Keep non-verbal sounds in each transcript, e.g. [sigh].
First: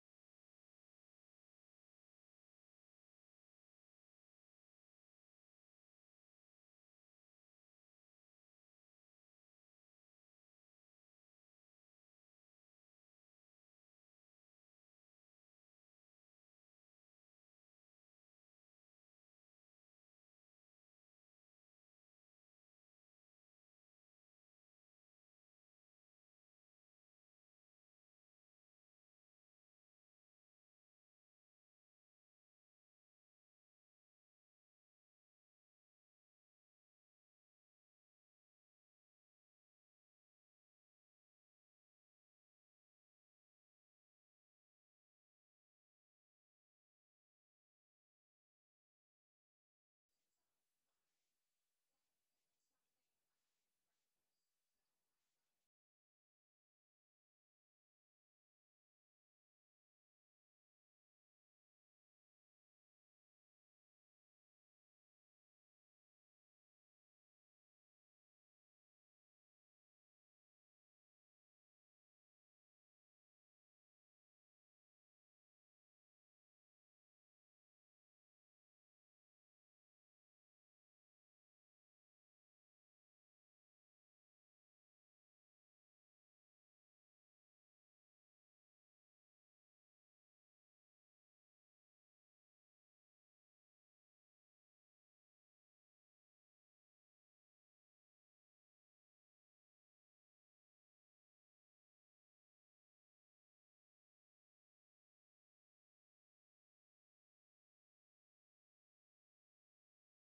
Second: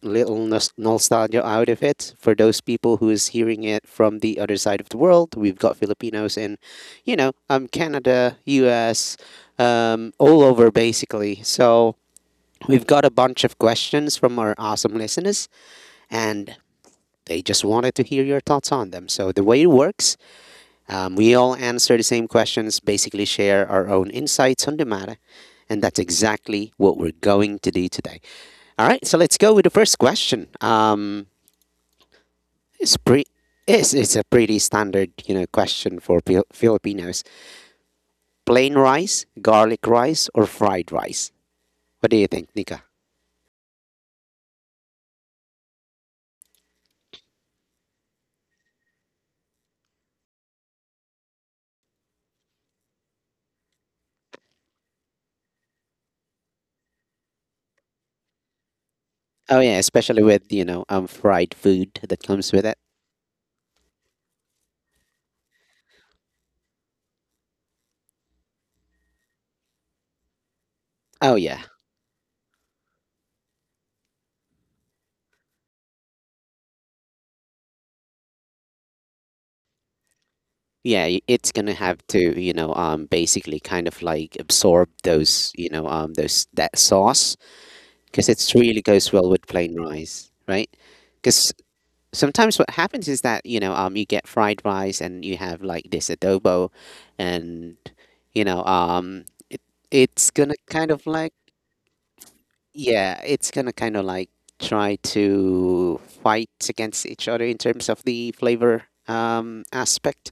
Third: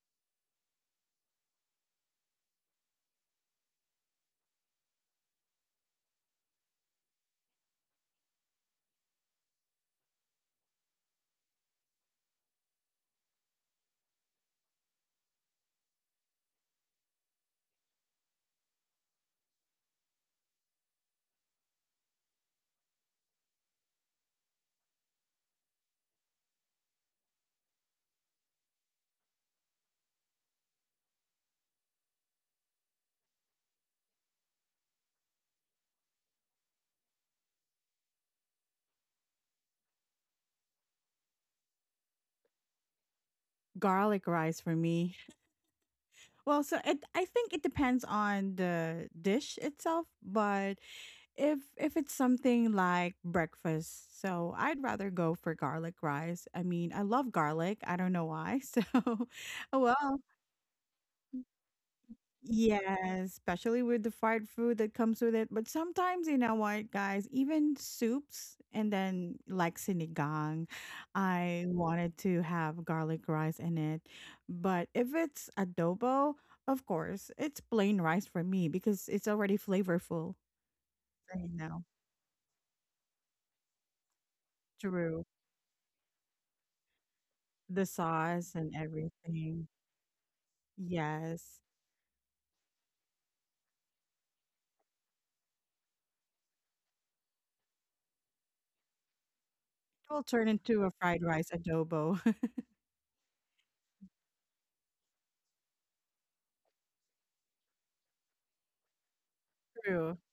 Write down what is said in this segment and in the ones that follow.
little nostalgia out of it for those people who is hearing it from the other side of the world. We've got Filipinos in, Canada, US, all over, basically. So we've got a bunch of questions from our awesome listeners, and they just wanted to hear your thoughts on them. So the way it works, we all answer the same questions, basically share our own insights on the matter, and that's exactly what we're going to do today. All right, so let's go with the first question. It's pretty. It's a pretty standard, question for Filipinos. Plain rice, garlic rice, or fried rice? What do you think, Nika? Garlic rice for me. Well, I think it depends on the dish itself, but if it's something like breakfast, so I'd rather go for garlic rice. I mean, I love garlic, I don't know why. [laughs] Oh yeah, oh well especially with fried food that comes with it. yeah, especially with the fried food that comes with it. But sometimes, you know what, guys, even soups and then like sinigang, Oh yeah, I wanted to have garlic rice in it. But if it's adobo, of course it's plain rice for me because it's already flavorful. yeah so, it's you gonna know have to basically kind of like absorb True. those, those that sauce, The because it sauce and really goes well with everything. plain rice, right? Because Yes. sometimes what happens is that, you get fried rice and you have like this adobo, and, you know um it, It will it's turn gonna into kind a of fried like, rice adobo. [laughs] yeah, it's gonna kind of like try to fight against each other in terms of the flavor True. aspect.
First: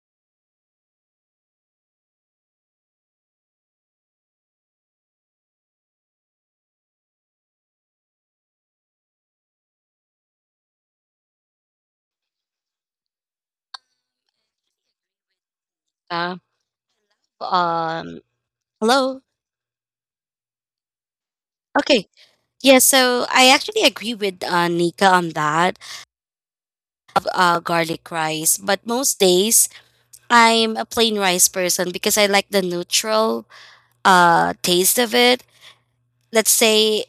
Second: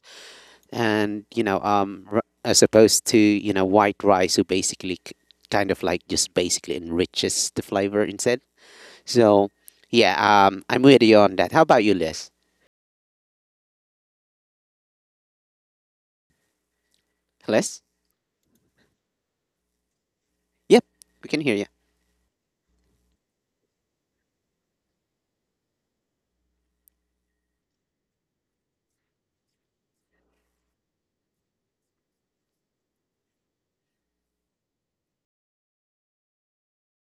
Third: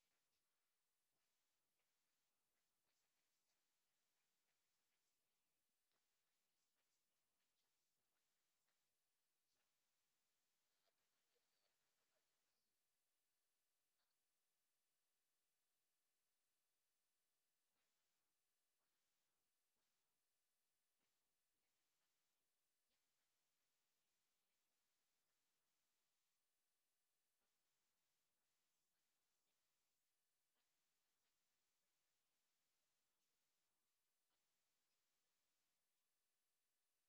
And, as opposed to, white rice, who basically kind of like just basically enriches the flavor instead. So yeah, I'm with you on that. How about you, Liz? Uh, Liz? um, hello. Yep, we can hear you. Okay. Yeah, so I actually agree with Nika on that of garlic rice, but most days I'm a plain rice person because I like the neutral taste of it, let's say.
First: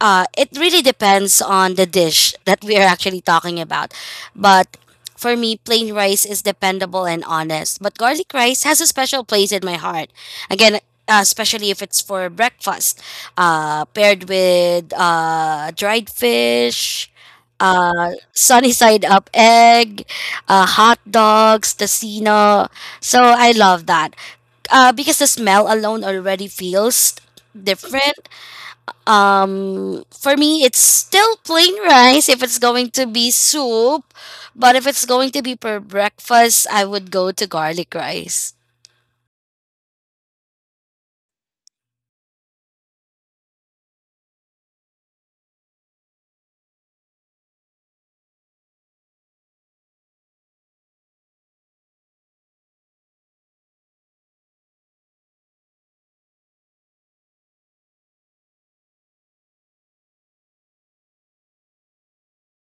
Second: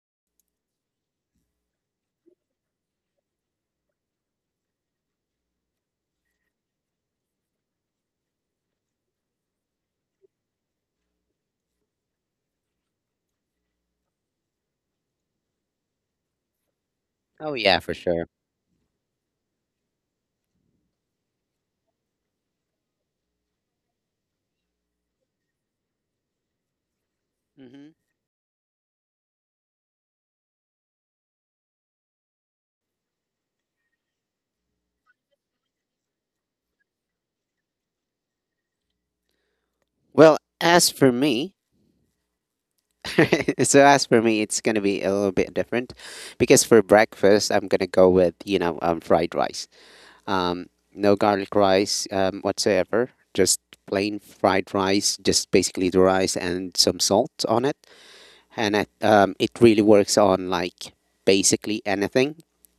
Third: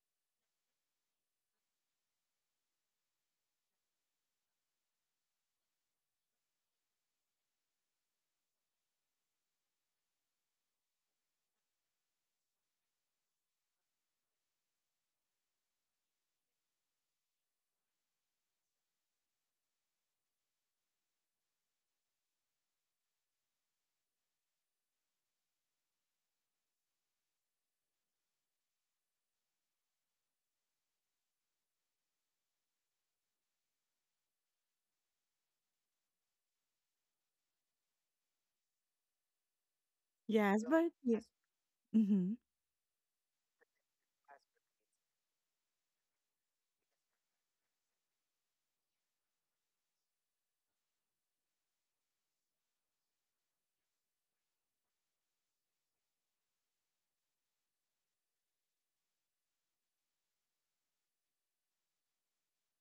It really depends on the dish that we are actually talking about. But for me, plain rice is dependable and honest. But garlic rice has a special place in my heart. Again, especially if it's for breakfast, paired with dried fish, Oh yeah, for sure. sunny [laughs] side up egg, hot dogs, tocino. So I love that, because the smell alone already feels Hmm. different. For me, it's still plain rice if it's going to be soup, but if it's going to be for breakfast, I would go to garlic rice. Well, Yes, as but for yeah. me, Mm-hmm. [laughs] so as for me, it's gonna be a little bit different because for breakfast I'm gonna go with, fried rice. Um, no garlic rice, whatsoever. Just plain fried rice, just basically the rice and some salt on it. And it really works on like basically anything.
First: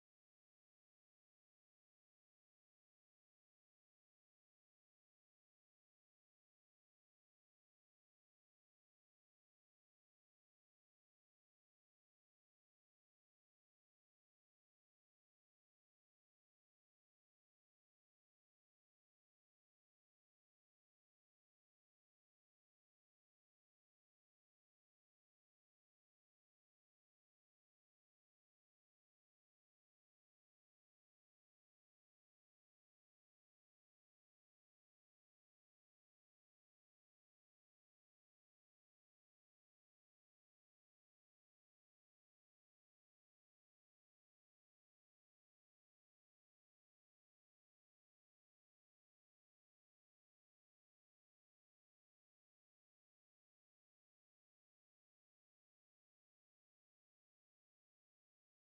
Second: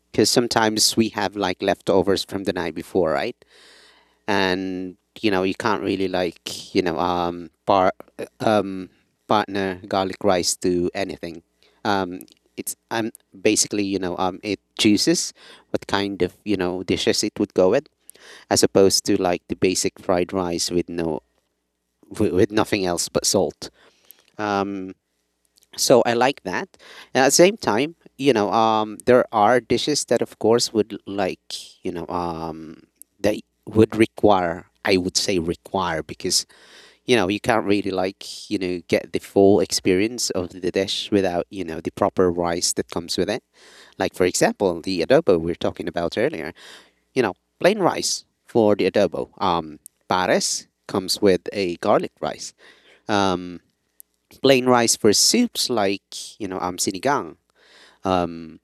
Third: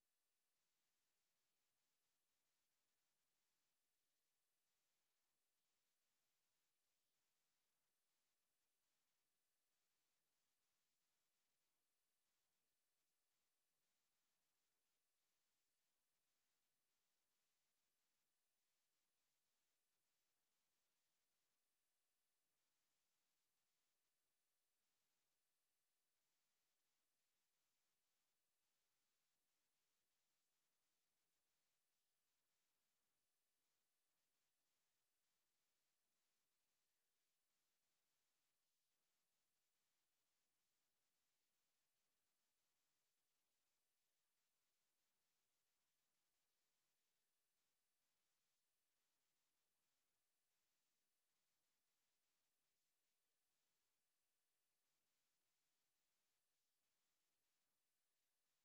Because sometimes we have like leftovers from the night before, right? And you can't really like, um partner garlic rice to anything. Um, it's basically, it chooses what kind of, dishes it would go with, as opposed to like the basic fried rice with no, with nothing else but salt. Um, so I like that. And at the same time, you know, there are dishes that, of course, would like, that would require. I would say require because, you can't really like, get the full experience of the dish without, the proper rice that comes with it. Like for example, the adobo we were talking about earlier, you know, plain rice for the adobo. Pares comes with a garlic rice. Um, Plain rice for soups like, you know, sinigang. Um,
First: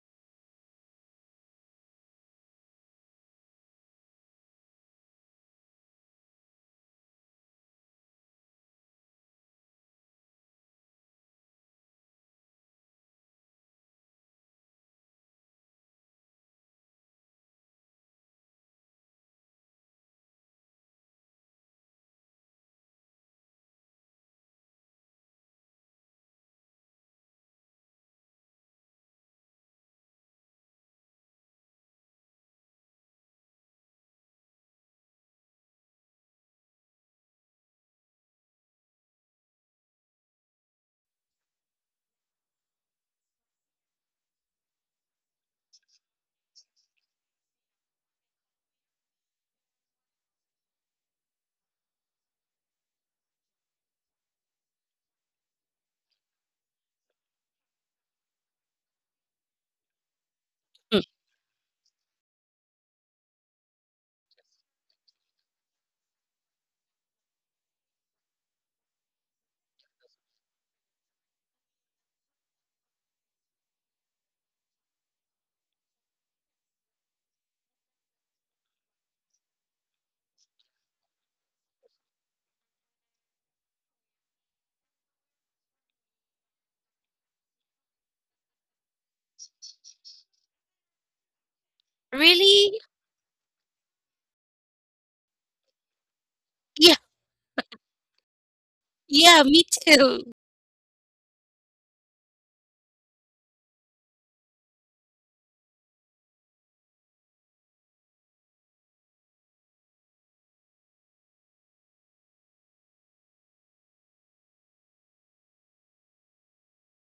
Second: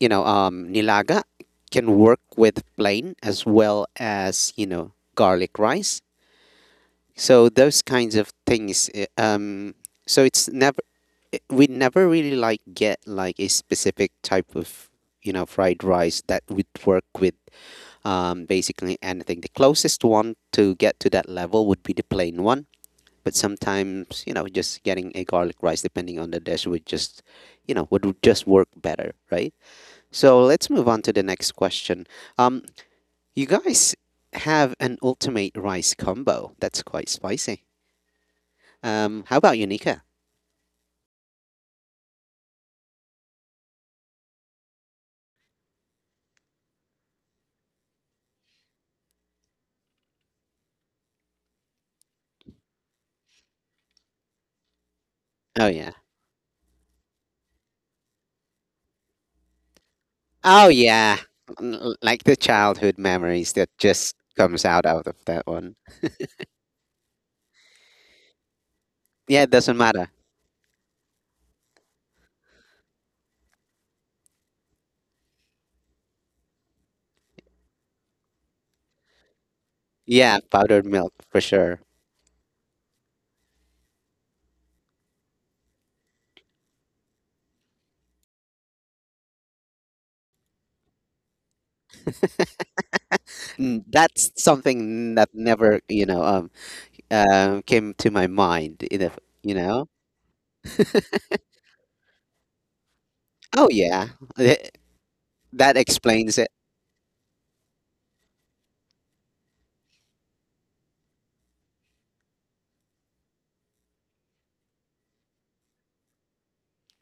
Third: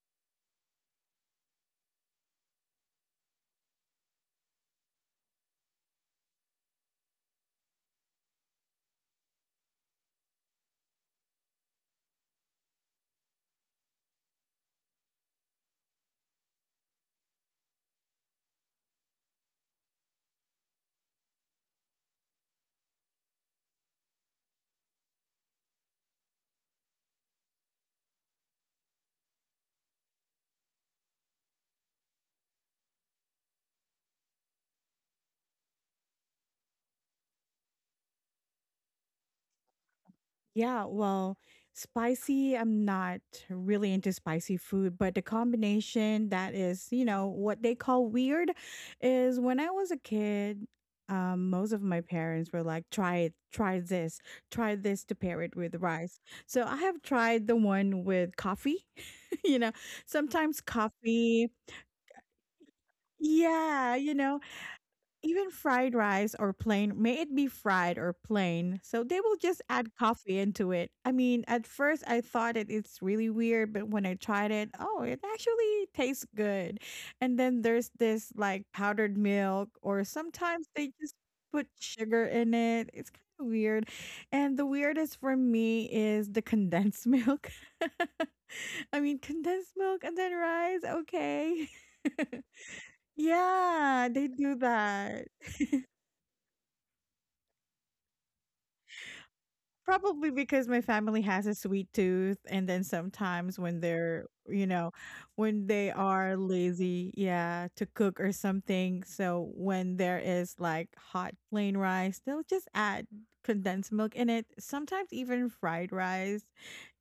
you know, nilaga can work with plain as well as, you know, garlic rice. So those kinds of things. So it's never, we never really like get like a specific type of, you know, fried rice that would work with, basically anything. The closest one to get to that level would be the plain one, but sometimes, you know, just getting a garlic rice depending on the dish would just, you know, would just work better, right? So let's move on to the next question. Um, you guys have an ultimate rice combo that's quite spicy. How about you, Nika? Yeah, well, spicy, I'm not really into spicy food, but the combination that is, you know, what they call weird is when I was a kid, most of my parents were like, try it, try this, try this, to pair it Oh with yeah, rice. So I have tried the one with coffee, [laughs] you know, sometimes oh Mm. yeah, coffee. Like the childhood memories that Yeah, you just know, comes out out of that even one. fried rice or plain, may it be fried or plain. So they will Yeah, it just doesn't add matter. coffee into it. I mean, at first I thought it's really weird, but when I tried it, oh, it actually tastes good. And then there's this like powdered milk, or Yeah, sometimes powdered they milk just for put sure. sugar in it. It's kind of weird. And the weirdest for me is the condensed milk. [laughs] I mean, condensed milk and then rice, okay. [laughs] Really? Mm, Yeah, they that's do something that. that [laughs] never, you know, Yeah, came to my mind. Yeah, You me know, too. Probably because my family has a sweet tooth, and then sometimes oh when yeah, they're, you th- know, when that they explains are it. lazy, yeah, to cook or something. So when there is like hot plain rice, they'll just add condensed milk in it, sometimes even fried rice.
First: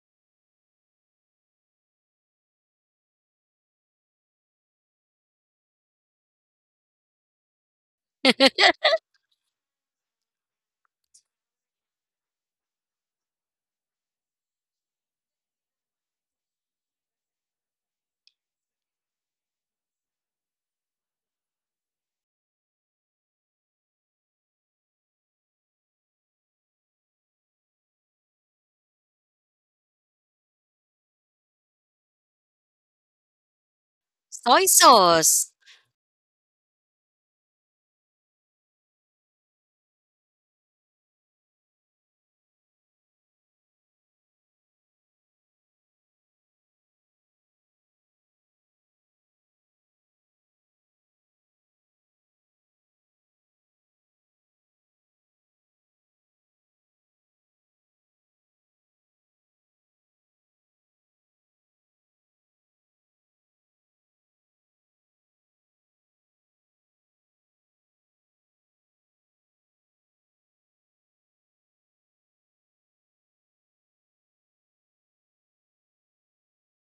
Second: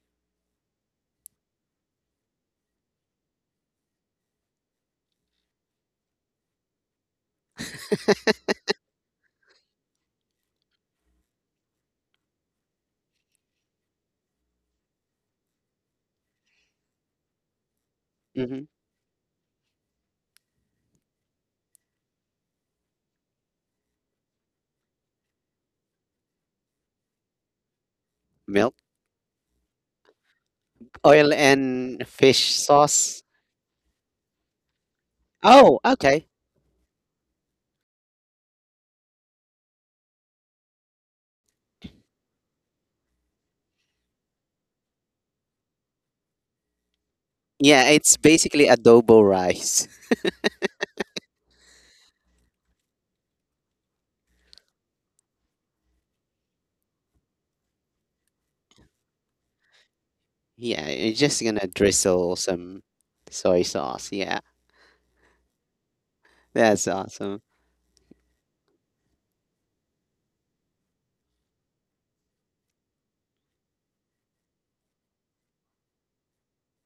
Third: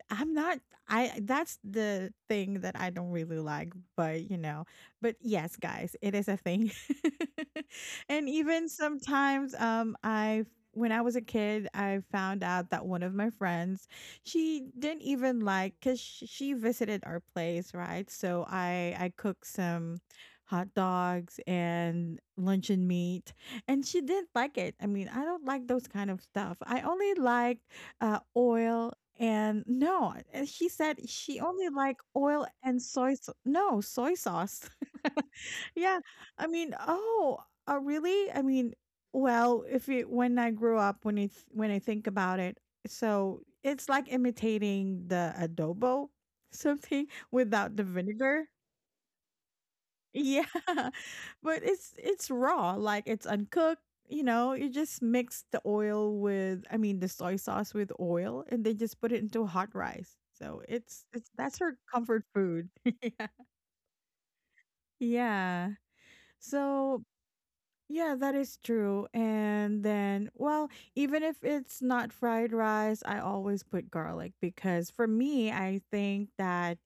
I'm not I That's the thing that I don't really like, but you know, but yes, guys, it is a thing. [laughs] and [laughs] even sometimes I When I was a kid, I found out that one of my friends, she didn't even like, cuz she visited our place, right? So Hmm. I cooked some hot dogs and luncheon meat, and she didn't like it. I mean, I don't like those kind of stuff. I only like Milk, oil and no, and he said oil, she only like and oil fish and soy. sauce. Sau- No, soy sauce. Soy sauce. [laughs] Oh, yeah, okay. I mean, oh, Really? I mean, well, if you when I grew up, when you th- when I think about it, so it's like imitating the adobo, something without the Yeah, it's vinegar. basically adobo rice. [laughs] Yeah, [laughs] but it's raw, like it's uncooked. You know, you just mix the oil with, I mean, the soy sauce with oil, and they just put it into hot rice. So Yeah, you're it's just that's gonna her comfort drizzle food. some [laughs] yeah. soy sauce. Yeah, Yeah. that's So awesome. yeah, that is true. And then, well, even if it's not fried rice, I always put garlic because for me, I think that,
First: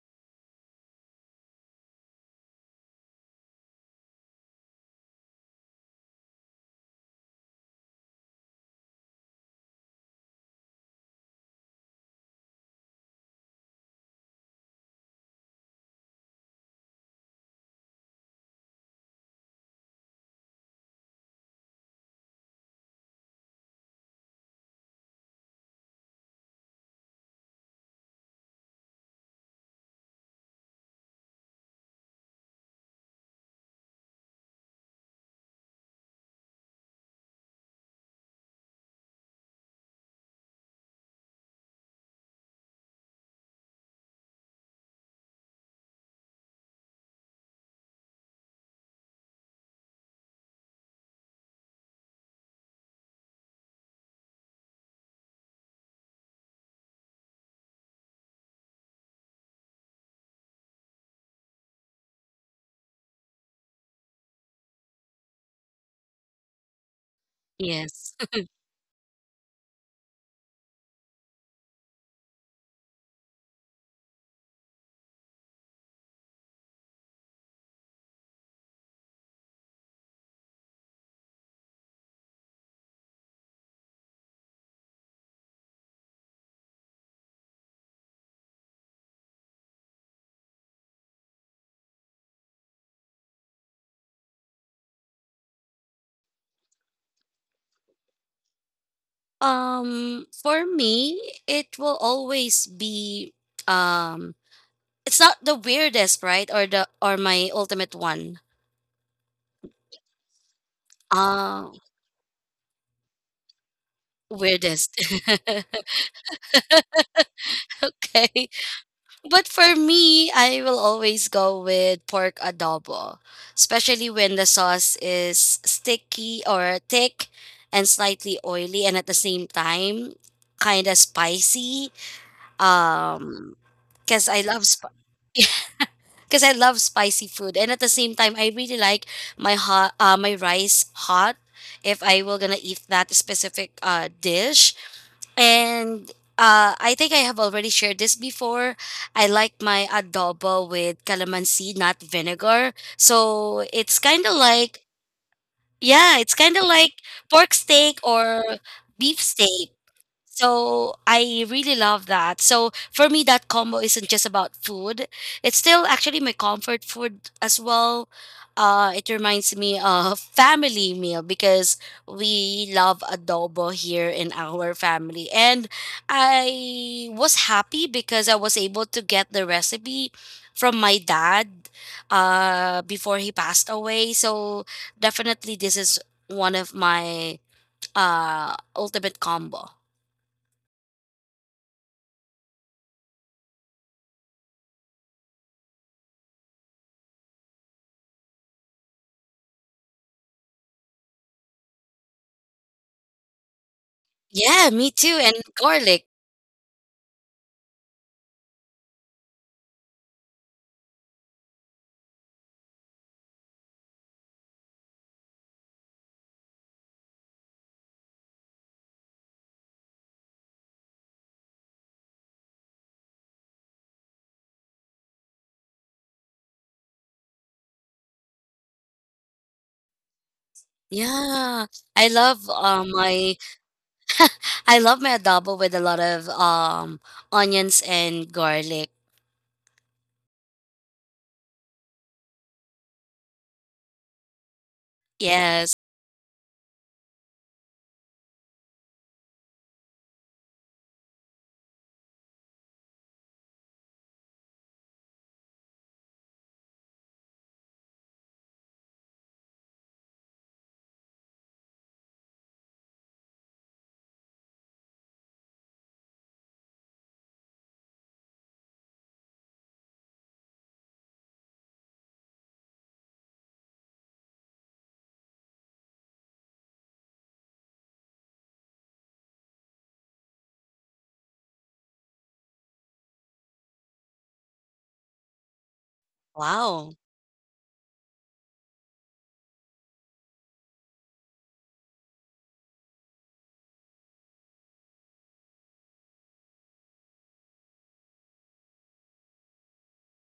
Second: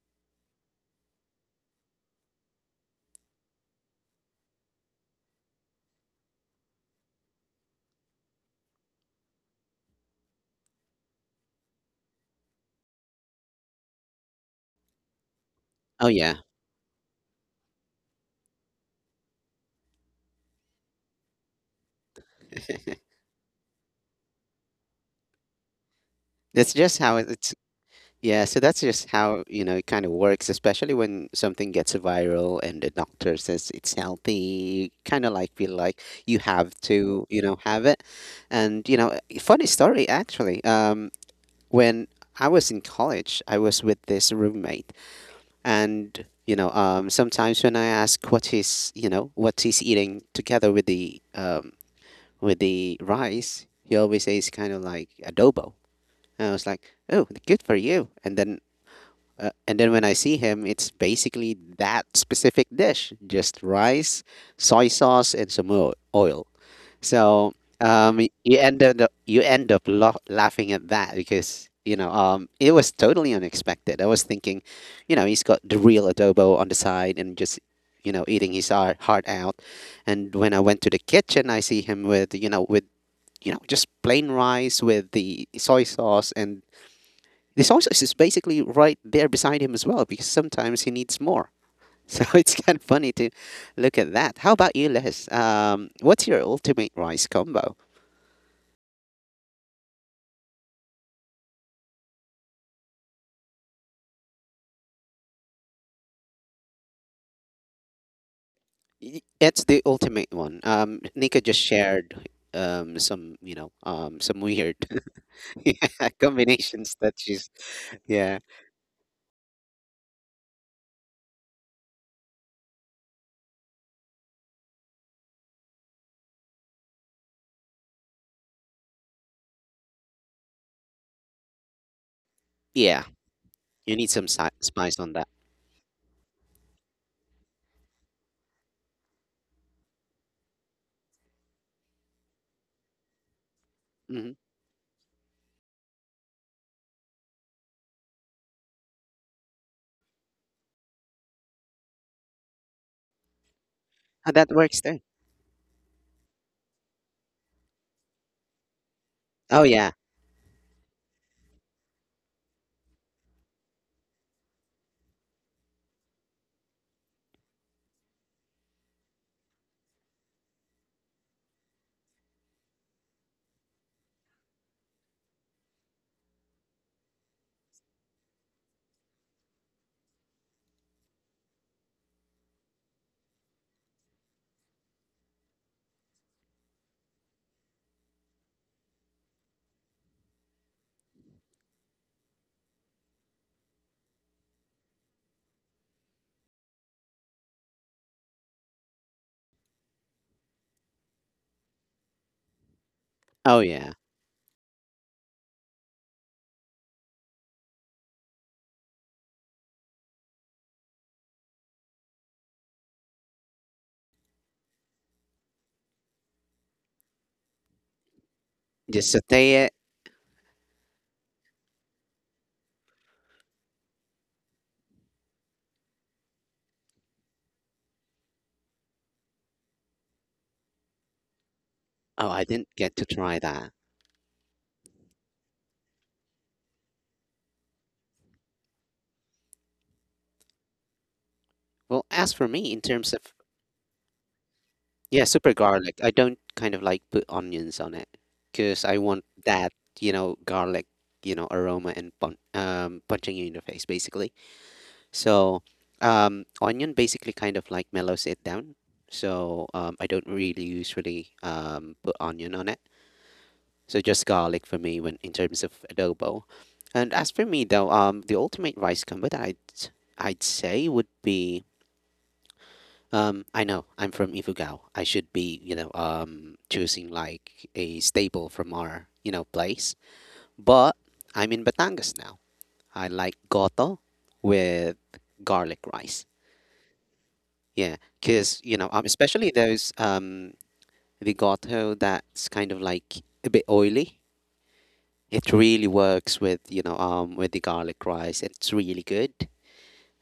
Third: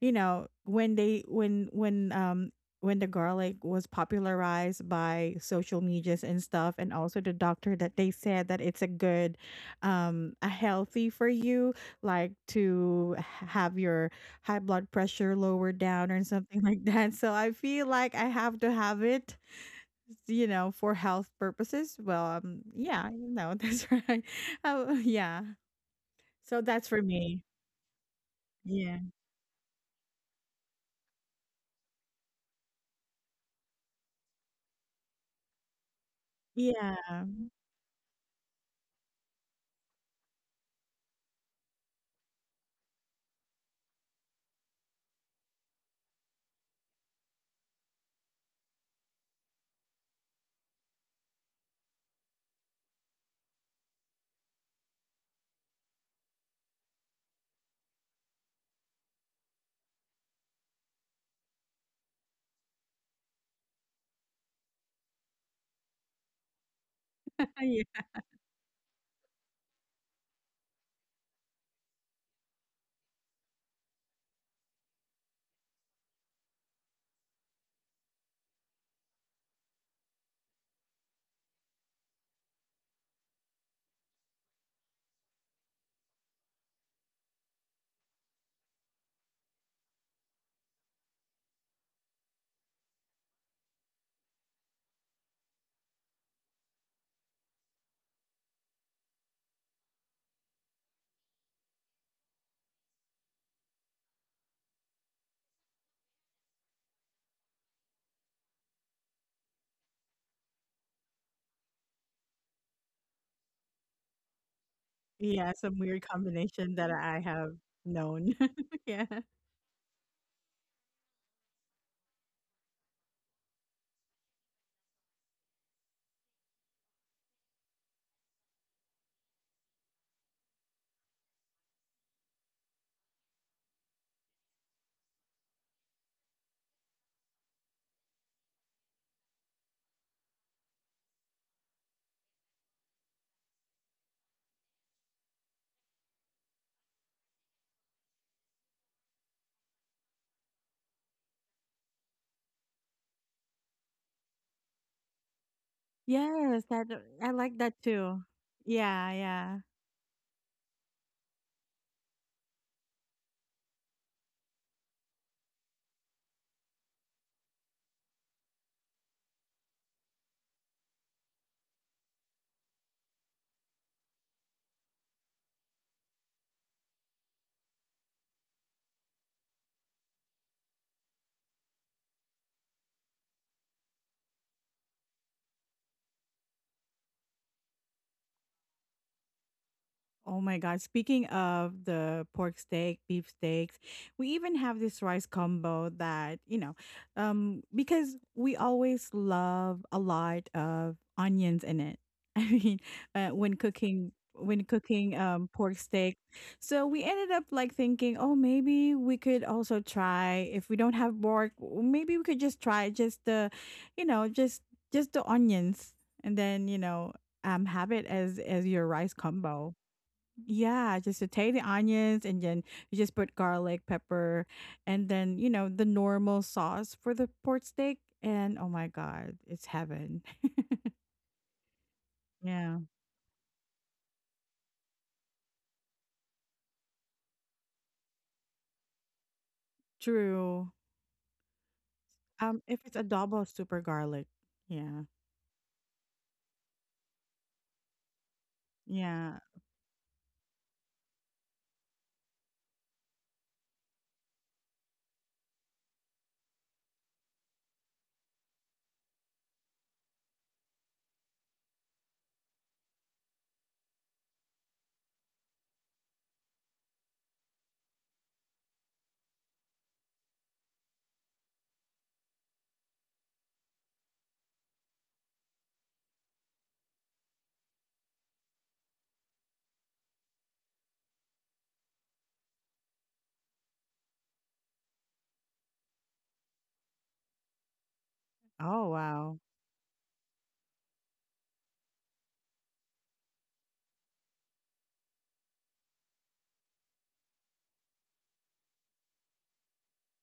you know, when the garlic was popularized by social medias and stuff, and also the doctor that they said that it's a good a healthy for you, like to have your high blood pressure lower Oh down or yeah, something [laughs] like that, so I feel like I have to have it, you know, for health purposes. Well, yeah, [laughs] you know, [laughs] that's right. Oh, yeah. So that's that's just for how me. it Yeah, so that's Yeah. just how, you know, it kind of works, especially when something gets viral and the doctor says it's healthy, kind of like feel like you have Yeah. to, you know, [laughs] have it. And, you know, a funny story actually. When I was in college, I was with this roommate, and, you know, sometimes when I ask what he's, you know, what he's eating together with the, with the rice, he always says kind of like adobo. And I was like, "Oh, good for you." And then, and then when I see him, it's basically that specific dish: just rice, soy sauce, and some oil. So, Yeah. Yes. You end up laughing at that because, you know, it was totally unexpected. I was thinking, you know, he's got the real adobo on the side and just, you know, eating his heart out. And when I went to the kitchen, I see him with, you know, just plain rice with the soy sauce, and the sausage is basically right there beside him as well because sometimes he needs more. [laughs] So it's kind of funny to look at that. How about you, Les? What's your ultimate rice combo? For me, it will always be um it's not the weirdest, right? Or my ultimate one. It's the ultimate one. Nika just Uh shared, some, you know, some weird Weirdest. Yeah. [laughs] [laughs] Some weird yeah, combination that combinations that I she's, have known. yeah, Okay. [laughs] yeah. But for me, I will always go with pork adobo, especially when the sauce is sticky or thick and slightly oily and at the same time kind of spicy. yeah. Um You need some cuz I love sp spice on that. Because I love spicy food and at the same time I really like my hot my rice hot if I will going to eat that specific Hmm. dish. And I think I have already shared this before. I like my adobo with calamansi, not vinegar. So it's kind of That works like, too. yeah, it's kind Yes. of That, like I pork like that steak too. or Yeah. beef Yeah. Oh steak. yeah, So I really love that. So for me, that combo isn't just about food. It's still actually my comfort food as well. It reminds me of family meal because we love adobo here in our family. And I was happy because I was able to get the recipe from my dad before he passed away. So definitely this is one of my ultimate combo. Oh my god, speaking of the pork steak, beef steaks, we even have this rice combo that, you know, because we always love a lot of onions in it. [laughs] I mean, oh yeah. When Yeah, me cooking too, and pork garlic. steak. So we ended up like thinking, "Oh, maybe we could also try if we don't have pork, maybe we could just try just the, you know, just the onions and then, you know, have it as your Just rice saute combo." it. Yeah, just saute the onions and then you just put garlic, pepper, and then, you know, the normal sauce for the port steak. And oh my God, it's heaven. [laughs] Yeah, I Oh, I love didn't yeah, get to my try that. I love my adobo with a lot of onions and garlic. true. Well, as for me, If in it's terms of, adobo, super garlic. Yeah, yeah, super Yes. garlic. I don't kind of like put onions on it because I want yeah. that, you know, garlic, you know, aroma and punching you in the face, basically. So, onion basically kind of like mellows it down. So, I don't really usually, put onion on it. So, just garlic for me when in terms of adobo. And as for me though, the ultimate rice combo that I'd say would be. I know I'm from Ifugao. I should be, you know, choosing like a staple from our, you know, place. But I'm in Batangas now. I like goto with garlic rice. Wow. Yeah, because you Oh, know, wow. especially those, the goto that's kind of like a bit oily. It really works with, with the garlic rice. It's really good.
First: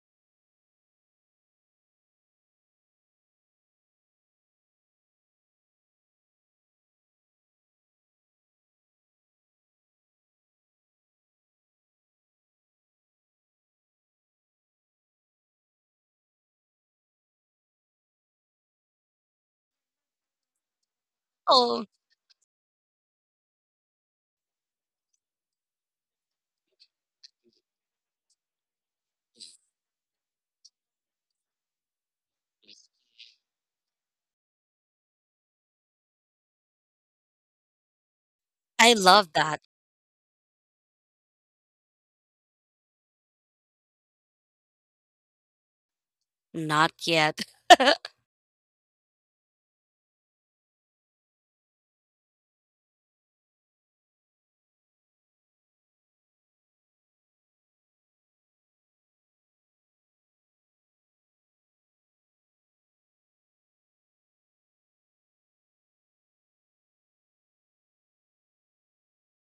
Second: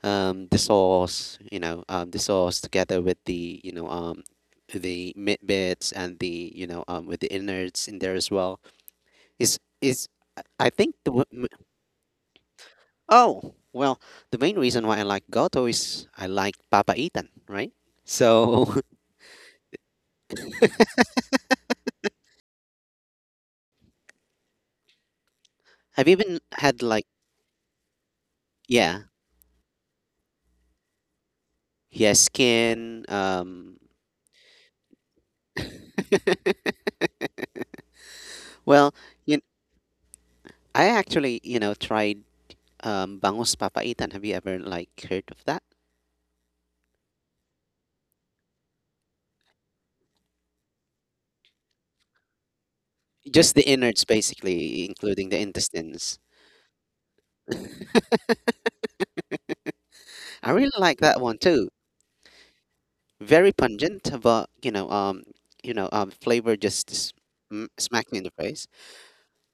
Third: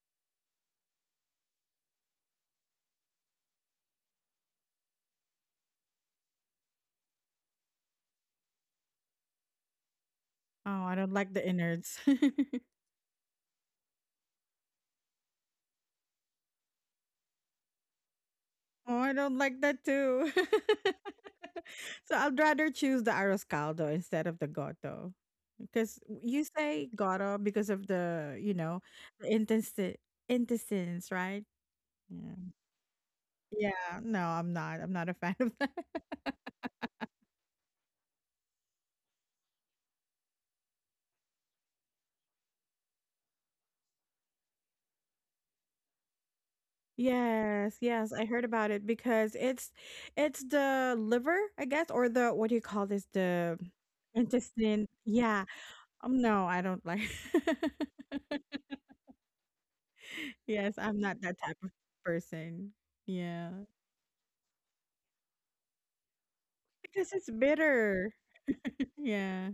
The sauce, you know, the sauce together with the, you know, the mid bits and the, you know, with the innards in there as well. Is I Oh, I think don't the like w- the m- innards. [laughs] oh well, The main reason why I like goto is I like papaitan, right? So Oh, I don't like that too. [laughs] Oh, So I'd rather choose the arroscaldo instead of the goto. [laughs] Because I've even you had say like goto because of the, you know, yeah, the intestines, right? yeah, Yeah. skin. Yeah, no, I'm not a fan of that. [laughs] [laughs] well, I love you that. I actually you know tried, bangus papaitan. Have you ever like heard of that? Not yet. Yes, [laughs] yes, I heard about it because it's the liver, I guess, or the what do you call this? Just The the innards, basically, intestine. including the Yeah. intestines. No, I don't like. [laughs] I really Yes, like I'm not that that one type too. of person. Yeah. Very pungent, but you know, flavor just Because it's smack bitter. me in the face. [laughs] Yeah.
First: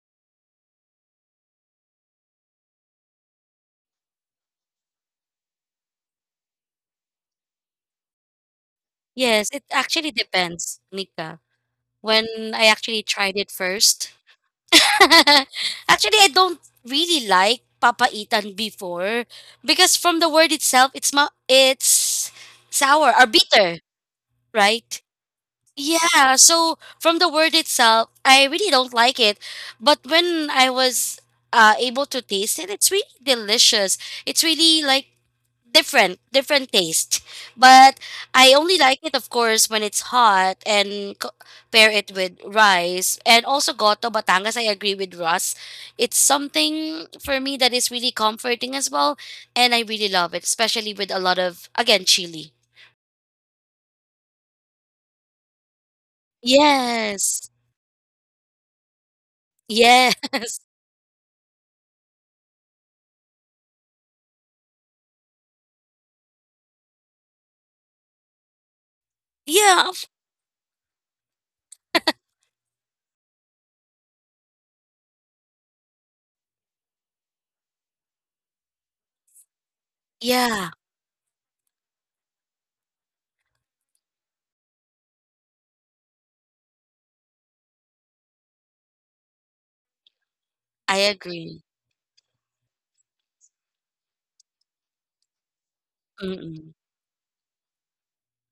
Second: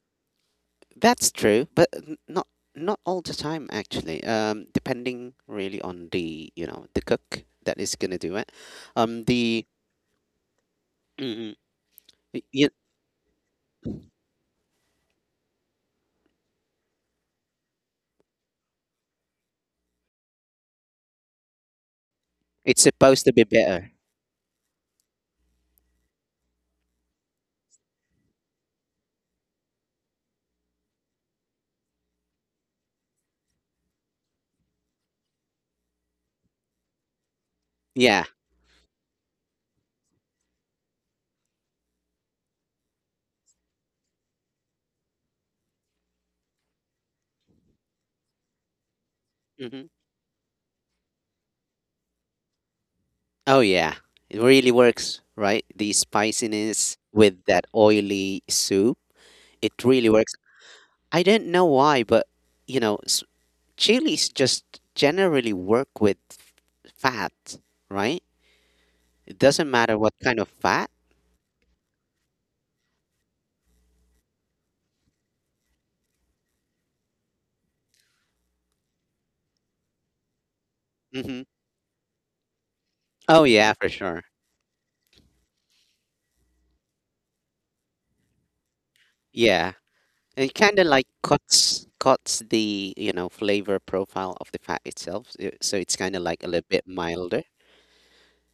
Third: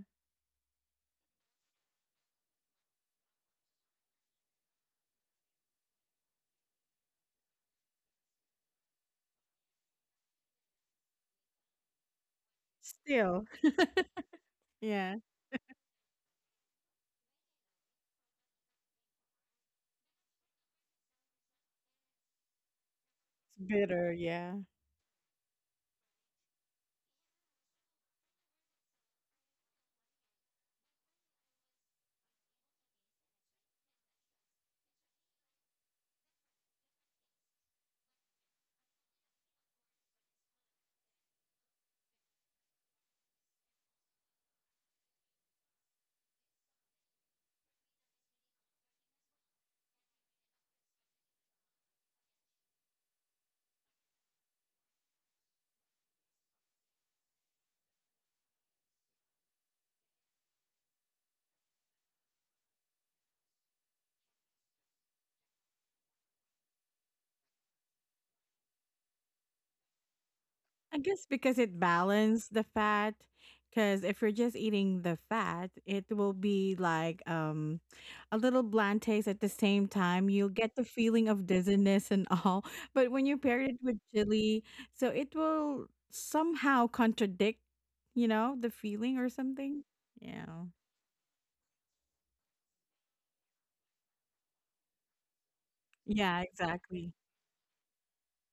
That's true, but not not all the time actually. Depending really on the you know the cook that is gonna do it. Yes, it The actually depends, Nika. mm, When y- I y- actually tried Still. it first. Yeah. [laughs] Actually, I don't really like papaitan before because from the word itself, it's It's sour or supposed to be It's bitter, better. bitter. Yeah. right? Yeah, so from the word itself, I really don't like it. But when I was able to taste it, it's really delicious. It's really like different, different taste. But Yeah. I only like it, of course, when it's hot and pair it with rice. And also goto batangas, I agree with Russ. It's something for me that is really comforting as well. And I Hmm. really love it, especially with a lot of, again, chili. Oh yeah, it really works, right? The spiciness with Yes. that oily soup. It really Yeah. works. I didn't know why, but you know, chilies just generally work with fat, right? It [laughs] doesn't Yeah, matter what kind of fat. I guess because it balanced the fat. Because if you're just eating the fat, it will be like a little bland taste at the same time. You'll yeah, get the feeling Hmm. of dizziness and all. [laughs] But when you Oh pair yeah, it for with sure. chili, so it will somehow contradict, you know, the feeling or Yeah, something. it Yeah. kind of I like agree. Cuts the you know flavor profile of the fat itself, so so it's kind of like Yeah, a little Mm, bit exactly. milder.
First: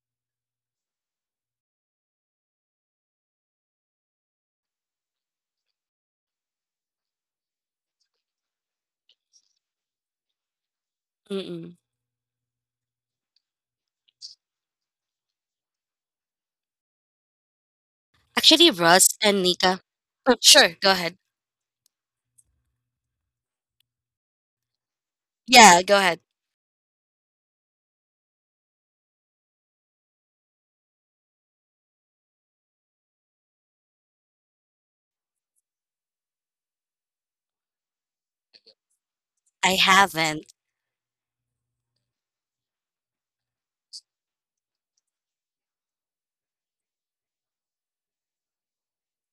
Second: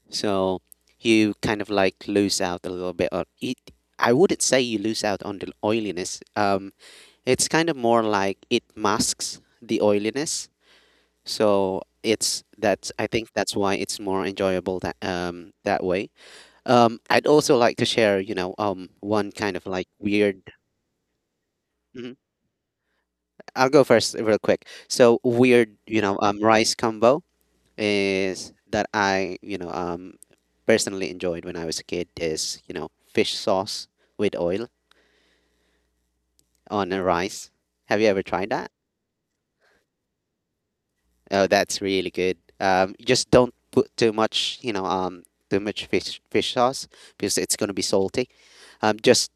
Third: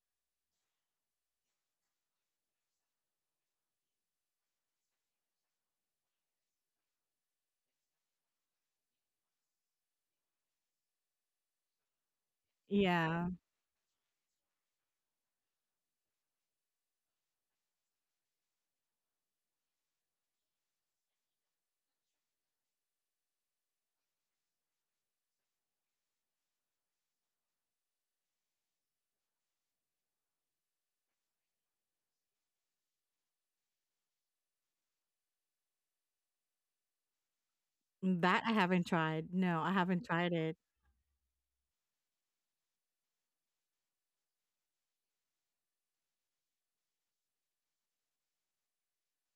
So you kind of like lose out a little bit on it. I wouldn't say you lose out on the oiliness. It's kind of more like it masks the oiliness. mm. So it's that's I Yeah. think that's why it's more enjoyable that that way. I'd also like to share, you know, Actually, Russ one and kind of Nika. like Oh, weird. sure, go ahead. Mhm. I'll go first real quick. So weird, Yeah, go you know, ahead. um rice combo is that I personally enjoyed when I was a kid is fish sauce with oil on a rice. Have you ever That tried I that? haven't tried. No, I I haven't tried it. haven't. Oh, that's really good. Just don't put too much, too much fish sauce because it's going to be salty. Just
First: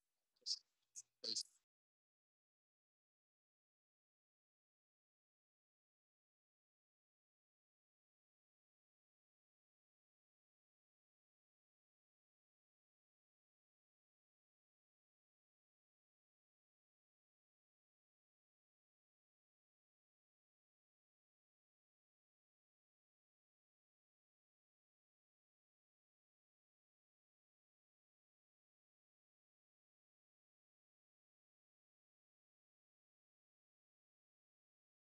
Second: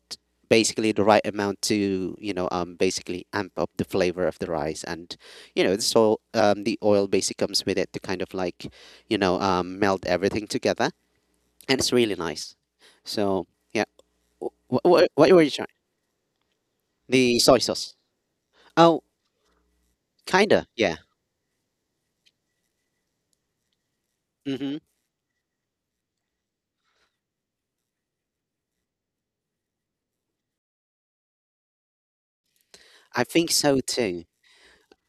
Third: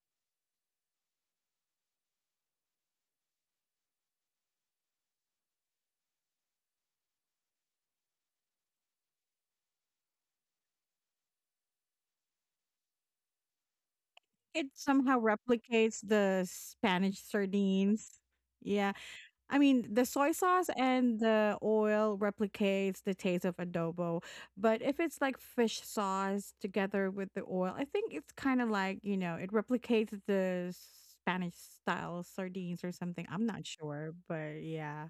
basically the right amount to, basically amp up the flavor of the rice, and the oil basically comes with it to kind of like, melt everything together, and it's really nice. So yeah, It somehow what were you trying? replicates the Spanish The soy sauce. sardines. Yeah. Oh, I mean, the soy kinda, sauce yeah. and the oil replicates the taste of adobo. Mm-hmm. But if it's like fish sauce together with the oil, I think it's kind of like, you know, it replicates the Spanish style sardines or I something. I'm think not so sure, too. but yeah.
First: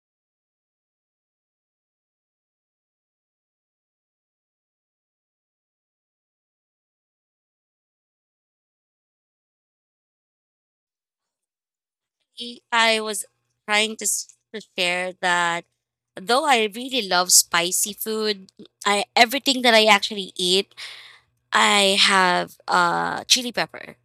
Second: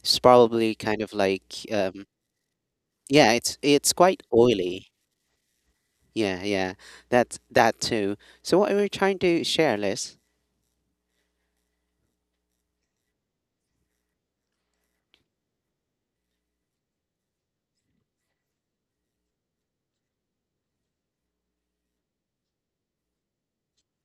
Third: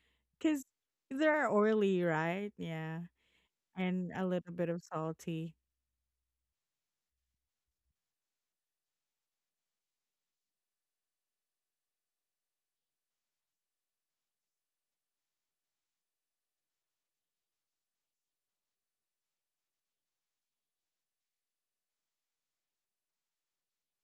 It's Cuz probably kind of they're like oily, right? Yeah. yeah, it's And quite a little bit of oily. salty. Yeah, yeah. That that too. So what we're trying to share is I was trying to, to share that though I really love spicy food, I everything that I actually eat, I have chili pepper.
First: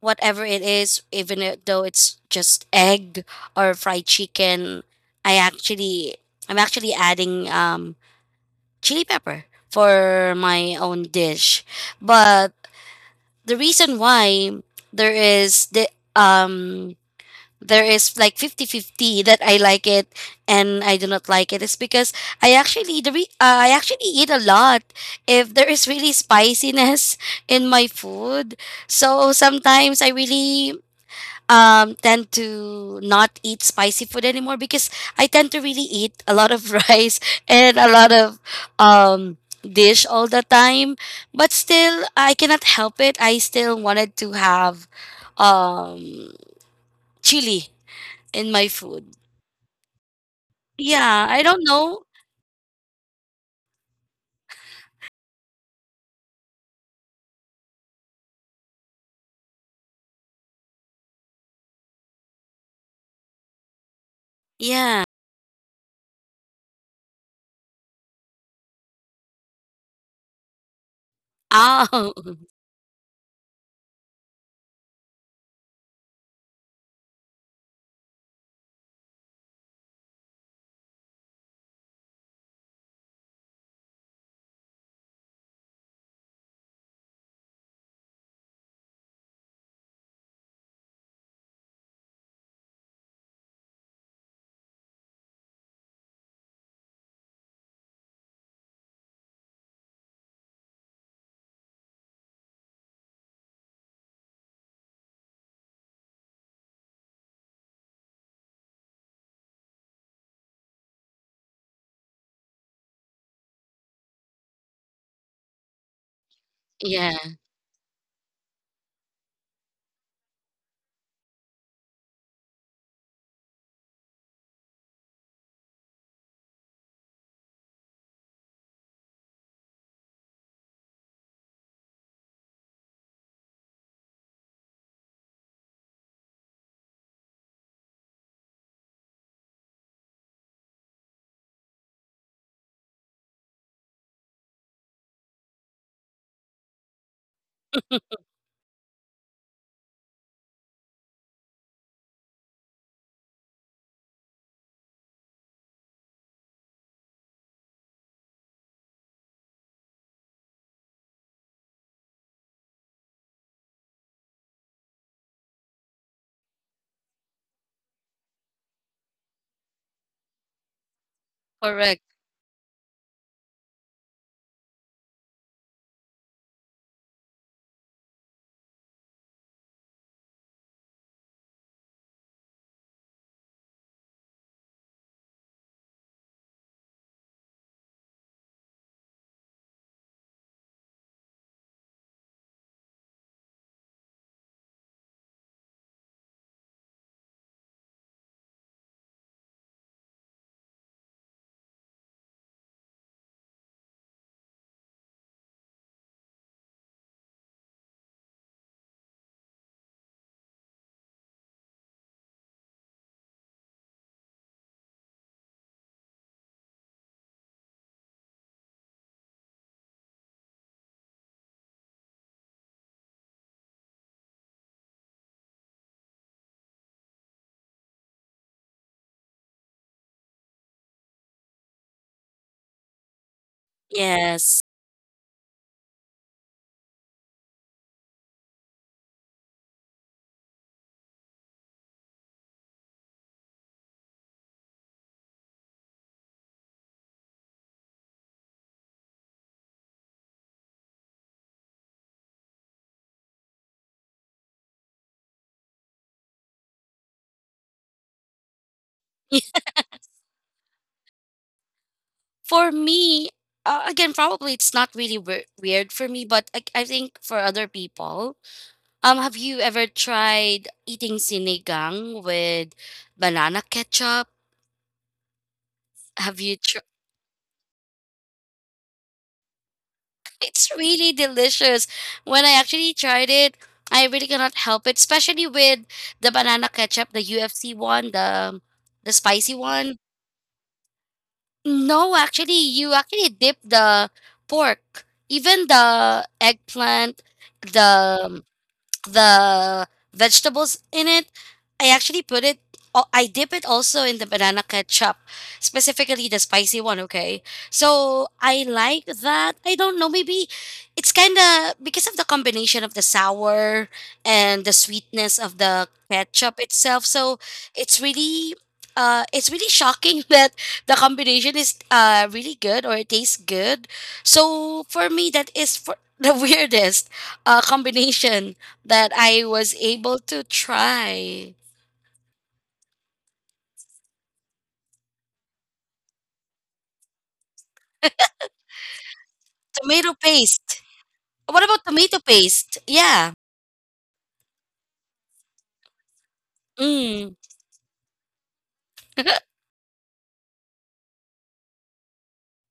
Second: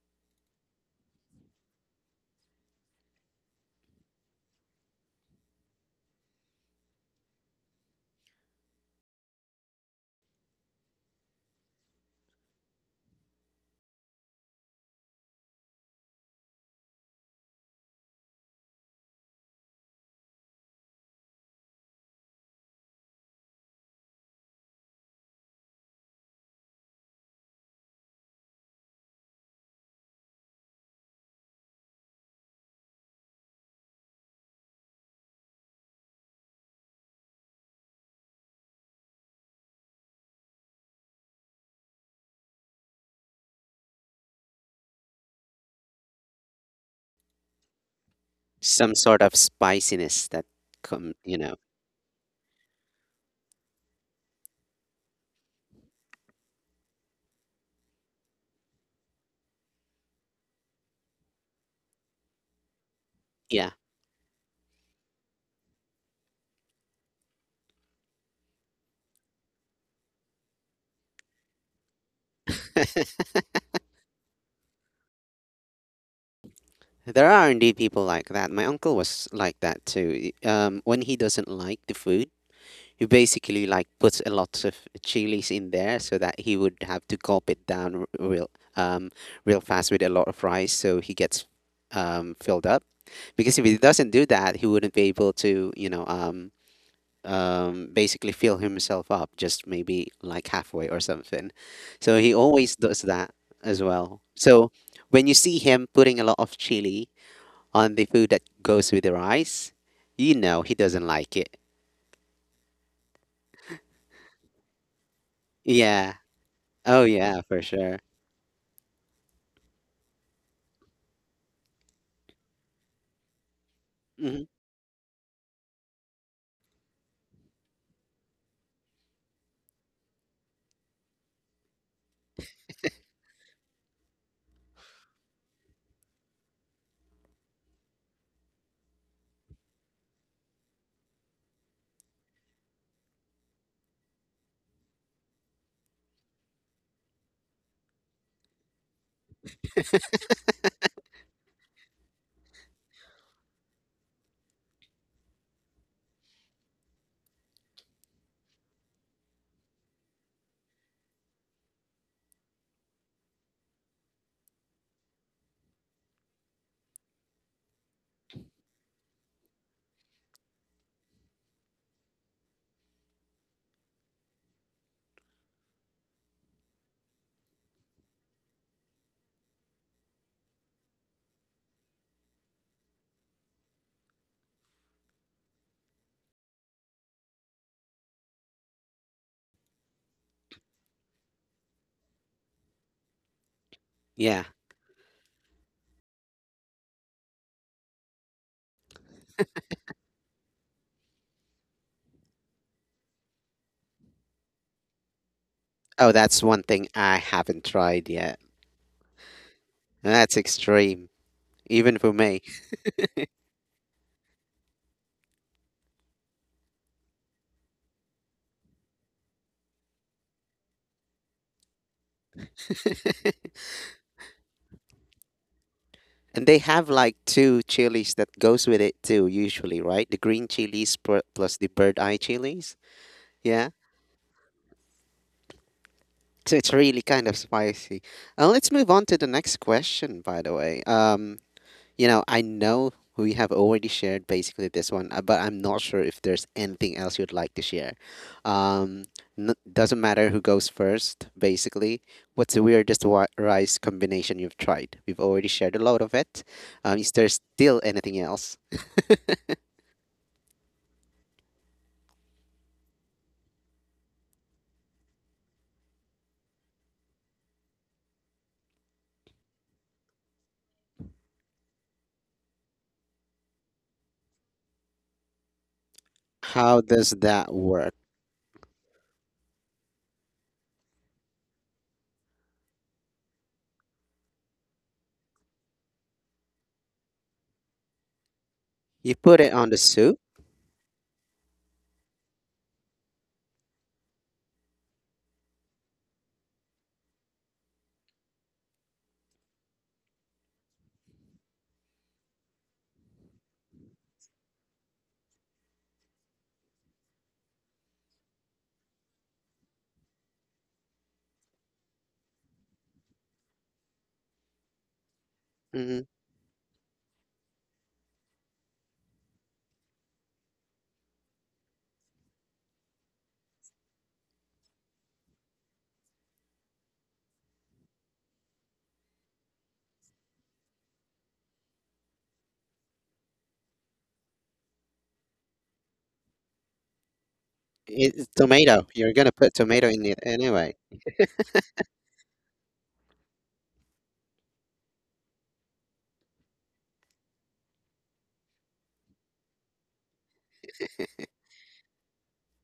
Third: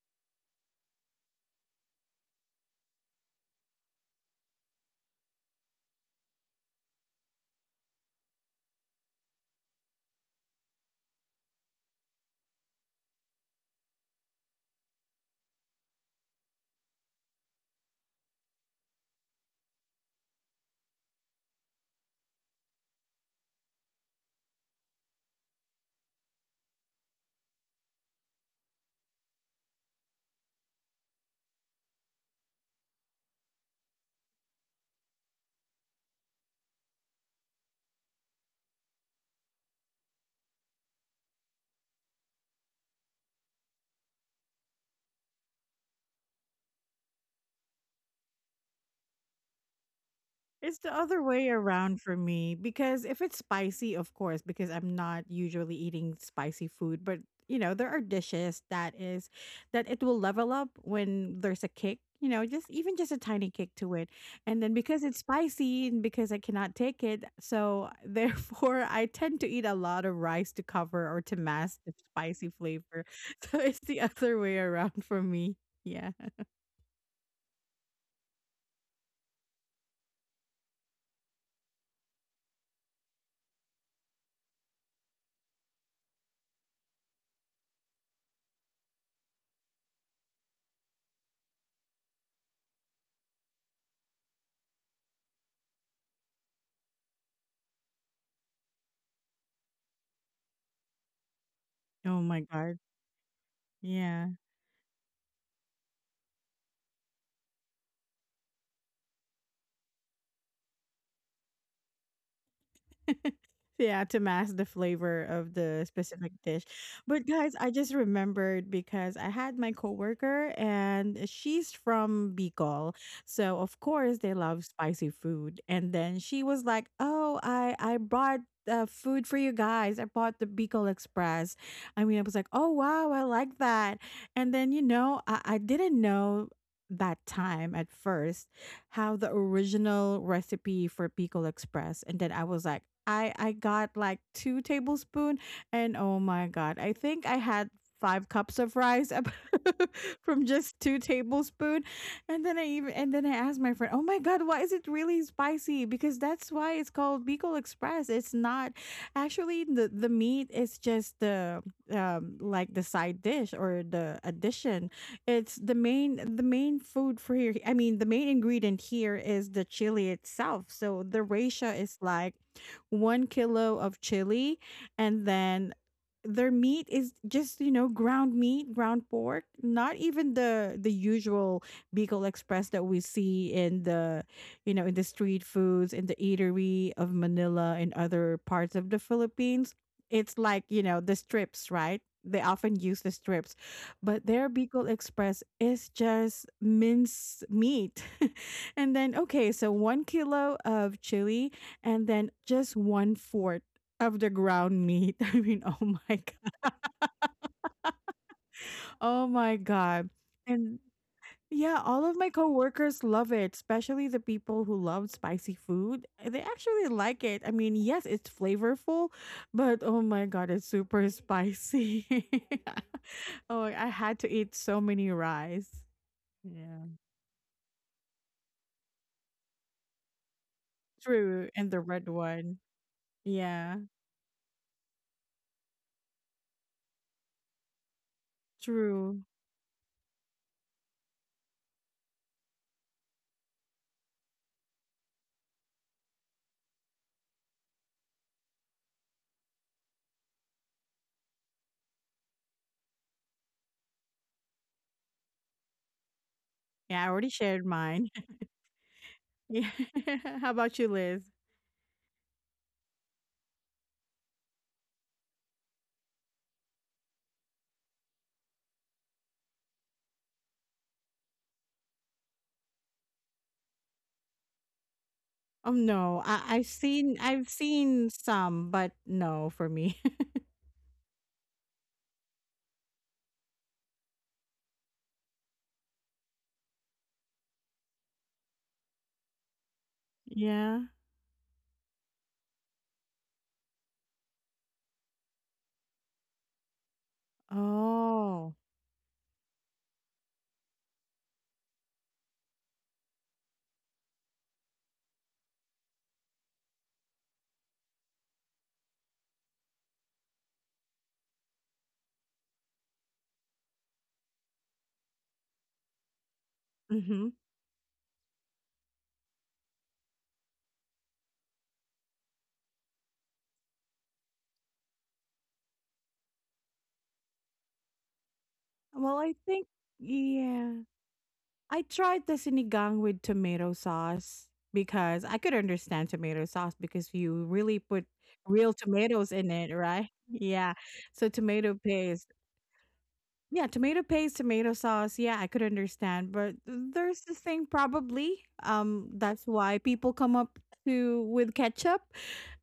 Whatever it is, even though it's just egg or fried chicken, I actually I'm actually adding chili pepper for my own dish. But the reason why there is the um there is like 50 50 that I like it and I do not like it is because I actually eat a lot if there is really spiciness in my food. So sometimes I really tend to not eat spicy food anymore because I tend to really eat a lot of [laughs] rice and a lot of dish all the time. But still I cannot help it. I still wanted to have um chili in my some food. sort of spiciness that It's the come, Yeah, other I you way know. don't know. around for me because if it's spicy, of course, because I'm not usually eating spicy food, but you know, there are dishes that it will level up when there's a kick, you know, just even just a tiny Yeah. kick to it. And then Yeah. because it's spicy and because I cannot take it, so [laughs] therefore I tend to eat a lot of rice to cover or to mask the Oh, spicy flavor. [laughs] So it's the other way around for me. Yeah. There are indeed people like that. My uncle was like that too. When he doesn't like the food, he basically like puts a lot of chilies in there so that he would have to gulp it down real um real fast with a lot of rice so he gets filled up. Because if he doesn't do that, he wouldn't be able to, basically fill himself up just maybe like halfway or something. So Oh he my always god. does that as well. Yeah. So when you see him putting a lot of chili on the food that goes with the rice, you know he doesn't like it. [laughs] yeah, to mask the flavor of the Yeah. specific dish. [laughs] Oh yeah. But yeah, guys, for I just sure. remembered because I had my coworker and she's from Bicol. So of course they Hmm. love spicy food. And then she was like, "Oh, I brought food for you guys. I bought the Bicol Express." I mean, I was like, "Oh, wow, I like that." And then, you know, I didn't know that time at first have the original recipe for Pickle Express. And then I was like, I got like 2 tablespoon and oh my god, I think I had [laughs] 5 cups of rice [laughs] from just 2 tablespoon. And then I even and then I asked my friend, oh my god, why is it really spicy? Because that's why it's called Bicol express. It's not actually the meat. It's just the like the side dish or the addition. It's the main food for here. I mean, the main ingredient here is the chili itself. So the ratio Correct. is like 1 kilo of chili, and then their meat is just, you know, ground meat, ground pork. Not even the usual Bicol Express that we see in the, you know, in the street foods in the eatery of Manila and other parts of the Philippines. It's like, you know, the strips, right? They often use the strips, but Yeah. their Bicol Express is just minced meat. [laughs] and then, okay, so 1 kilo of chili and then just 1/4 of the ground meat. [laughs] I mean, oh Oh, my that's one God. thing I haven't tried yet. Oh my God. That's And extreme, yeah, even all for of my me. coworkers love it, especially the people who love spicy food. Eh, they actually like it. I mean, yes, it's flavorful, but oh my God, it's super spicy. [laughs] [laughs] Oh, I had to eat so many rice. And they Yeah. have like two chilies that goes with it too, usually, right? The green chilies True, plus the and the bird red eye one. chilies. Yeah. Yeah, Yes. So it's really kind of spicy. Let's move on to true. the next question, by the way. I know we have already shared basically this one, but I'm not sure if there's anything else you'd like to share. Um, doesn't matter who goes first, basically. What's the weirdest rice combination you've tried? We've already shared a lot of it. Yeah, I Is there already shared still mine. anything [laughs] else? [laughs] Yeah. [laughs] How about you, Liz? For me, again, probably it's not really weird for me, but I think for other people, um, have you ever tried eating sinigang with banana ketchup? Oh no, Have I you tried? How does I've that work? seen some, but no for me. [laughs] [laughs] It's really delicious. When I actually tried it, I really cannot help it, especially with the banana ketchup, the UFC one, the You put spicy it on the one. soup. Yeah. No, actually, you actually dip the pork, even the eggplant, the Oh. the vegetables in it. I actually put it, I dip it also in the banana ketchup, specifically the spicy one, okay? So I like that. I don't know, maybe it's kind of because of the combination of the sour and the sweetness of the Hmm. ketchup itself. So Mhm. it's really. It's really shocking [laughs] that the combination is really good or it tastes good. So for me, that is for the [laughs] weirdest combination that Well, I I think was able to yeah. try. I tried the sinigang with tomato sauce because I could understand tomato sauce because you really put It's real tomato. You're gonna tomatoes in put it, tomato in Tomato right? it [laughs] Yeah. anyway. paste. So What tomato about tomato paste. paste? Yeah. Yeah, tomato paste, tomato sauce. Yeah, I could understand, but there's Mm. this thing probably. That's [laughs] why people come up to with ketchup.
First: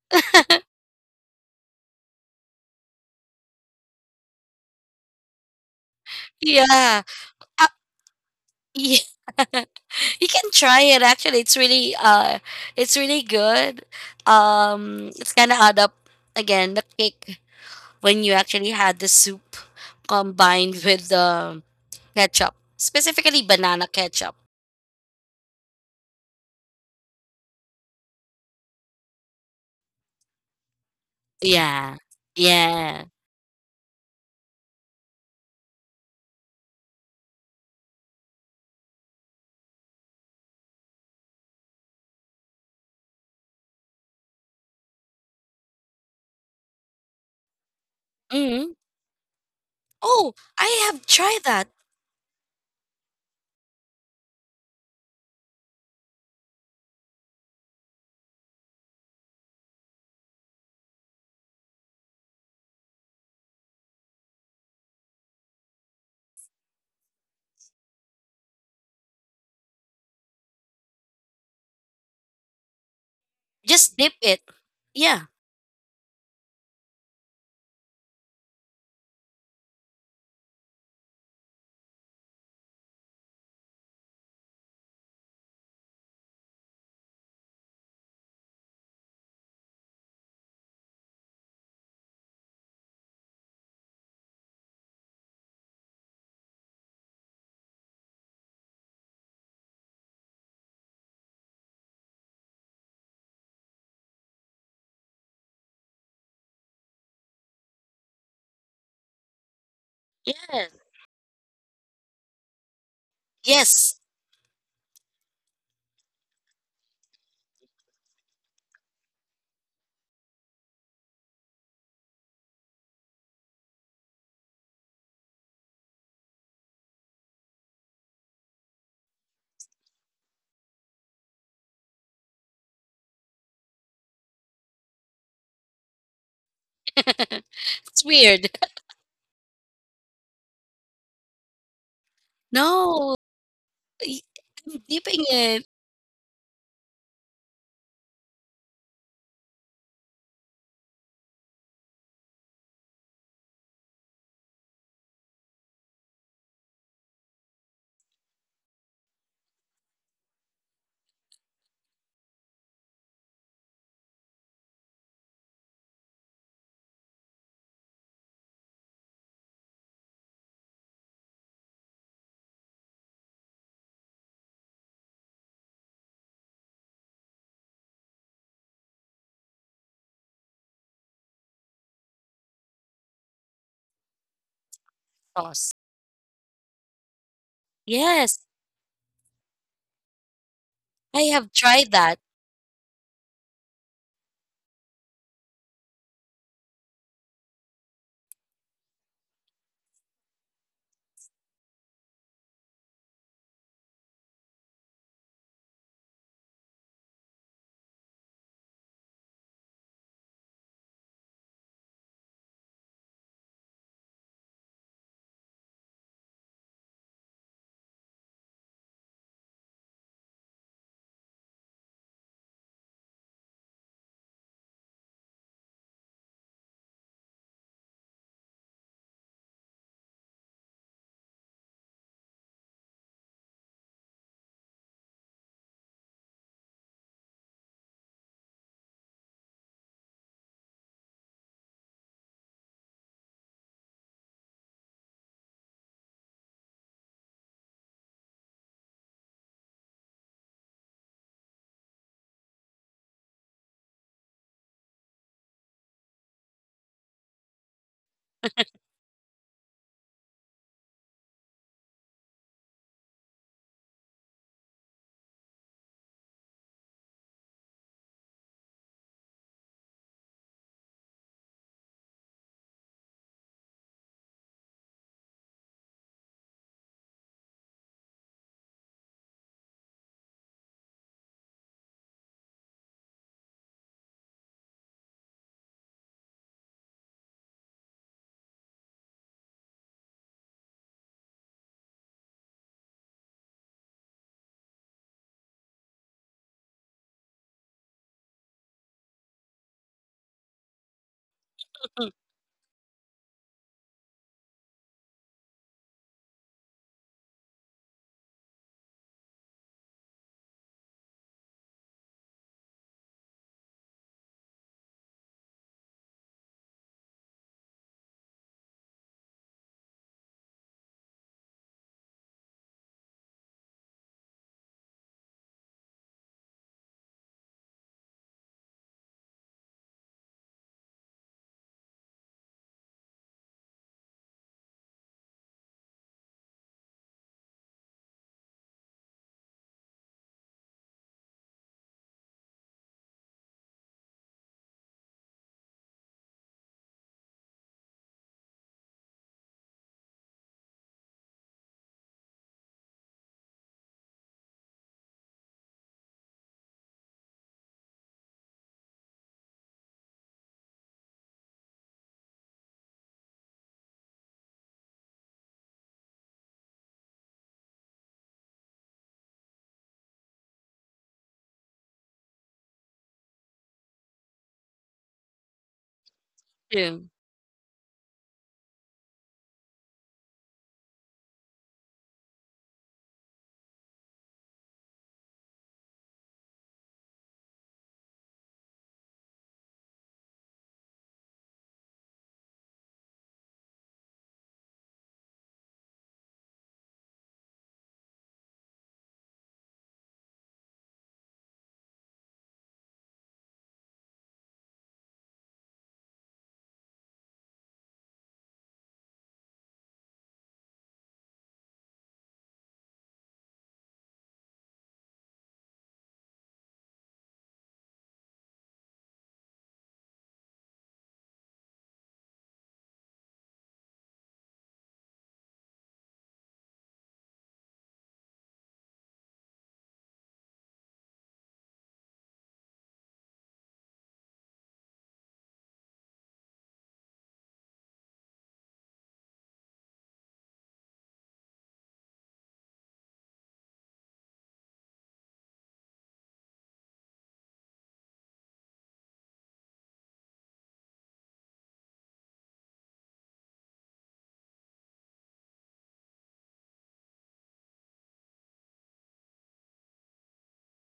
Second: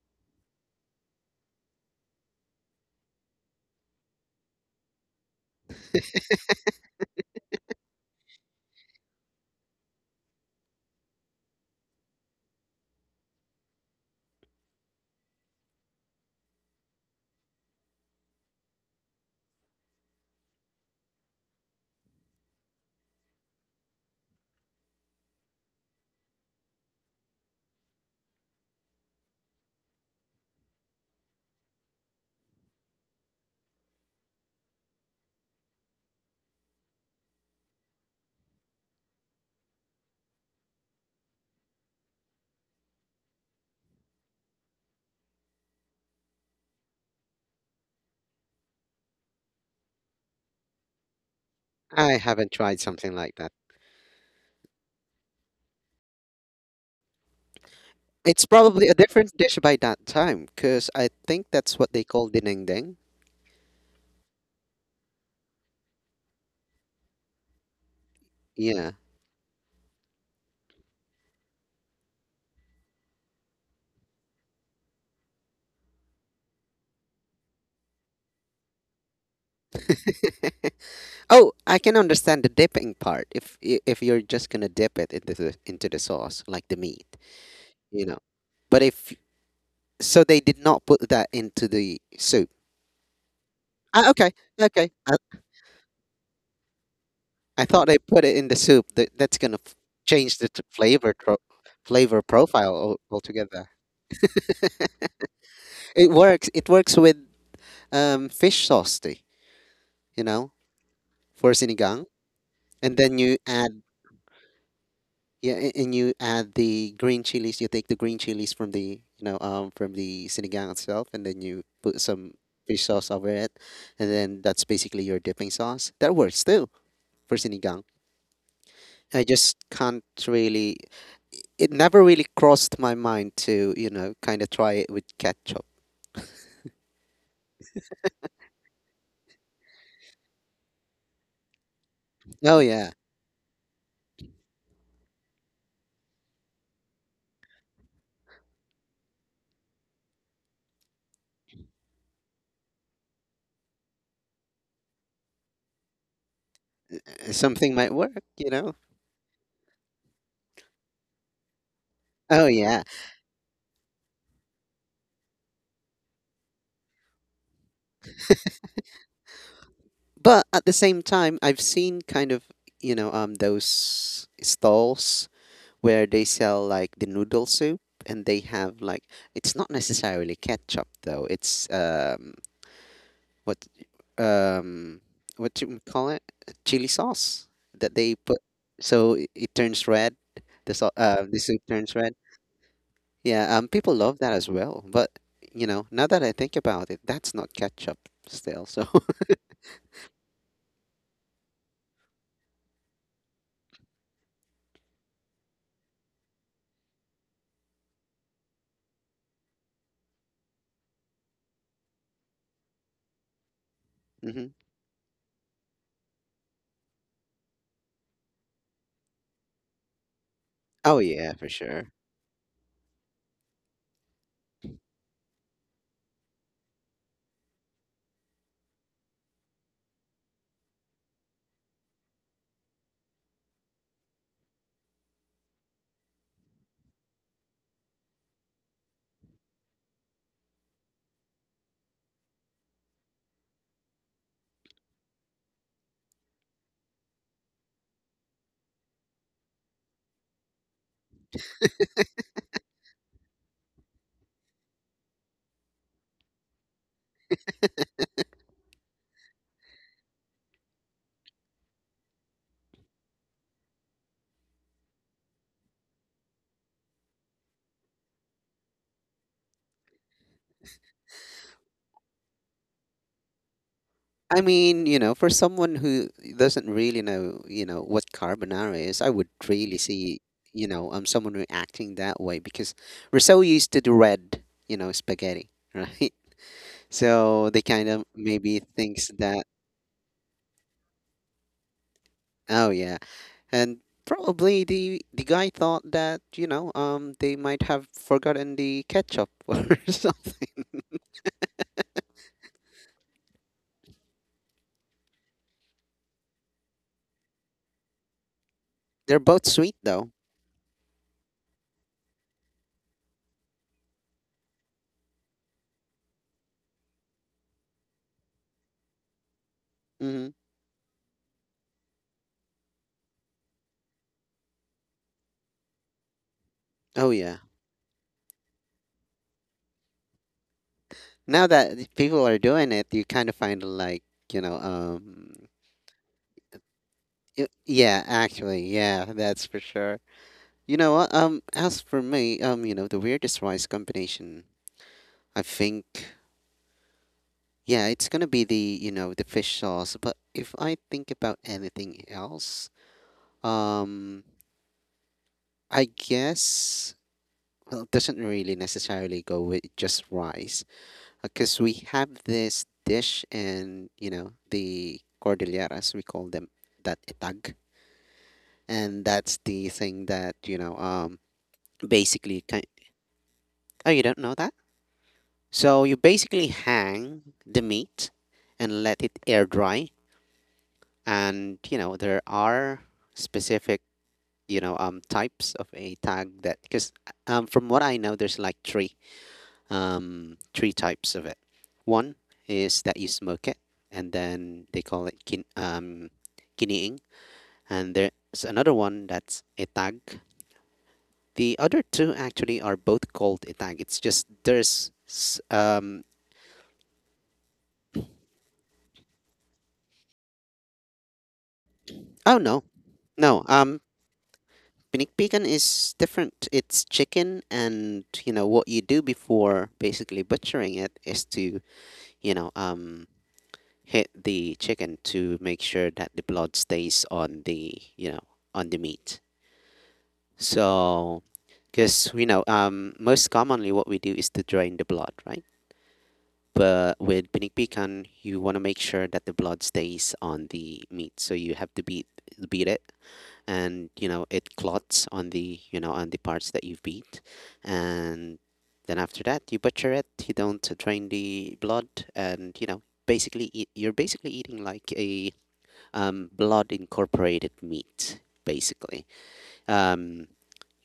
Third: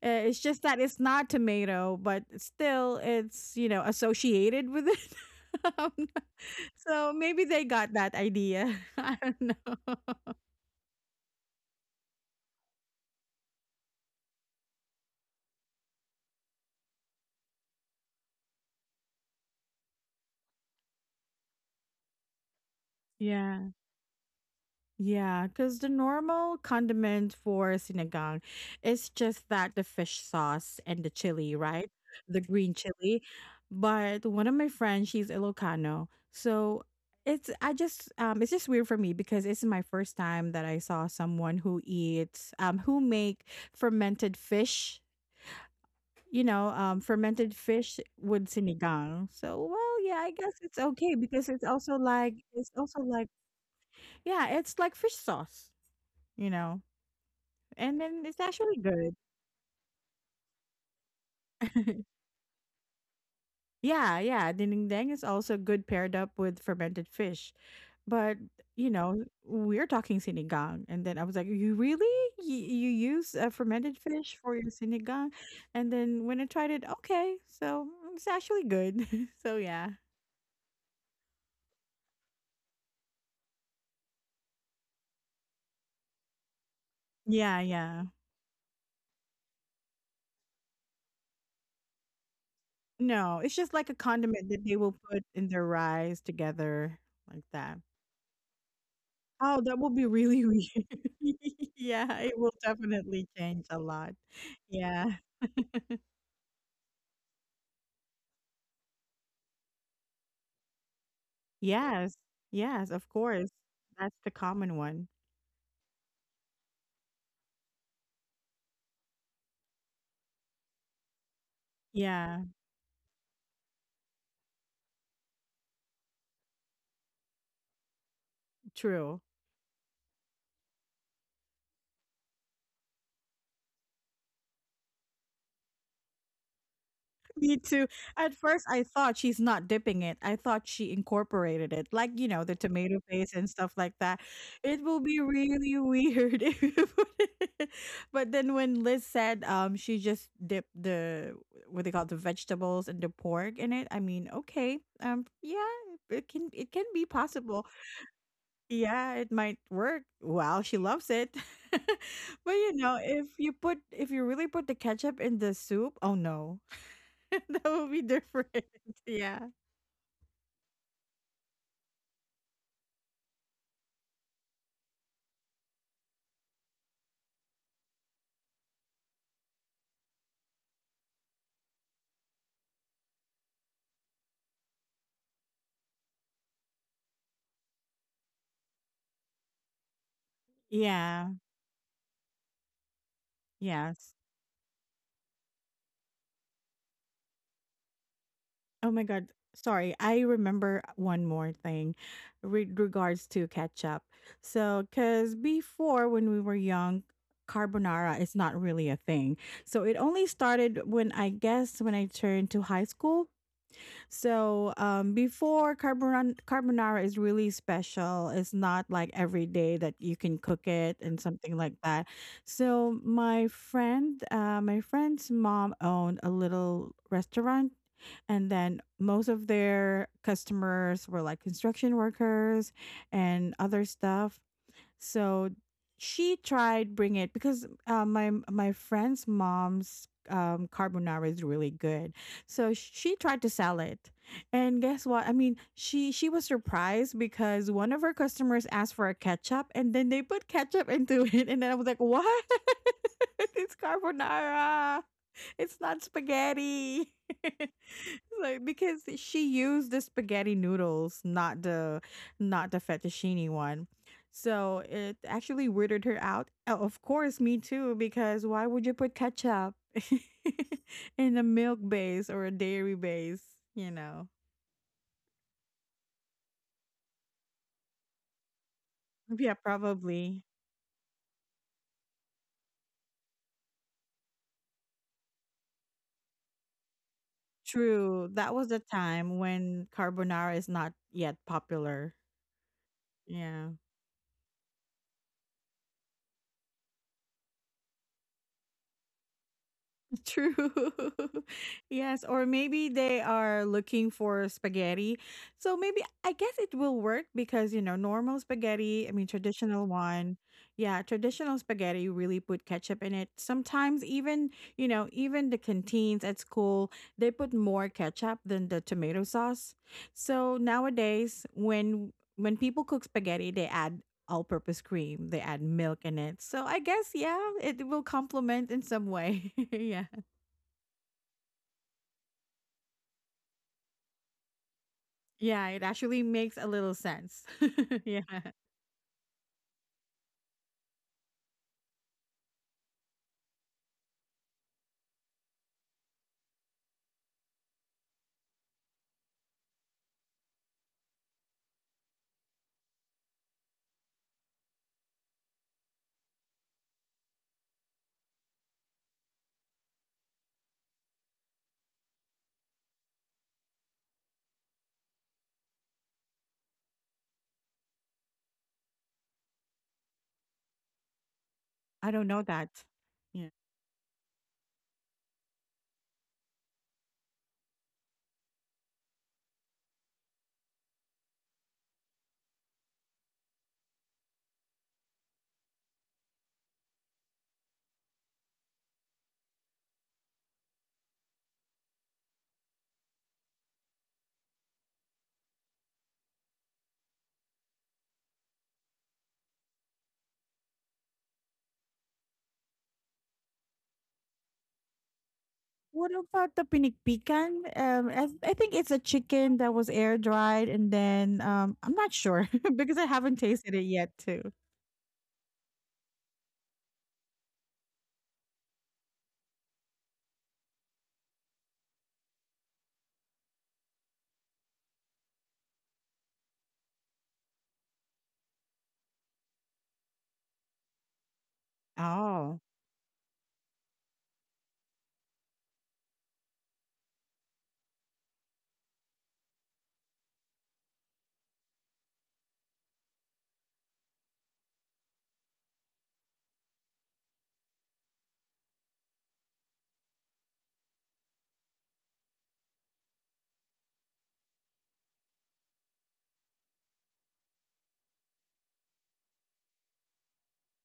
It's just that it's not tomato, but still, it's, you know, associated with it. [laughs] Um, Yeah. so maybe they Uh, got that idea. [laughs] yeah. I don't [laughs] know. [laughs] You can try it actually. It's really good. It's kind of add up again the kick when you actually had the soup combined with the ketchup, specifically Yeah. banana ketchup. Yeah, because the normal condiment for sinigang is just that the fish sauce and the chili, right? Yeah. The green Yeah. chili. But one of my friends, she's Ilocano. So it's I just it's just weird for me because it's my first time that I saw someone who eats who make fermented fish, you know, fermented fish with Mm. sinigang. So well, yeah, I Oh, guess I it's have okay tried because that. I haven't it's tried also something like like that. yeah, it's like fish sauce, you know. And then it's It's actually probably a good. different dish by that time, because I think that's what they [laughs] call dinengdeng. Yeah, yeah. Dinindeng is also good paired up with fermented fish. But, you Yeah. know, we're talking sinigang. And then I was like, you really? You use fermented Just dip fish it. for your Yeah. sinigang? And then when I tried it, okay. So it's actually good. [laughs] Yeah. Oh, I can understand the dipping part. If you're just gonna dip it into the sauce, like the meat, Yeah, yeah. you know. But if so, they did not put that into the soup. No, it's just like a Ah, okay, condiment that they okay. will put in their rice together like I that. thought they put it in the soup. That's gonna Oh, that will be change really the weird. flavor tro [laughs] Yeah, flavor it will profile definitely change altogether. a lot. Yeah. It works. It works with fish sauce, too, you know, Yes. for sinigang, Yes. Yes, and of then you course. add, Yes. That's the common one. yeah, and you add the green chilies. You take the green chilies from the from the sinigang itself, and then you put some Yeah, fish sauce over it, and then that's basically your dipping sauce. That works too for sinigang. true. I just can't really. It never really crossed my mind to you know kind of try it with ketchup. [laughs] Me too. It's At weird. first, [laughs] I thought she's not dipping it. I thought she incorporated it, like, you know, the Oh yeah, tomato No, paste and stuff like that. y- It I'm will be dipping it really weird [laughs] if you put it. [laughs] But then when Liz said she just dipped the, what they call the vegetables and the pork in it, I mean, okay. Yeah, it can be possible. something might work. You know. Yeah, it might work. Well, she loves it. [laughs] Oh But you yeah, know, if you put if you really put the ketchup in the soup, oh no, [laughs] that would be different. [laughs] Yeah. but at the same time, I've seen kind of those stalls where they sell like the noodle soup, and they have like, it's not necessarily ketchup though, it's what um what do sauce. you call it, chili sauce that they Yes, put, so it turns red, I Yeah. the have soup tried turns red. that Yeah, people Yes. love that as well, but you know, now that I think about it, that's not ketchup still. So Oh my God. Sorry. I remember one more thing with regards to ketchup. So, because before when we were young, carbonara is not really a thing. So, it only started when I guess when I turned to high school. [laughs] hmm, So before carbonara is really special. It's not like every day that you can cook it oh and yeah, for something like sure. that. So my friend, my friend's mom owned a little restaurant, and then most of their customers were like construction workers and other stuff. So she tried bring it because my friend's mom's carbonara is really good. So she tried to sell it, and guess what? I mean, she was surprised because one of her customers asked for a ketchup, and then they put ketchup into [laughs] it, and then I was like, "What? [laughs] it's carbonara." It's not spaghetti. [laughs] like because she used the spaghetti noodles, not the not the fettuccine one. So it actually weirded her out. Oh, of course, me too, because why would you put ketchup [laughs] in a milk base or a dairy base? You know? I mean, you know, for someone who doesn't really know, you know, what carbonara is, I would Yeah, really see, probably. Someone reacting that way because we're so used to the red, you know, spaghetti, right? [laughs] So they kind of True. That maybe was the thinks time that, when carbonara is not yet popular. oh yeah, Yeah. and probably the guy thought that, they might have forgotten the ketchup [laughs] or True. something. [laughs] yes, [laughs] or maybe they are looking for spaghetti. So maybe I guess it will work because, you know, normal spaghetti, I They're mean, both sweet traditional though. one, yeah, traditional spaghetti really put ketchup in it. Sometimes even, you know, even the canteens at school, they put more ketchup than the tomato sauce. Mhm. So nowadays, when people cook spaghetti, they add all-purpose cream, they add milk in it. So I guess Oh yeah, yeah. it will complement in some way. [laughs] yeah. Now that the people are doing it, you kind of find like you know, um, Yeah, it actually makes a little sense. [laughs] Yeah, Yeah. actually, yeah, that's for sure. As for me, the weirdest rice combination, I think, yeah, it's gonna be the you know the fish sauce. But if I think about anything else, um, I guess, well, it doesn't really necessarily go with just rice because we have this dish in you know the cordilleras we call them that itag, and that's the thing that I don't basically know kind, that. Yeah. oh you don't know that. So you basically too. hang the meat and let it air dry, and you know there are specific types of a tag that because from what I know there's like 3 three types of it. One is that you smoke it, and then they call it kiniing. And there's another one that's etag. The other two actually are both called etag. It's just there's um, What about the pinikpikan? I think it's a chicken that was air dried, and then I'm not oh sure no, [laughs] because I haven't no, tasted it yet too. pinikpikan is different. It's chicken, and you know what you do before basically butchering it is to you know um hit the chicken to make sure that the blood stays on the you know on the meat. So because Oh. Most commonly what we do is to drain the blood, right? But with pinik pican you want to make sure that the blood stays on the meat, so you have to beat it, and you know it clots on the you know on the parts that you beat. And then after that you butcher it, you don't drain the blood, and you know basically eat, you're basically eating like a blood incorporated meat, basically. Um,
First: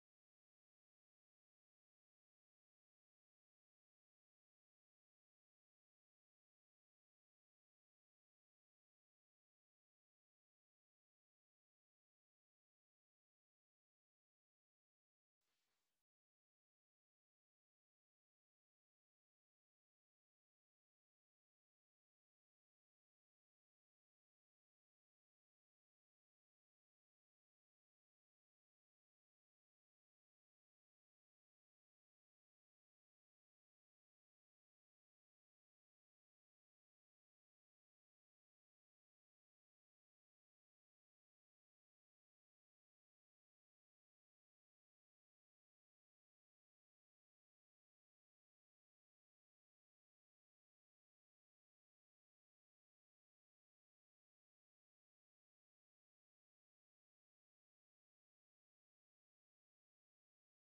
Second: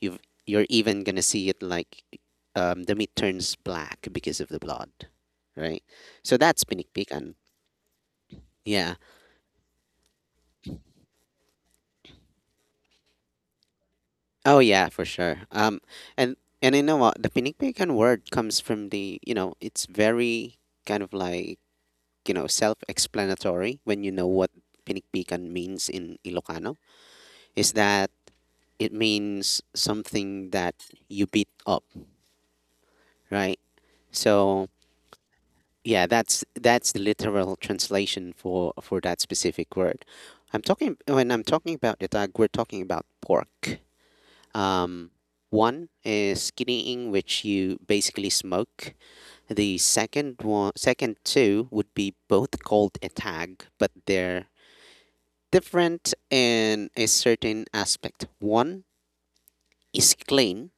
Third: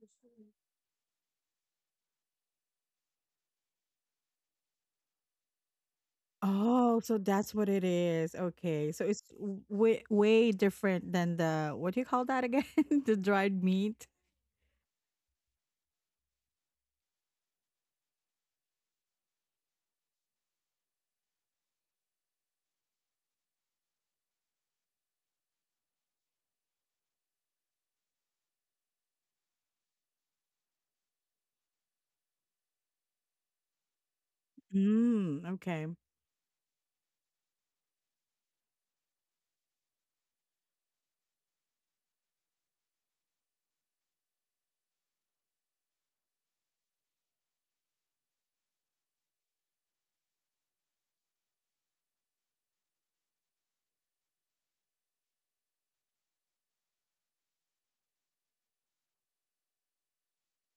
you've, you're even gonna see it like the meat turns black because of the blood, right? So that's Oh, so pinikpikan. that's what it is. Okay. Yeah. So it's w- way way different than the what do you call that again? [laughs] The dried meat. Oh yeah, for sure. And you know what? The pinikpikan word comes from the you know it's very kind of like you know self-explanatory when you know what pinikpikan means in Ilocano. Is that it means something that you beat up, right? So Mm, okay. yeah, that's the literal translation for that specific word. I'm talking about the tag, we're talking about pork. Um, One is skinnying, which you basically smoke. The second one, second two would be both called a tag, but they're different in a certain aspect. One is clean,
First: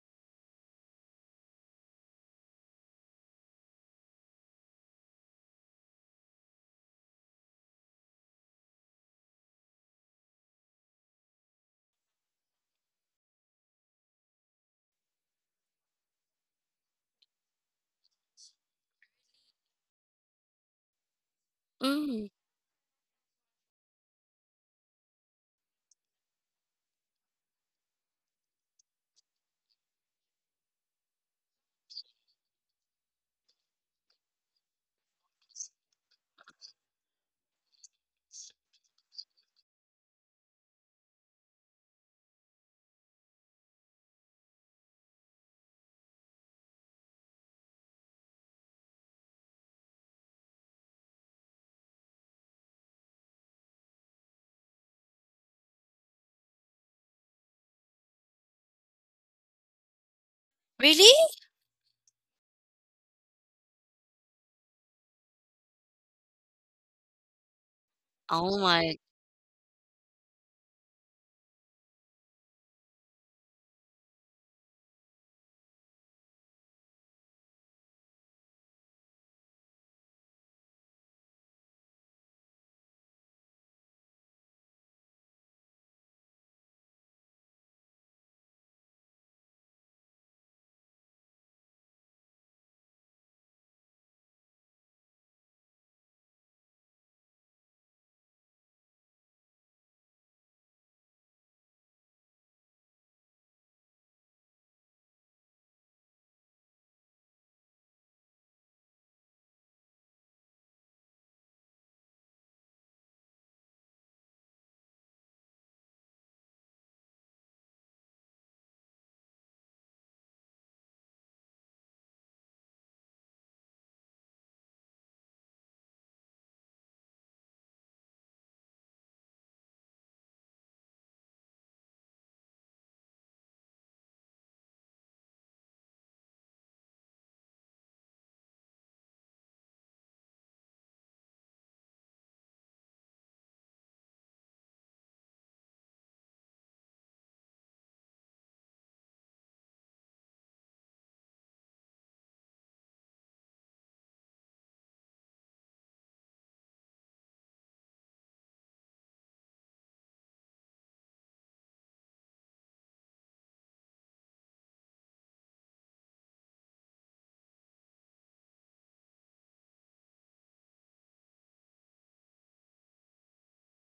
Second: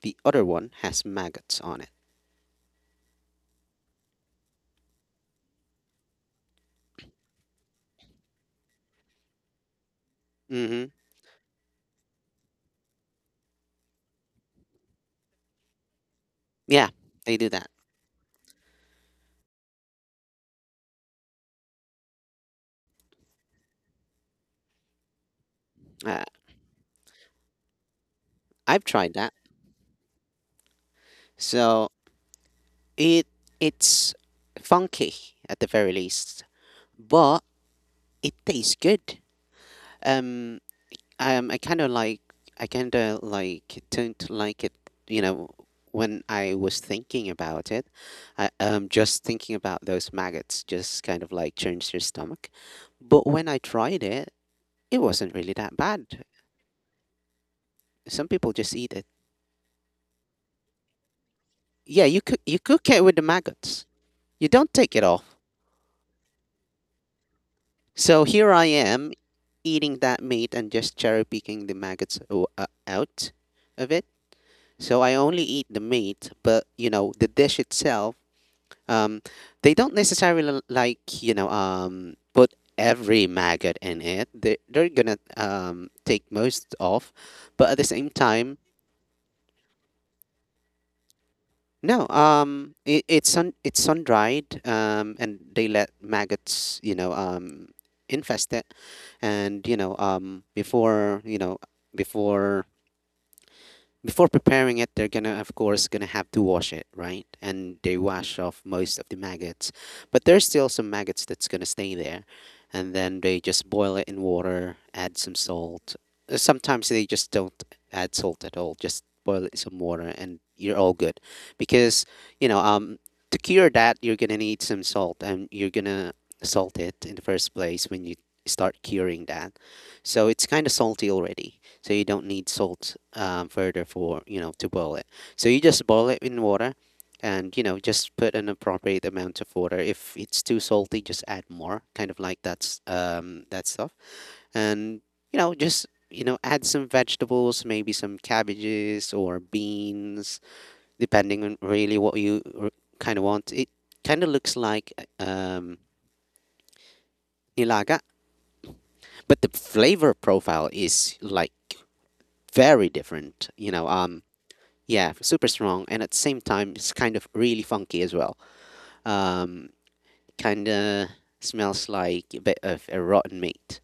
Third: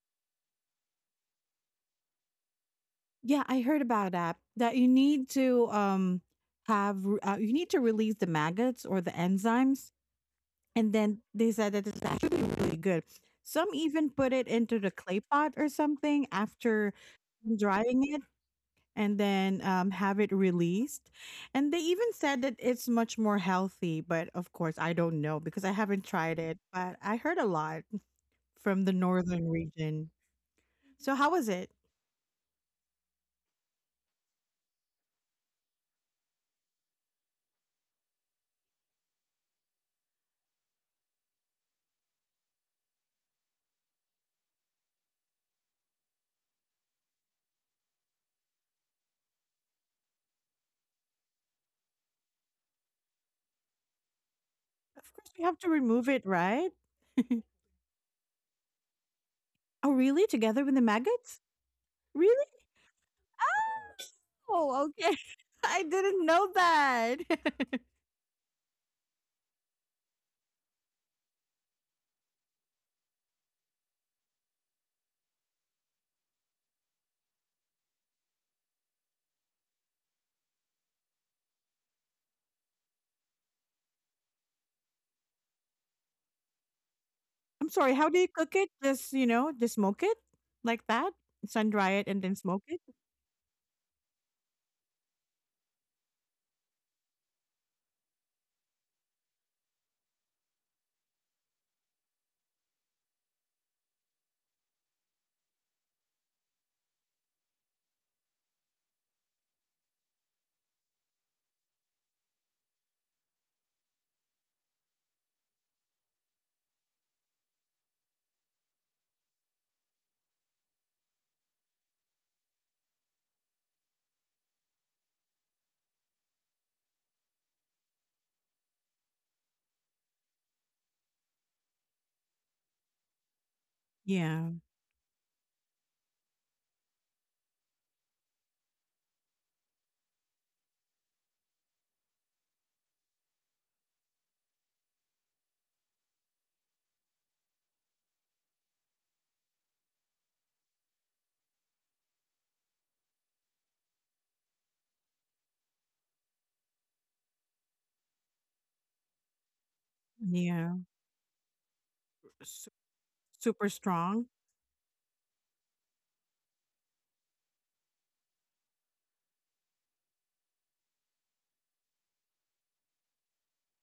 the other one has maggots on it. Yeah, I heard about that. That you need to have you need to release the maggots or the enzymes, Hmm. and then they said that it's actually really good. Some even put it into the clay pot or something Yeah, after they do that. drying it, and then have it released. And they even Mm. said that it's much more healthy. But of course, I don't know because I haven't Uh, tried it. But I heard a lot I've from the tried that. northern region. So how was it? So it it's funky at the very least, but it tastes good. Um, I kind of like I kind of don't like it. You know, when I was thinking about it, just thinking about those maggots just kind of like churns your stomach. But when I tried it, it Of course, wasn't we really have to that remove bad. it, right? Some people just eat it. Oh, really? Together with the Really? maggots? Yeah, Really? you cook it with the maggots. You don't Oh, take it okay. off. [laughs] I didn't know that. [laughs] So here Oh I my. am eating that meat and just cherry picking the maggots out of it. So I only eat the meat, but you know the dish itself. Um, they don't necessarily like you know put every maggot in it. They they're gonna take most off, I'm but at the sorry, how same do you cook time, it? Just, you know, just smoke it like that? Sun dry no. it and then smoke it? It's sun it's sun dried. And they let maggots infest it, and you know before you know before before preparing it they're gonna of course gonna have to wash it, right, and they wash off most of the maggots, but there's still some maggots that's gonna stay there, and then they just boil it in water, add some salt. Sometimes they just don't add salt at all, just boil it in some water and you're all good because you know um to cure that you're gonna need some salt, and you're gonna salt it in the first place when you start curing that, so it's kind of salty already, so you don't need salt further for you Yeah. know to boil it. So you just boil it in water, and you know just put an appropriate amount of water. If it's too salty, just add more, kind of like that's that stuff, and you know just you know add some vegetables, maybe some cabbages or beans, depending on really what you kind of want. It kind of looks like um, nilaga, but the flavor profile Yeah. is like Su- very different. Super strong. Yeah, super strong, and at the same time, it's kind of really funky as well. Um, Kind of smells like a bit of a rotten meat.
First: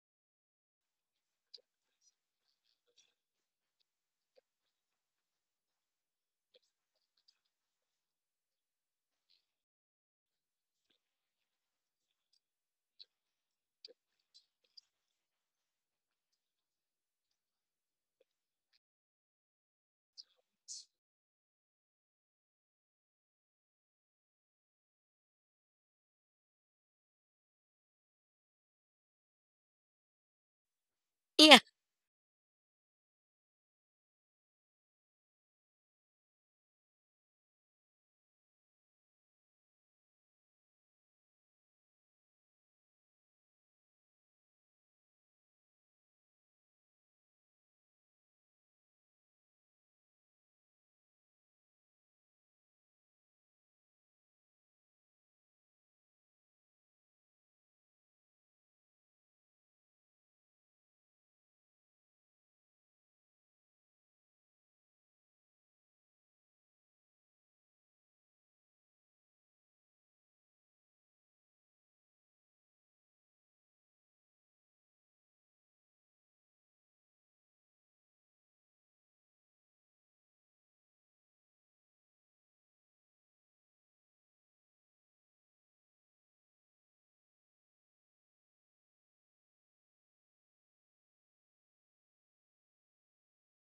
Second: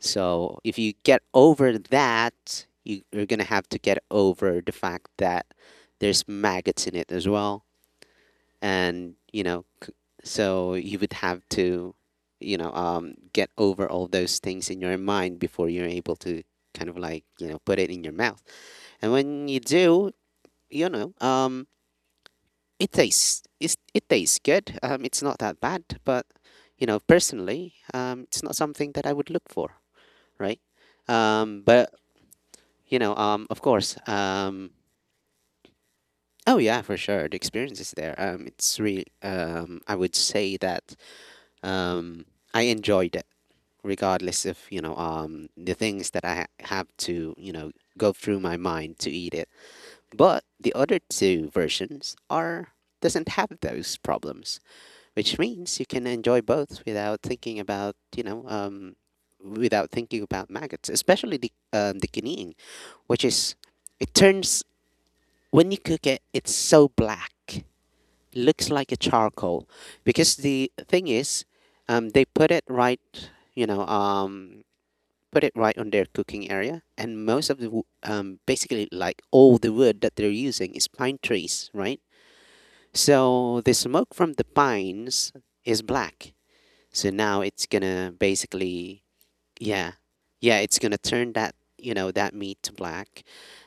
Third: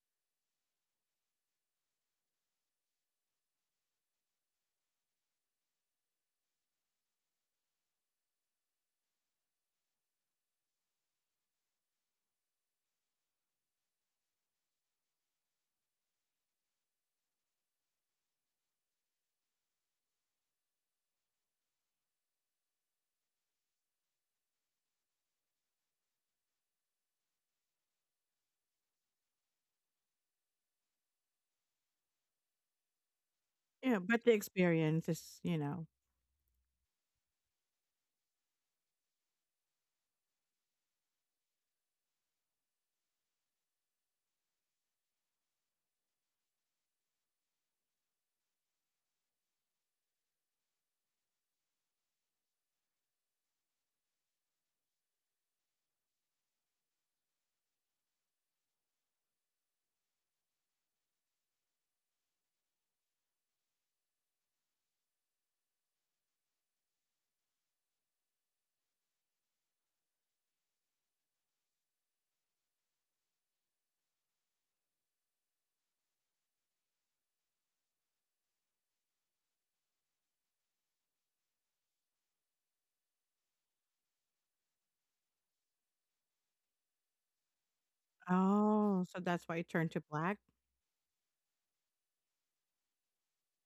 So if you get over that, you're gonna have to get over the fact that there's maggots in it as well, and you know, so you would have to, get over all those things in your mind before you're able to kind of like you know put it in your mouth. And when you do, you know, um It tastes it tastes good. It's not that bad, but you know, personally, it's not something that I would look for, right? Yeah, But you know, of course, Yeah, but the experience is, you know. Oh yeah, for sure, the experience is there. It's really, I would say that um, I enjoyed it, regardless of the things that have to you know go through my mind to eat it. But the other two versions are doesn't have those problems, which means you can enjoy both without thinking about without thinking about maggots, especially the guinean, which is it turns when you cook it, it's so black, looks like a charcoal, because the thing is, they put it right, you know, um, put it right on their cooking area, and most of basically like all the wood that they're using is pine trees, right? So the smoke from the pines is black so now it's gonna basically, Oh, so that's why it turned yeah, to black. yeah, it's gonna turn that, you know, that meat to black.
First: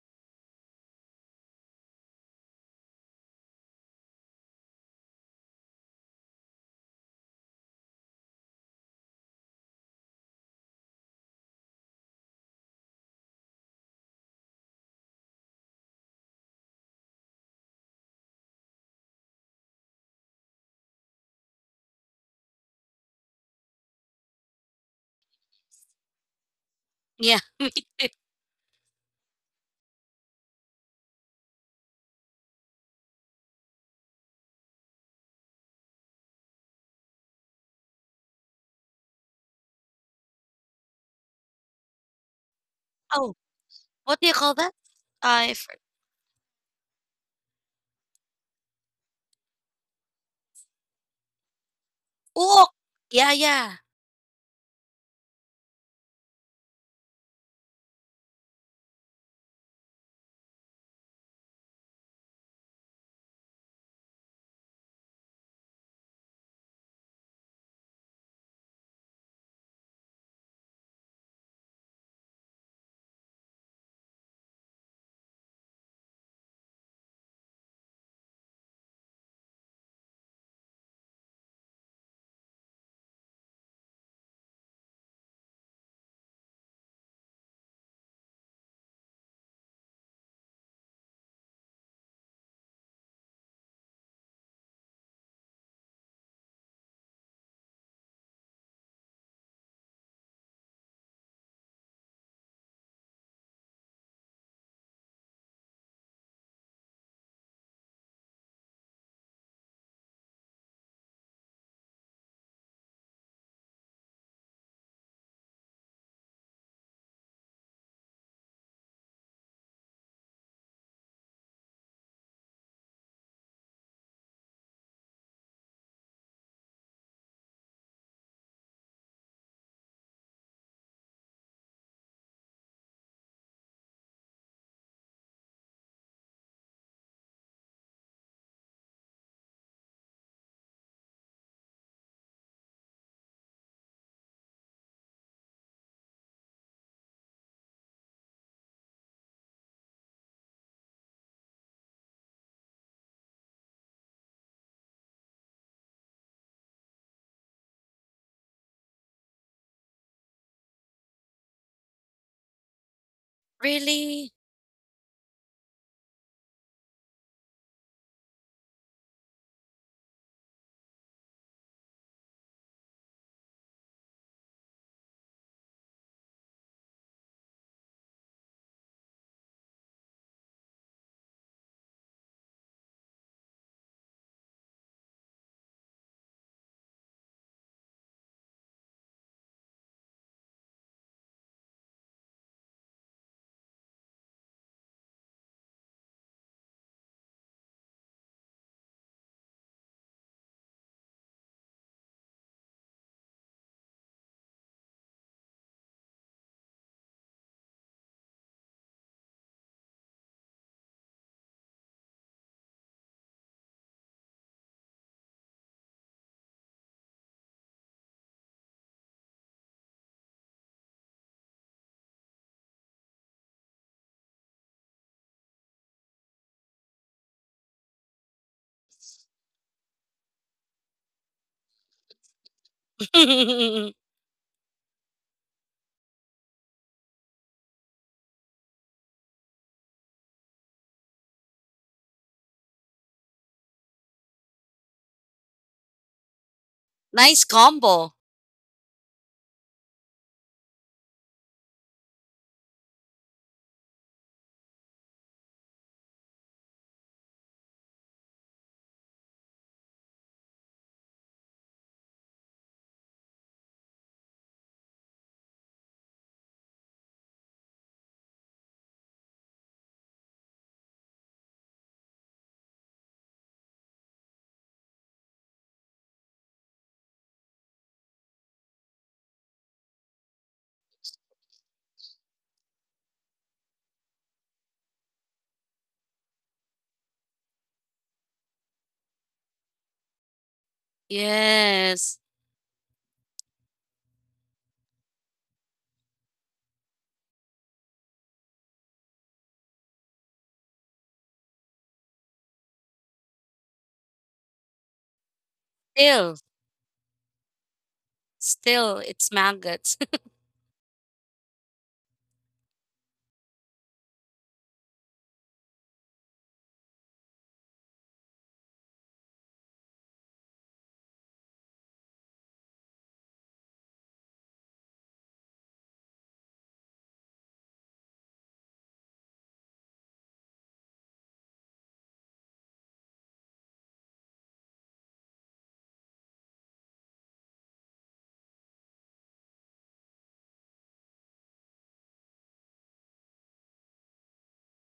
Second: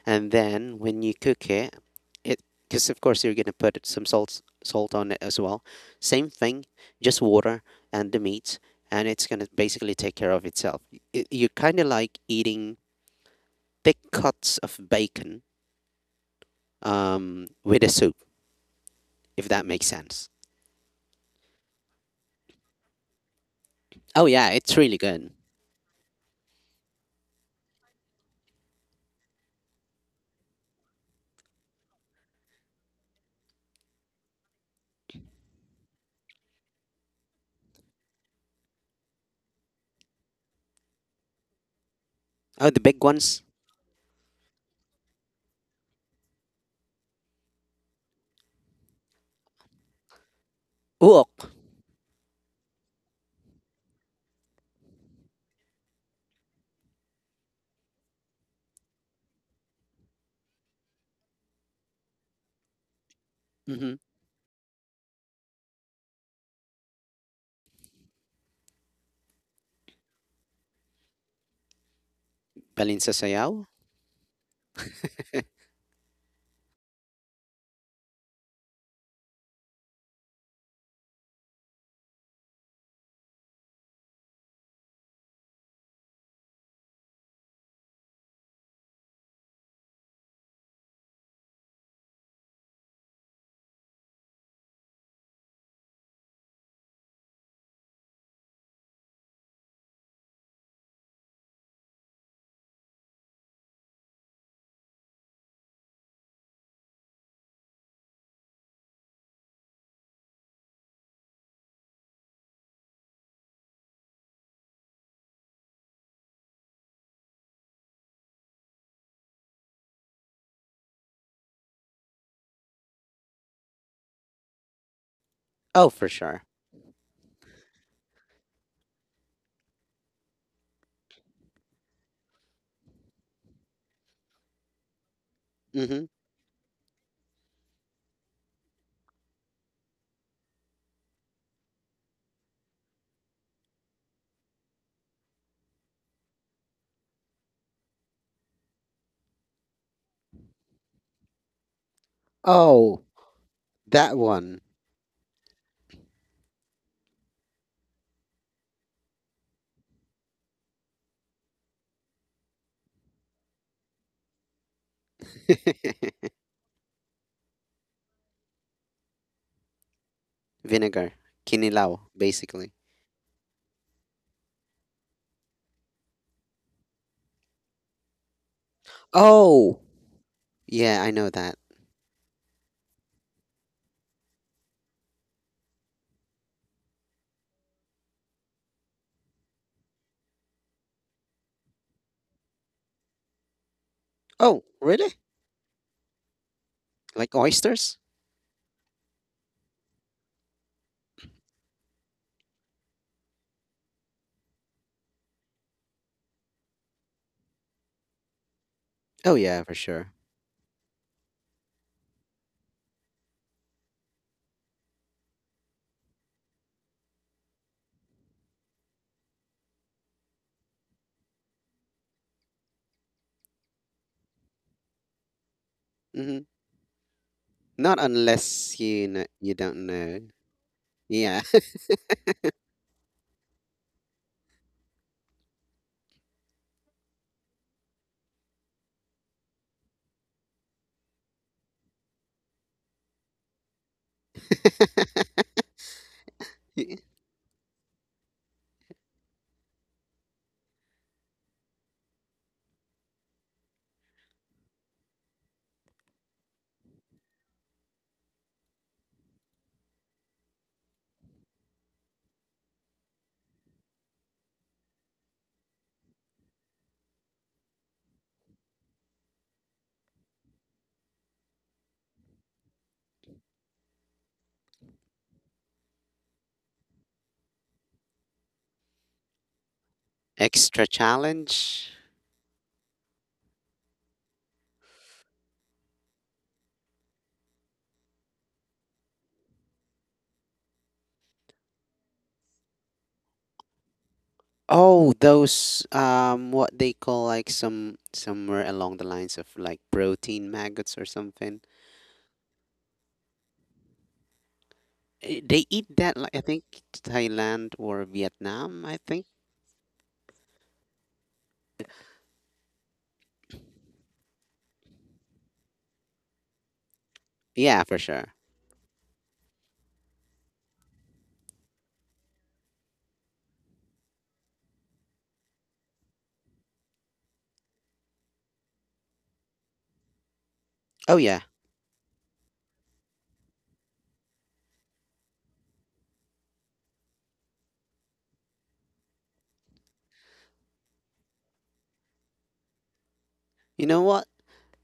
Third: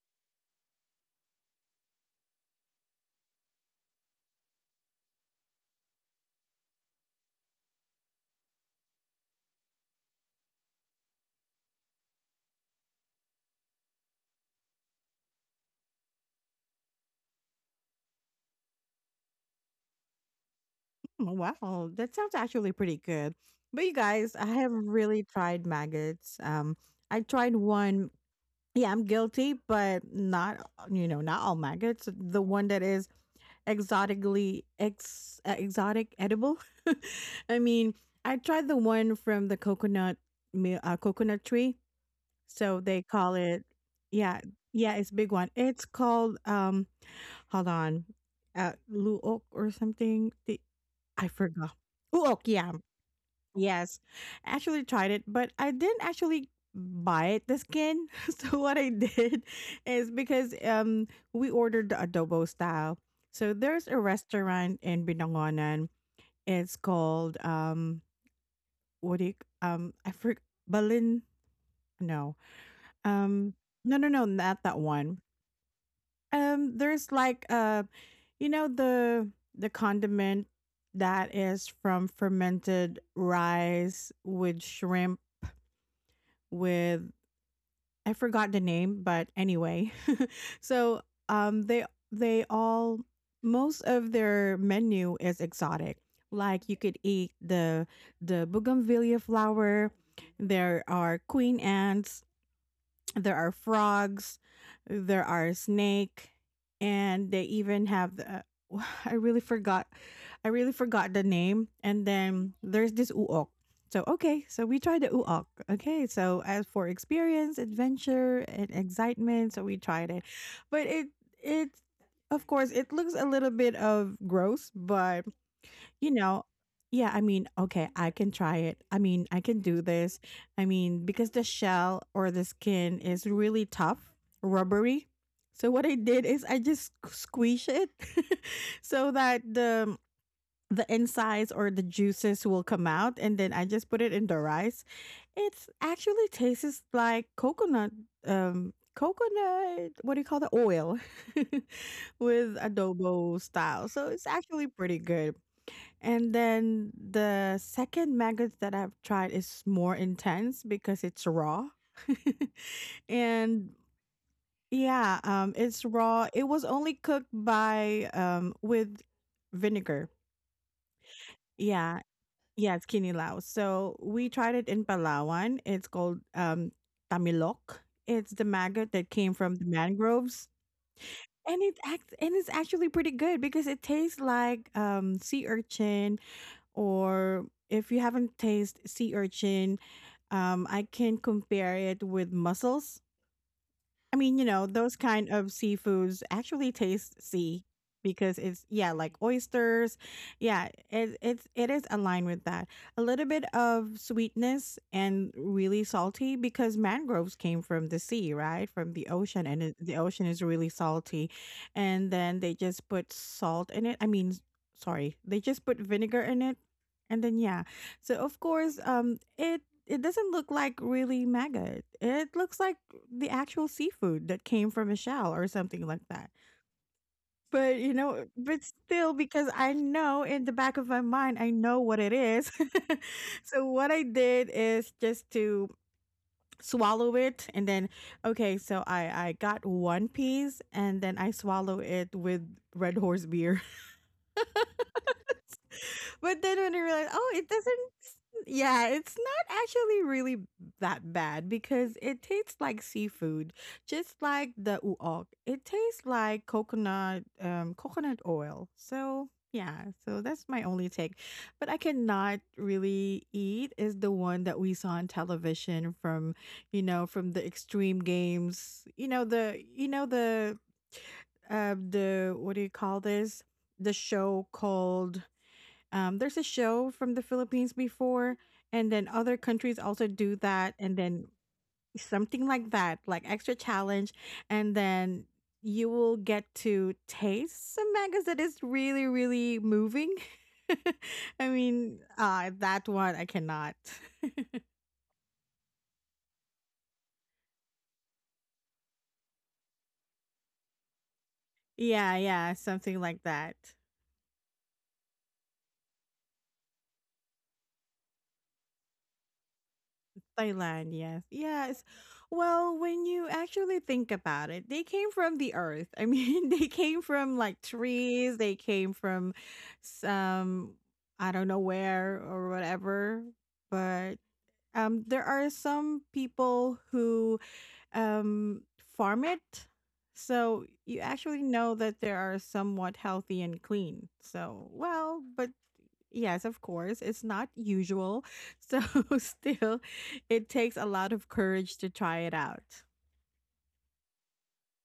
And then when you cook it, it, because of course you're gonna put some salt on it as well. Same thing, just water and the meat, and it's gonna basically take care of itself. It, you're kind of like eating thick cuts of bacon with a soup, if that makes sense. Mm, wow, that sounds actually pretty good. But you Oh guys, I yeah, have it's really really good. tried maggots. I yeah. tried [laughs] one. Yeah, I'm guilty, but not, you know, not all maggots. The one that is exotic edible. [laughs] I mean, I tried the one from the coconut coconut tree. Oh, So the they big Oh, call ones. it, what do you yeah, call that? yeah, it's big one. I for It's called hold on, luok or something. The, I Uok. forgot. Uok, Oh yeah. yeah, yeah. Yes, actually tried it, but I didn't actually buy it, the skin. [laughs] So what I did is because we ordered the adobo style. So there's Mm-hmm. a restaurant in Binangonan. It's called what do you I forget. Balin no Balinsa um sayaw. no no no not that one. There's like you know the condiment that is from fermented rice with shrimp with I forgot the name, but anyway. [laughs] so um they they all most of their menu is exotic. Like you could eat the bougainvillea flower. There are queen ants. There are frogs, there are snake, and they even have the. [laughs] [sighs] I really forgot. I really forgot the name. And then there's this uok. So okay, so we tried the uok. Okay, so as for experience, adventure, and excitement, so we tried it, but it of course it looks a little bit of gross, but Oh, for you sure. know yeah, I mean, okay, I can try it. I mean, I can do this. I mean, because the shell or the skin is really tough, rubbery. So what I Mm-hmm. did is I just squeeze it [laughs] so that the insides or the juices will come out and then I just put it in the rice. It's actually tastes like coconut coconut what do you call the oil [laughs] with Oh, adobo style. So that it's one. actually pretty good. And then the second maggots that I've tried is more intense because it's raw. [laughs] and Really? yeah, it's [laughs] raw. It was only cooked by with vinegar. Vinegar. Kinilaw, Yeah. basically. Yeah, it's kinilaw. So we tried it in Palawan. It's called tamilok. It's the maggot that came from the Oh, mangroves. yeah, I know that. And it acts and it's actually pretty good because it tastes like sea urchin, or if you haven't tasted sea urchin, I can compare it with mussels. I mean, you Oh, know, those really? kind of seafoods actually taste Like sea oysters? because it's yeah, like oysters. Yeah, it it's it is aligned with that. A little bit of sweetness and really salty because mangroves came from the sea, right? From the Oh, ocean and yeah, for it, the sure. ocean is really salty. And then they just put salt in it. I mean, sorry. They just put vinegar in it. And then yeah. So of course, it it doesn't look like really maggot. It looks like the actual seafood that came from a shell or something like that. Mm-hmm. But you Not know, but unless you still, know, because you I don't know. know in the back of my mind, Yeah. I know what it is. [laughs] so what [laughs] I did is just to swallow it and then okay so I got one piece and then I swallow it with red horse beer. [laughs] but then when I realized [laughs] oh Nice it doesn't combo. yeah, it's not actually really that bad because it tastes like seafood, just like the uok. It tastes like coconut, coconut oil. So yeah, so that's my only take. But I cannot really eat is the one that we saw on television from, you know, from the extreme games. You know the what do you call this? The show called there's a show from the Philippines before, and then other countries also do that, Extra and then challenge. something like that, like extra challenge, and then you will get to taste some mangas that is really, really moving. [laughs] I mean, Yes. That one I cannot. [laughs] Oh, those what they call like some somewhere along the lines of like protein maggots or something. Yeah, yeah, something like that. Eh, they eat that like Still, I think Thailand or Vietnam, still, I think. it's maggots. Thailand, yes. Yes. Well, when you actually think about it, they came from the earth. I mean, [laughs] they came from like Yeah, for sure. trees, they came from some I don't know where or whatever, but there are some people who um, farm it. So you Oh yeah. actually know that they are somewhat healthy and clean. So, well, but yes, of course, it's not usual. So, [laughs] still, it takes a lot of courage to try it out. You know what?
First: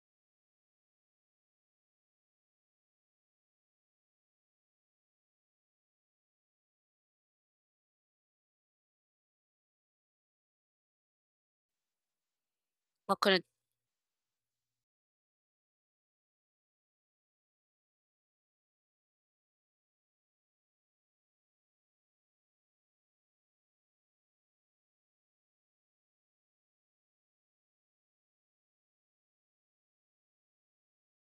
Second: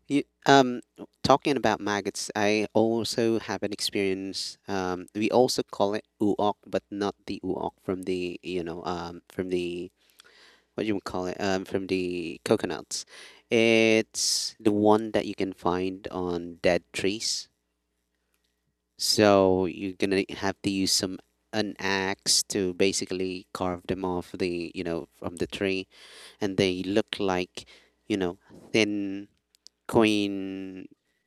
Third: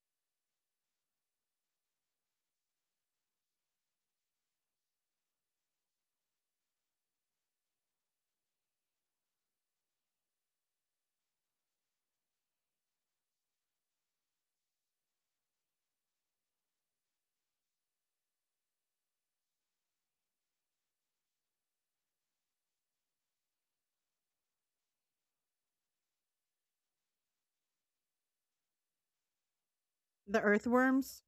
You Talking about maggots, I also have an experience. We also call it uok, but not the uok from the you know from the what do you call it from the coconuts. [laughs] Coconut. It's the one that you can find on dead trees. So you're gonna have to use some an axe to basically carve them off the you know from the tree, and they look like you know thin The queen. earthworms?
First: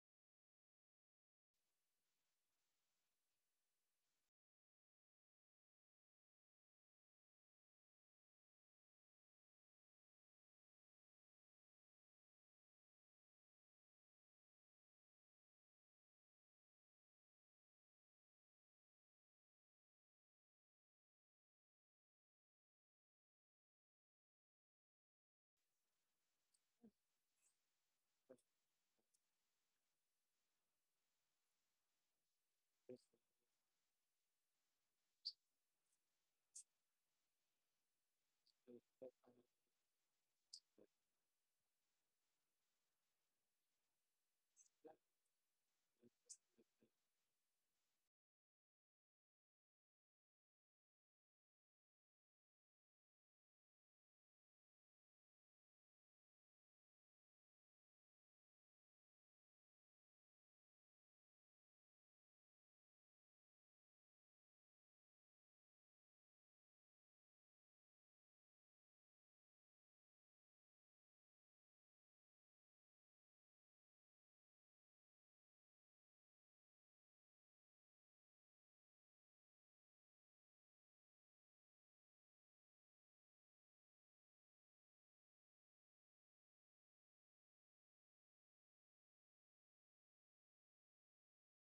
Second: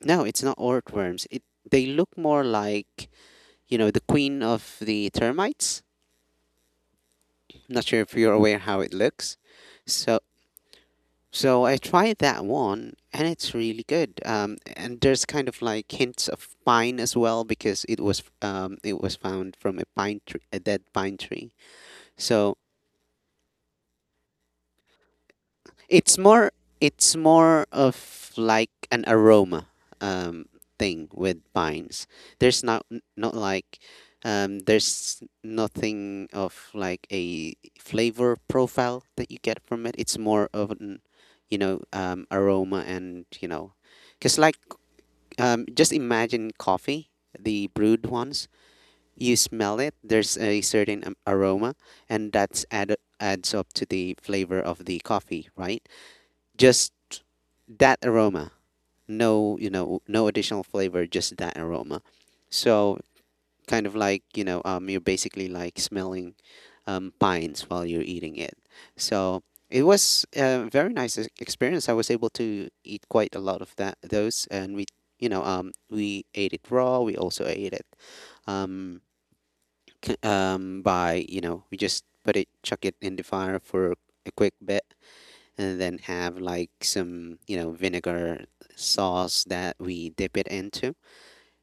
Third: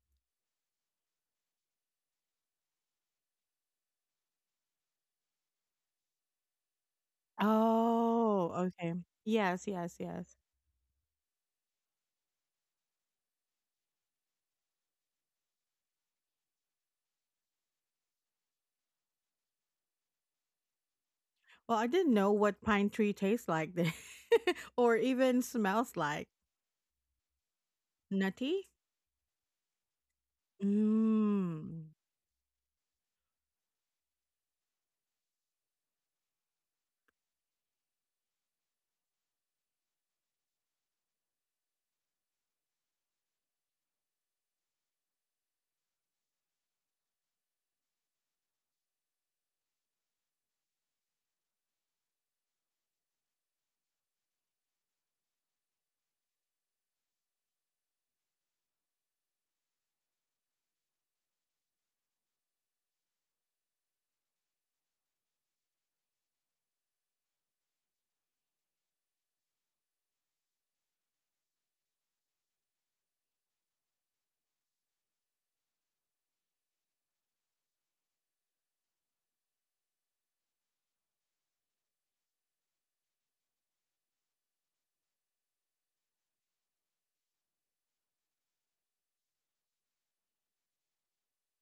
No, it's not earthworms. It they look more like you know the queen of the termites. Not sure if you're Oh, aware how it okay. looks. Yes, yes, So yes. so I tried that one and it's really good. And there's kind of like hints of pine as well because it was found from a pine tree, a dead pine tree. Well, I didn't know So what pine tree tastes like then, [laughs] or even smells It's like. more it's more of Nutty? like an aroma um thing with Mmm. pines. There's not like there's nothing of like a flavor profile that you get from it. It's more of an aroma and you know cuz like just imagine coffee, the brewed ones. You smell it, there's a certain aroma and that's add adds up to the flavor of the coffee, right? Just that aroma, no you know no additional flavor, just that aroma, so kind of like you're basically like smelling pines while you're eating it, so it was a very nice experience. I was able to eat quite a lot of that those and we we ate it raw, we also ate it um, [clears throat] by you know we just put it chuck it in the fire for a quick bit and then have like some, you know, vinegar sauce that we dip it into.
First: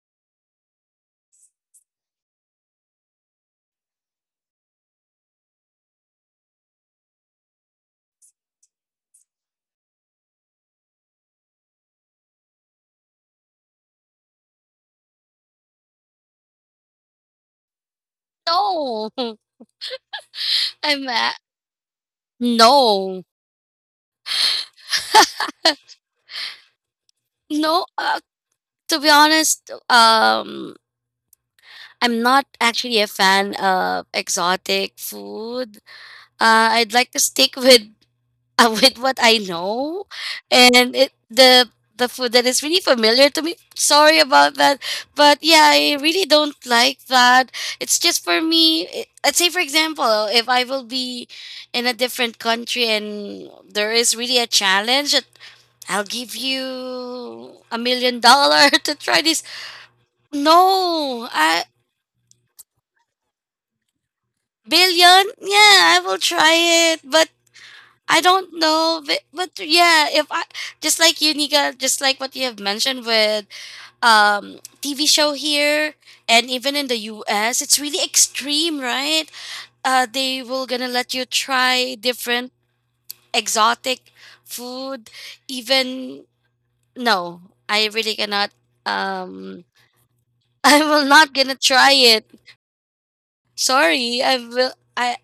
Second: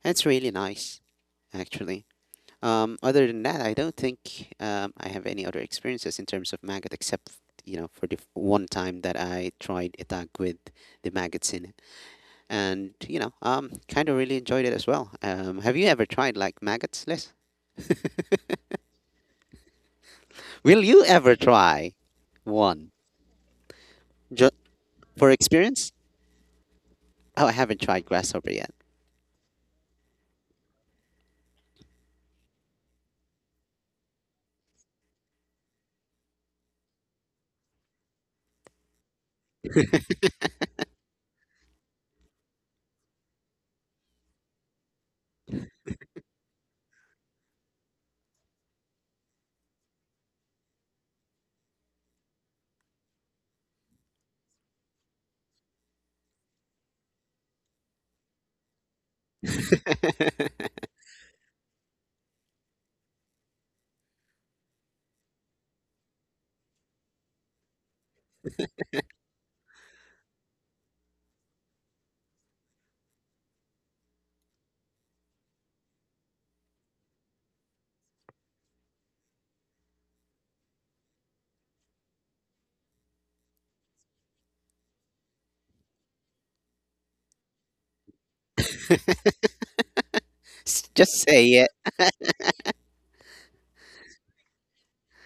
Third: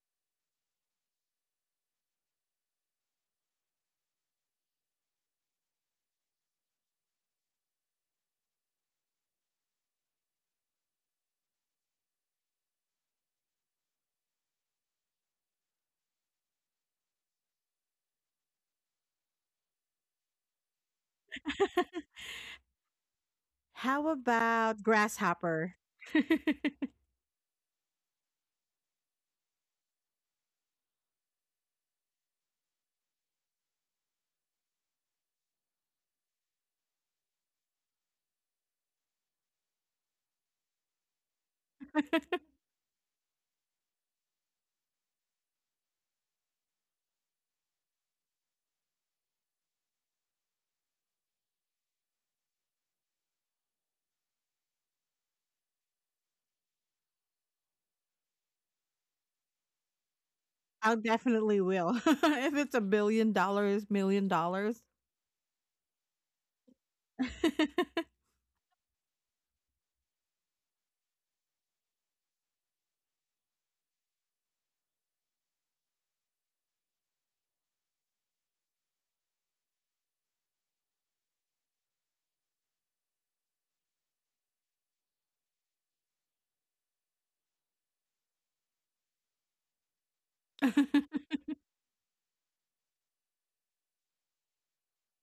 It's really nice, actually. Other than that, I don't think I have any other experiences in terms of maggot except, you know, for the one time that I tried itag with the maggots in it. And, you know, kind of really enjoyed it as well. Have you ever tried like maggots, Liz? No, [laughs] Will you I'm a- ever try one? no. How Ju- about for grasshopper? experience? [laughs] Oh, I haven't No, tried grasshopper yet. to be honest, I'm not actually a fan of exotic food. I'd like to stick with [laughs] with what I know, and it the food that is really familiar to me. Sorry about that, but yeah, I really don't like that. It's just for me. Let's say, for example, if I will be in a different country and there is really a challenge, I'll give you $1 million [laughs] to try this. [laughs] I No, definitely I will. [laughs] If it's a billion dollars, million dollars. Billion. Yeah, I will try it, but [laughs] I don't know. But yeah, if I just like you, Nika, just like what you have mentioned with TV show here and even in the U.S., it's really extreme, right? They will gonna let you try different exotic food. Even no, I really cannot. Um, [laughs] I will Just not say gonna it. try it. Sorry, I will. I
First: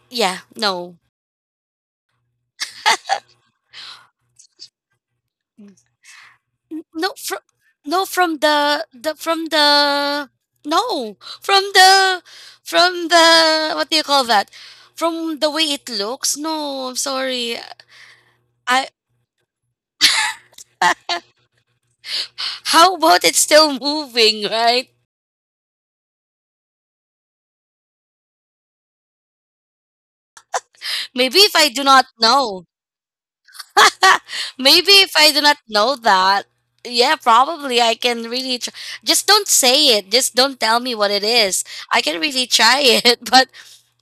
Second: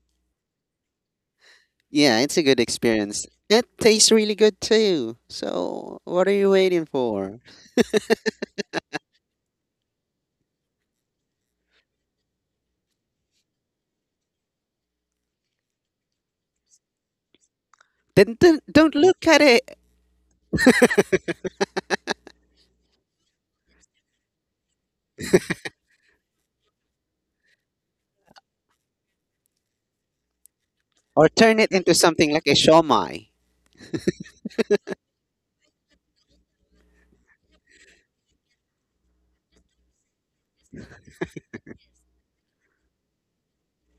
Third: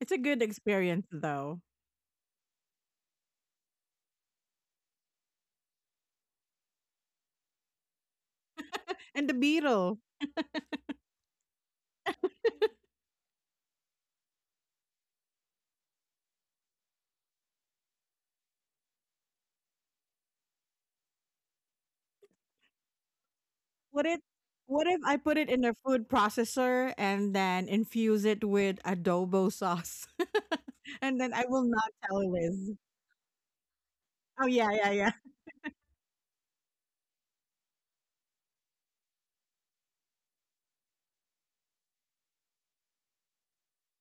It's a Yeah, good no. experience though. Yeah, it's a good experience. It tastes really good too. So what are you waiting No, from for? no from the And the from beetle. the no from the from the what do you call that? From the way it looks. No, I'm sorry. Then I don't look at it How about it's still What if moving, what right? if I put it in a food processor and then infuse it with adobo sauce? [laughs] And or then Maybe I if turn will I it do not into not tell something like a know. Liz. shawmai, [laughs] Oh yeah, yeah, Maybe yeah. if I do not know that. Yeah, probably I can really try. Just don't say it. Just don't tell me what it is. I can really try it, [laughs] but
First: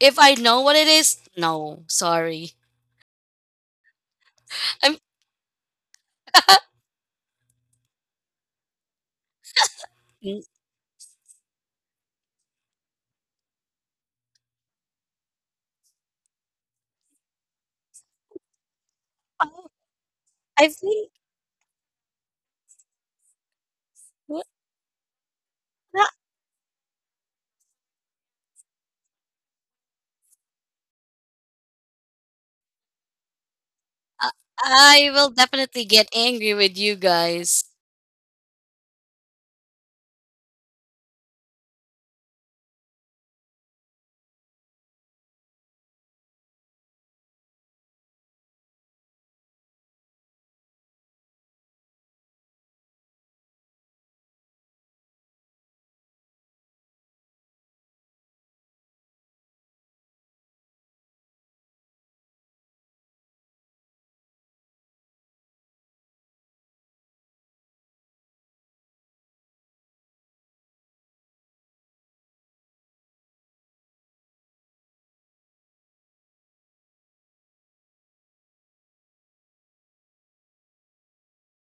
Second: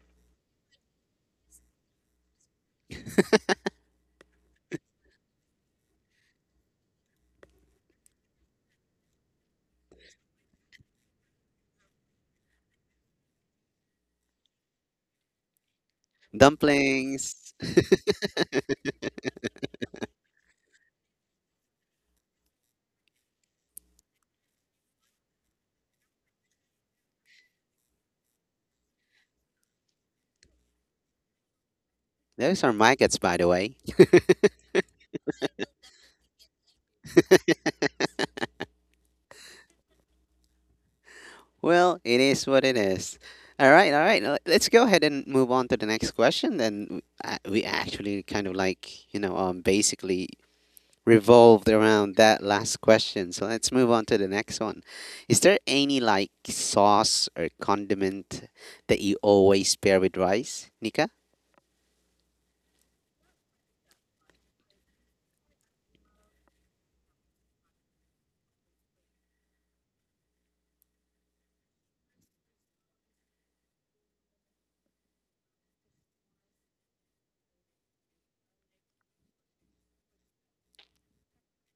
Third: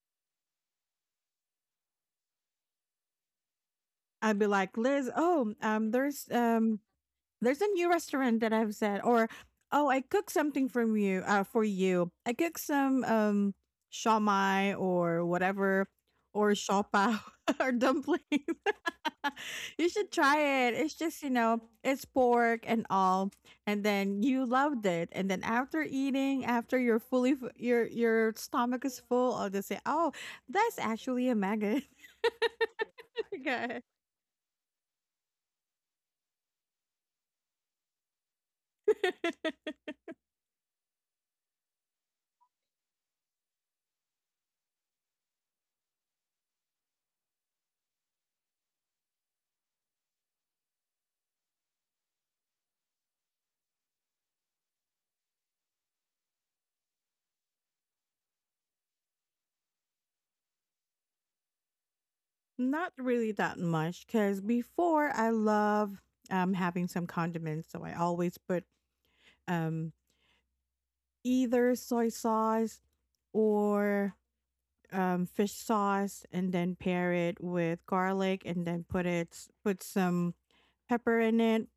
if I know what it is, no, sorry. I'd be like, I'm Liz, oh, there's um, there's a new restaurant that I've said, or oh, I cooked something from you, for you. I cooked some shawmai or whatever, or shaw dumplings. [laughs] or dumpling. Oh, [laughs] You should try I it. It's think just, you know, it's pork and all, and then w- you loved it. And then after no, eating, after you're fully your stomach is full, I'll just say, oh, that's actually a maggot. [laughs] Those are maggots, by the way. Okay. I I will definitely get angry with you guys. [laughs] Well, it is what it is. All right, all right. Let's go ahead and move on to the next question. Then we actually kind of like you know basically revolved around that last question. So let's move on to the next one. Is there any like sauce or condiment that you always pair with rice, Nika? Not really that much, cause before I love, having some condiments, so I always put, um, either soy sauce or, fish sauce and then pair it with garlic and then put it put some pepper in it.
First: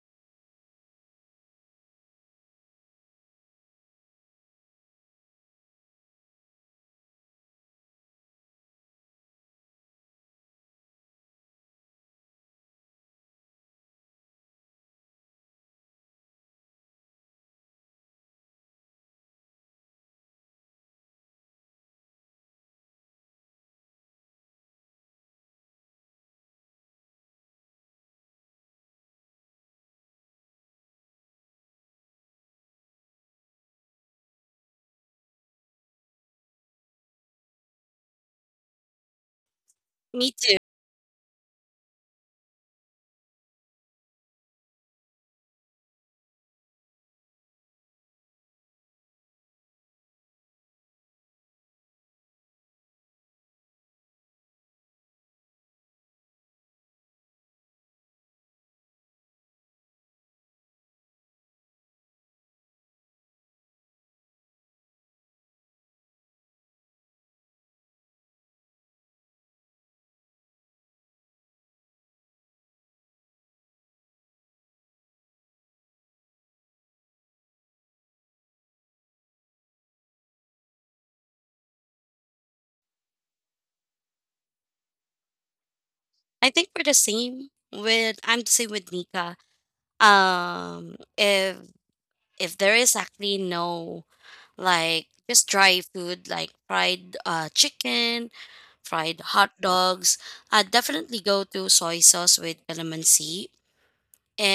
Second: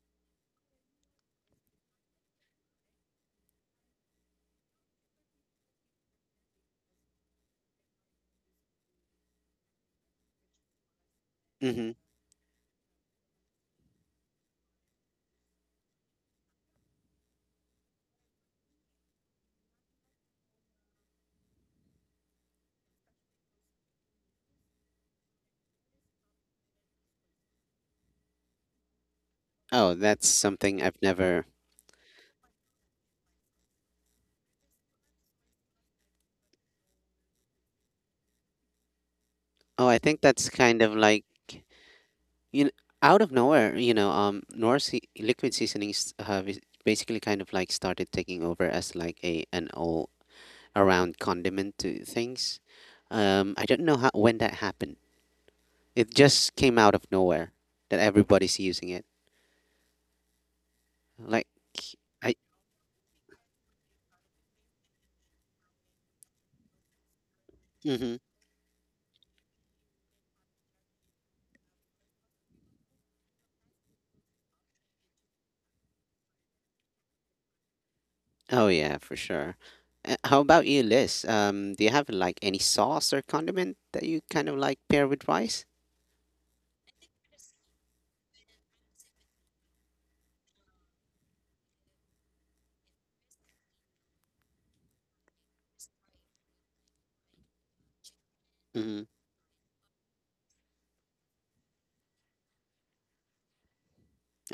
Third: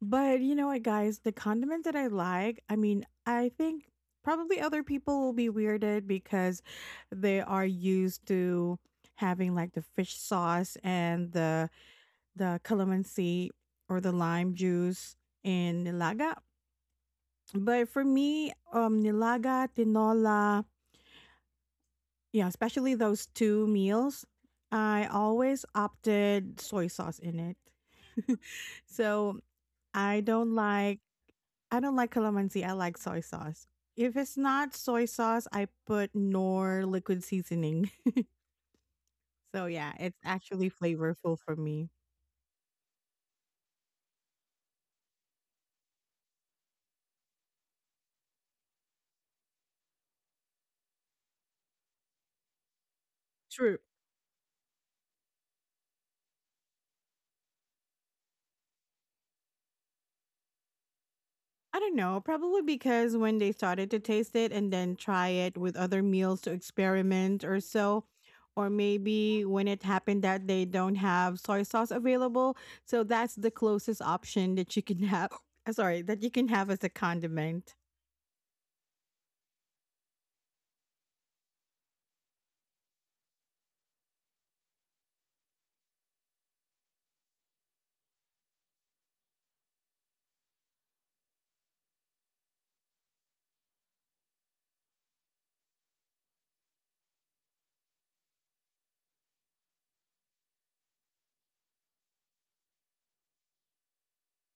But you know what, guys? The condiment that I like, I mean, I think probably other people will be weirded because they are used to having like the fish sauce and the Mm-hmm. the calamansi or the lime juice in nilaga. But for me, nilaga, tinola, yeah, especially those two meals, I always opted soy sauce in it. [laughs] So Oh, I that's don't something like I've never. I don't like calamansi. I like soy sauce. If it's not soy sauce, I put nor liquid seasoning. [laughs] So Oh, yeah, I it's think Me that's too. actually kind of like flavorful for me. you know, out of nowhere. You know, liquid seasonings basically kind of like started taking over as like a an all around condiment to things. I True. don't know how when that happened. It just came out of nowhere that everybody's using it. Like I don't know, I, probably because when they started to taste it and then try it with other meals to experiment or so. hmm Or maybe when it happened that they don't have soy sauce available. So that's the closest option that you can have. [laughs] [coughs] Sorry, that you can have as a condiment. oh yeah, for sure. How about you, Liz? Do you have like any sauce or condiment that you kind of like pair with rice? I think we're the same with I'm the same with Nika. Um if if there is actually no like just dry food like fried chicken, Hmm. fried hot dogs, I'd definitely go to soy sauce with calamansi.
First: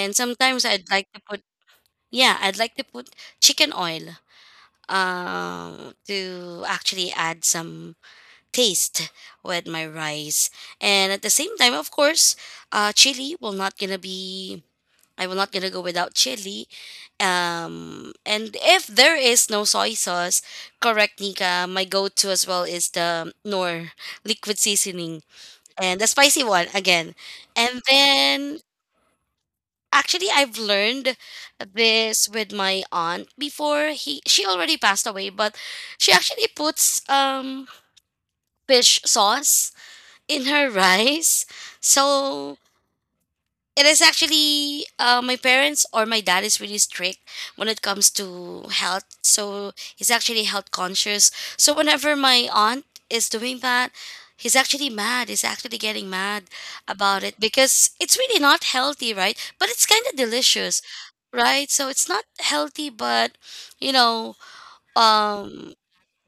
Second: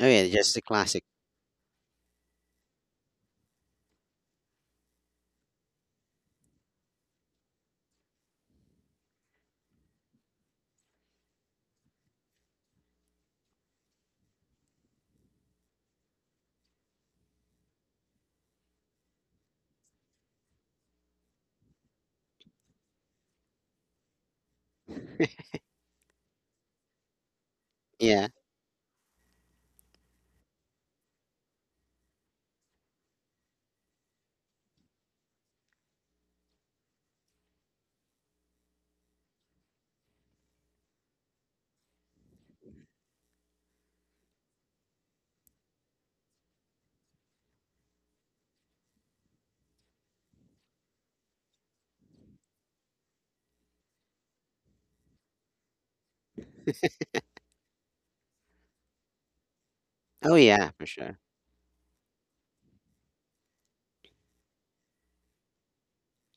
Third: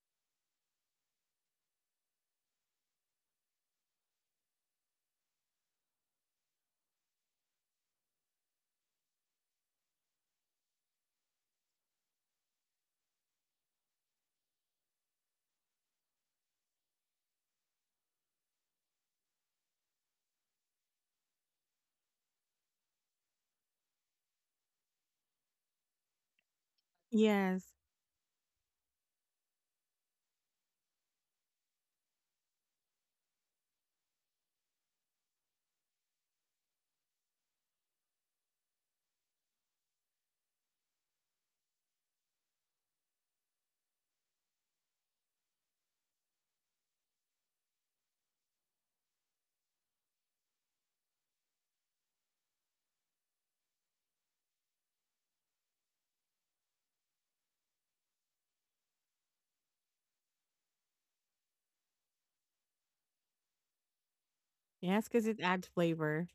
Oh yeah, just the sometimes I'd classic. like to put yeah, I'd like to put chicken oil to actually add some taste with my rice and at the same time of course chili will not gonna be I will not gonna go without chili, and if there is no soy sauce, correct Nika, my go-to as well is the nor liquid seasoning and the spicy one again. Yes. And Yeah. then actually I've learned this with my aunt before, he she already passed away, but she actually puts fish sauce in her rice. So it is actually, my parents or my dad is really strict when it comes to health. So he's actually health conscious. So whenever my aunt is doing that, he's actually mad. He's actually getting mad about it because it's really not healthy, right? But it's kind of Oh yeah, for delicious, sure. right? So it's not healthy, but you know, Yes, because it adds um, flavor.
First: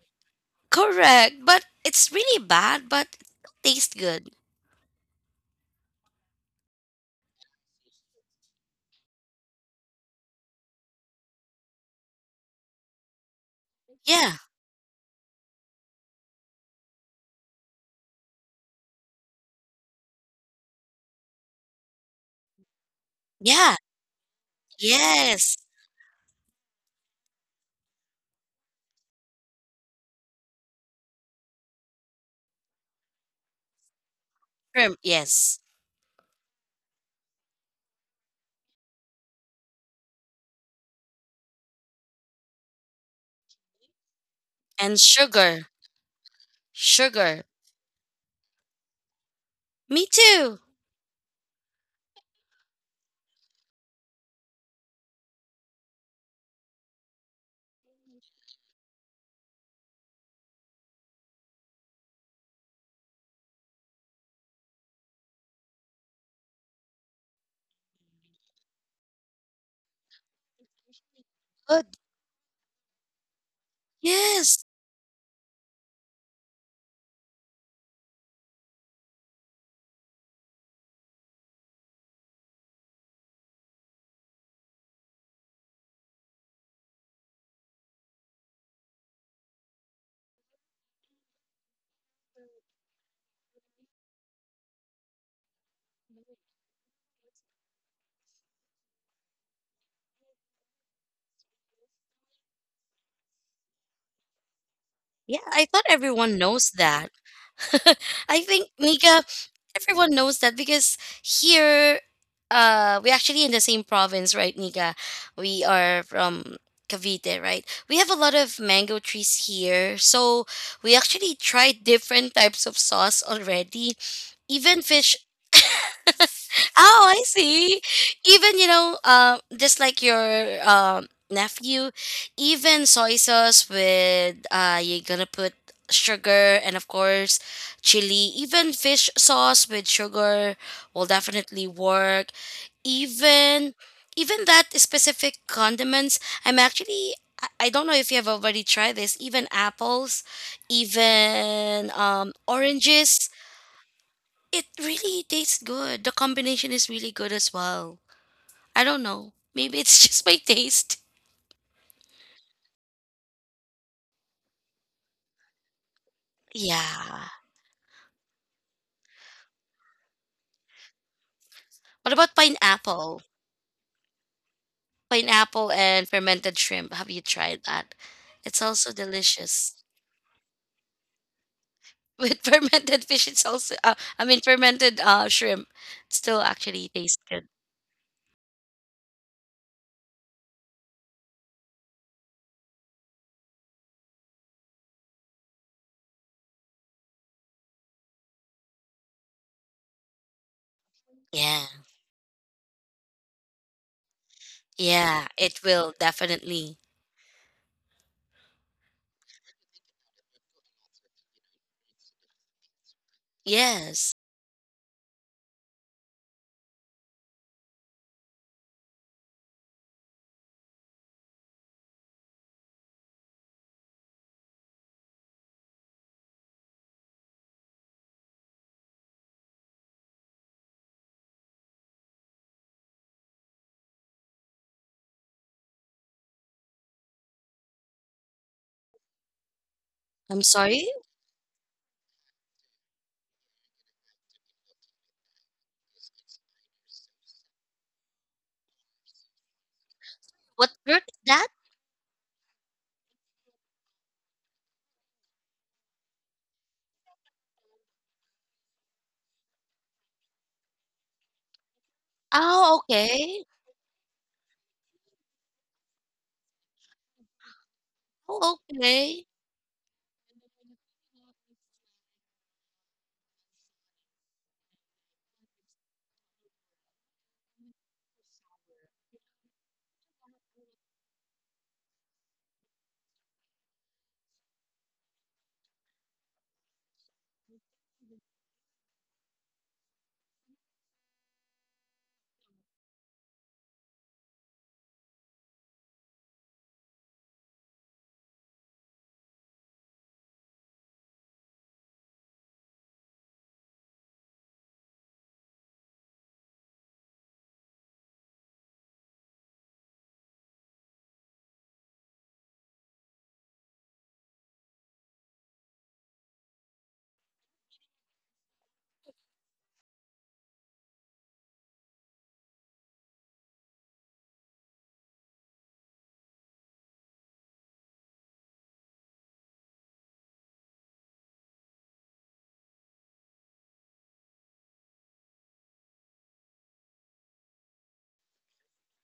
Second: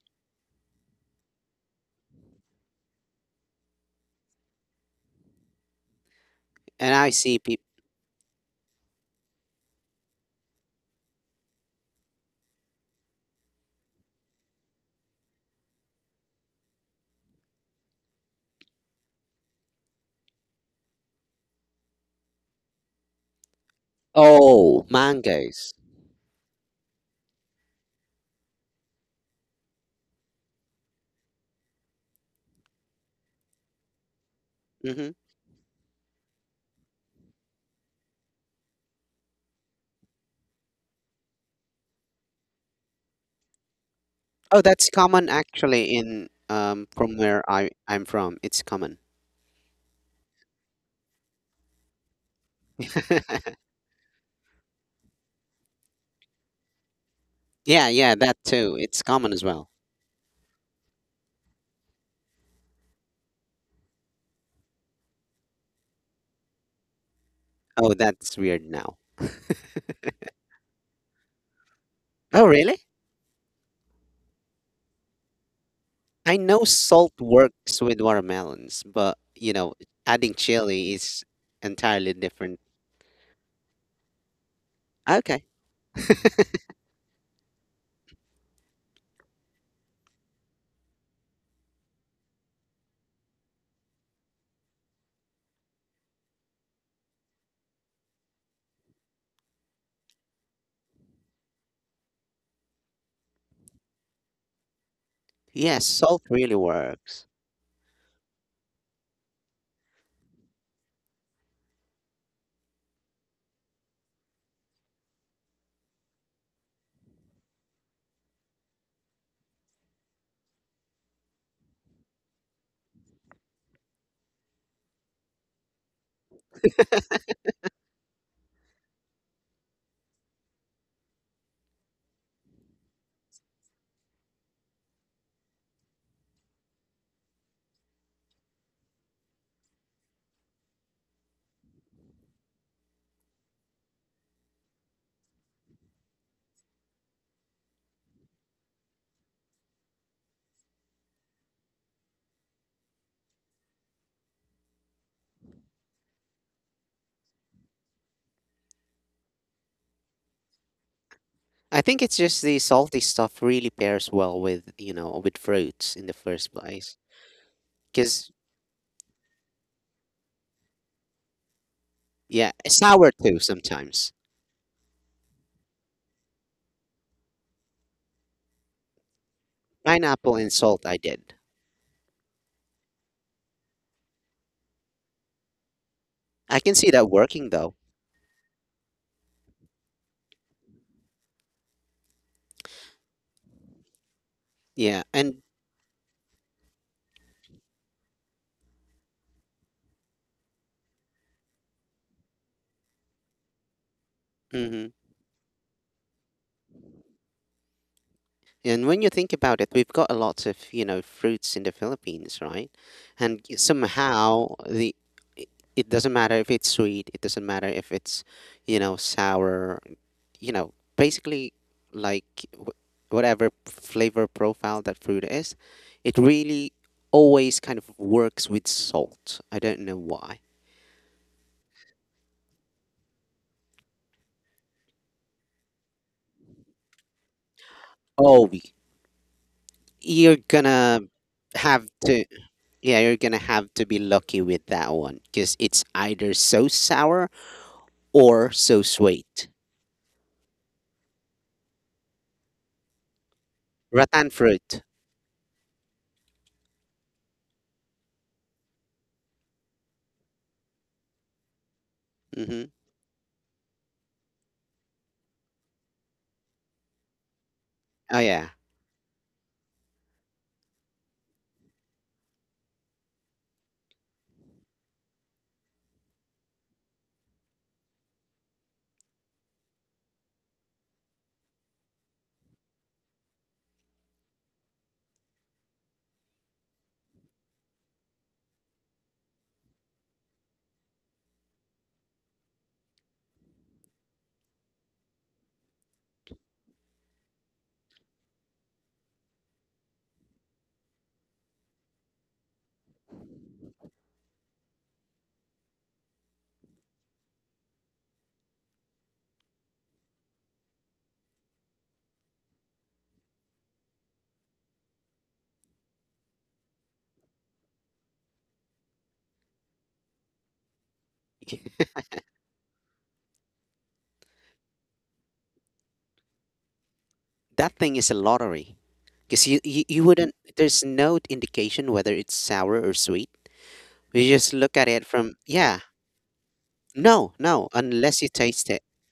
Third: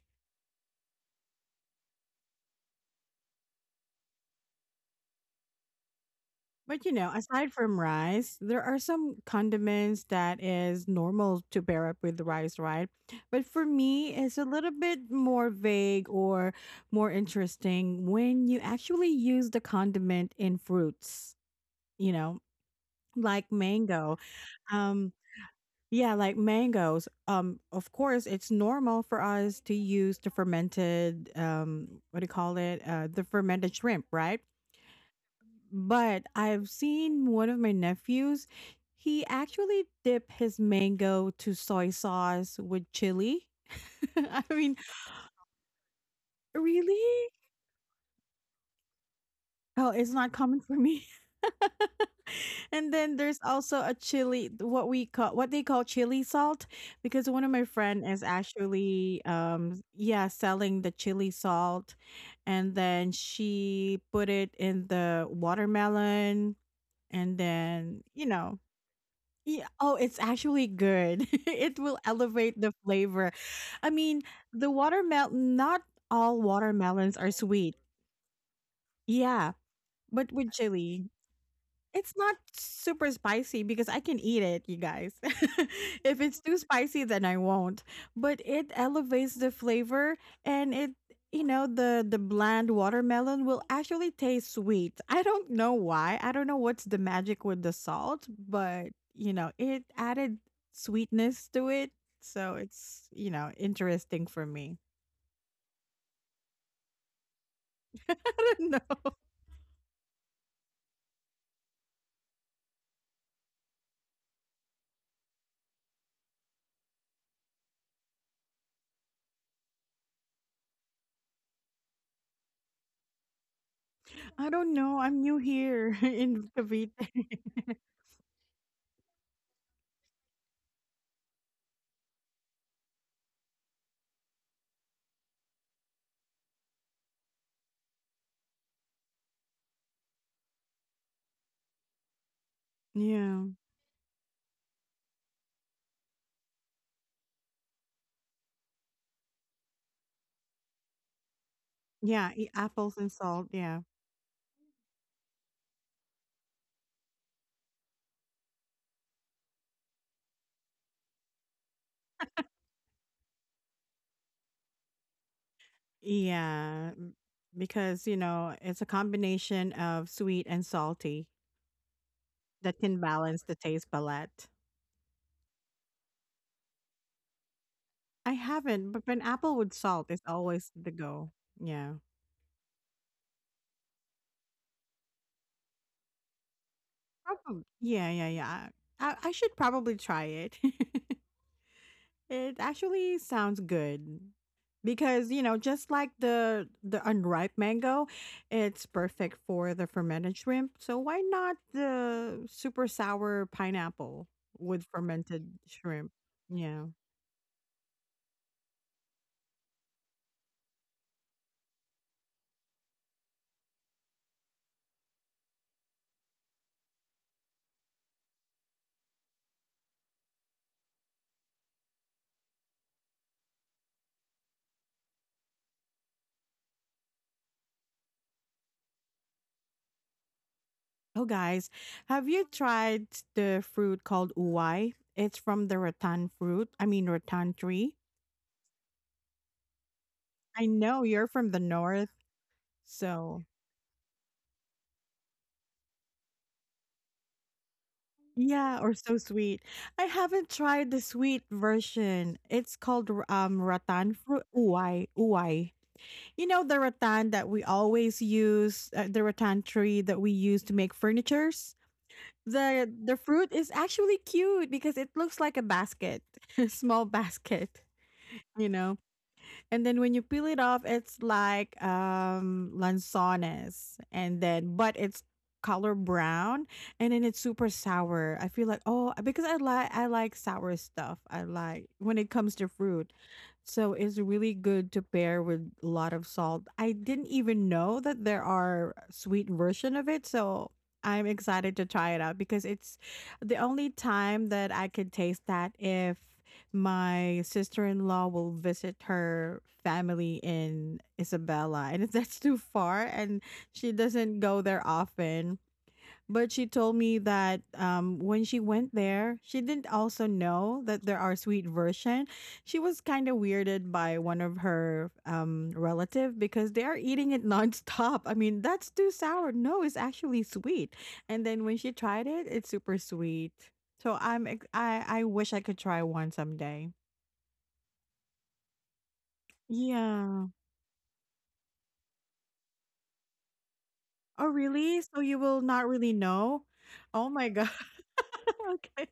correct. But it's really bad, but it tastes good. But, you And I know, see aside people. from rice, there are some condiments that is normal to pair up with rice, right? But for me, Yeah. it's a little bit more vague or more interesting when you actually use the condiment in fruits, you know, like Yeah, mango. Oh, Um, yes, mangoes. yeah, like mangoes. Um, of course, it's normal for us to use the fermented um, what do you call it? Uh, the fermented shrimp, right? shrimp, Hmm. yes. But I've seen one of my nephews, he actually dip his mango to soy sauce with chili. [laughs] I Oh, mean, that's And common sugar, actually in from really? sugar. where I'm from. It's common. Oh, Me it's not common too. for me. [laughs] And then there's [laughs] also a chili, what we call, what they call chili salt, because one of my Yeah, friend yeah, is that too. It's actually, common as well. Yeah, selling the chili salt, and then she put it in the watermelon, and Oh, then you that's know, weird now. yeah. Oh, it's actually good. [laughs] It Good. will Oh, elevate the really? flavor. I mean, Yes. the watermelon, not I all know salt watermelons are sweet. works with watermelons, but you Yeah. know, But adding with chili chili, is entirely it's not different. super spicy because I can eat it, you guys. Okay. [laughs] If it's too spicy, then I won't. But it elevates the flavor and it, you know, the bland watermelon will actually taste sweet. I don't know why. I don't know what's the magic with the salt, but you know, it added sweetness to it. So it's, you know, interesting for me. Yeah, I Yes, thought salt everyone really knows that. works. [laughs] [laughs] I I don't think, know. Mika, everyone knows that because here, we're actually in the same province, right, Mika? We are from Cavite, right? We have a lot of mango trees here. So we actually tried different types of sauce already. I don't Even know. fish I'm new here [laughs] in [laughs] Cavite. oh, I see. [laughs] Even, you know, just like your nephew, even soy sauce with, you're gonna put sugar and, of course, chili. Even fish sauce with sugar will definitely work. Yeah. Even, even that specific condiments. I'm actually, I don't know if you have already tried this. Even apples, even Yeah, e apples and oranges, salt, yeah. it really tastes good. The combination is really good as well. I don't know. Maybe it's [laughs] just my taste. I think it's just the salty stuff really pairs well with, you know, with fruits in the first Yeah, place. m- Yeah. because, you Because, know, it's a combination of sweet and salty What about yeah, that can sour pineapple? too balance the taste sometimes. palette. Pineapple and fermented shrimp. Have you tried that? I It's haven't, also but an apple with delicious. salt is Pineapple and always salt, the I go. did. Yeah. [laughs] With fermented fish, it's also, fermented shrimp, it still I can see actually that tastes working good. Probably. though. Yeah, yeah, yeah. I should probably try it. [laughs] It actually sounds good Yeah, because, and you know, just like the unripe mango, it's perfect for the fermented shrimp. So why not Yeah. the super sour pineapple with mhm. Yeah, fermented it will shrimp? Yeah. definitely. And when you think about it, we've got a lot of, you know, fruits in the Philippines, right? And Yes. somehow i- it doesn't matter if it's sweet, it doesn't matter if it's, you know, sour, you know, basically like wh- whatever flavor profile that fruit is, it really always kind of works with salt. I don't know why. Oh, guys, have you tried the fruit called uwai? It's from the rattan fruit. I mean, rattan tree. Oh, y- you're I'm I sorry. gonna know you're from the have north, to, yeah, you're gonna so have to be lucky with that one because it's either so sour or yeah, so or so sweet. sweet. I haven't What tried the fruit is sweet that? version. It's called um, rattan Rattan fruit fruit. uwai uwai. You know the rattan that we always use, the rattan tree that we use to make furnitures. Hmm. Oh, The okay. fruit is actually cute because it looks like a basket, [laughs] a small basket. Oh yeah, You Oh, know. okay. And then when you peel it off, it's like um, lanzones, and then but it's color brown, and then it's super sour. I feel like oh because I like sour stuff. I like when it comes to fruit, so it's really good to pair with a lot of salt. I didn't even know that there are sweet version of it, so. I'm excited to try it out because it's the only time that I could taste that if my sister-in-law will visit her family in Isabela and [laughs] that's too far and she doesn't go there often. But she told me that when she went there, she didn't also know that there are sweet version. She was kind of weirded by one of her relative because they are eating it [laughs] nonstop. I mean, that's too sour. No, it's actually sweet. And then [laughs] when she tried it, it's super sweet. So I wish I could try one someday. that thing is a lottery because you wouldn't. Yeah. There's no indication whether it's sour or sweet. You Oh, just look at really? it So from you will yeah, not really know? Oh no, my no, God. unless you taste [laughs] it, Okay.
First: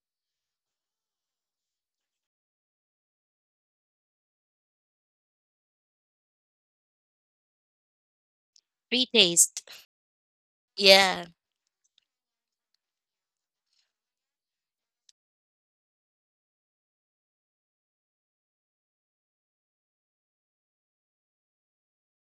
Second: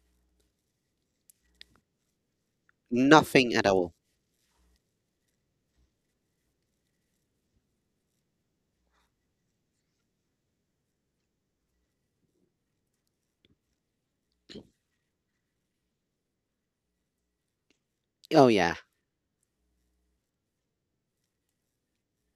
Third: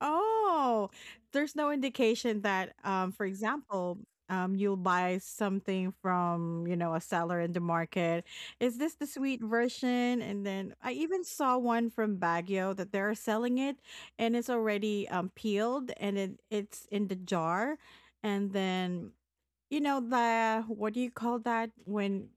Oh, there's no indication that, for nothing at all. example, you'll buy something from, you know, a seller in the market. Is this the sweet Retaste. version? And then I even Yeah. saw one from Baguio that they're selling it and it's already peeled and it's in the jar. Oh And yeah, then, you know, the, what do you call that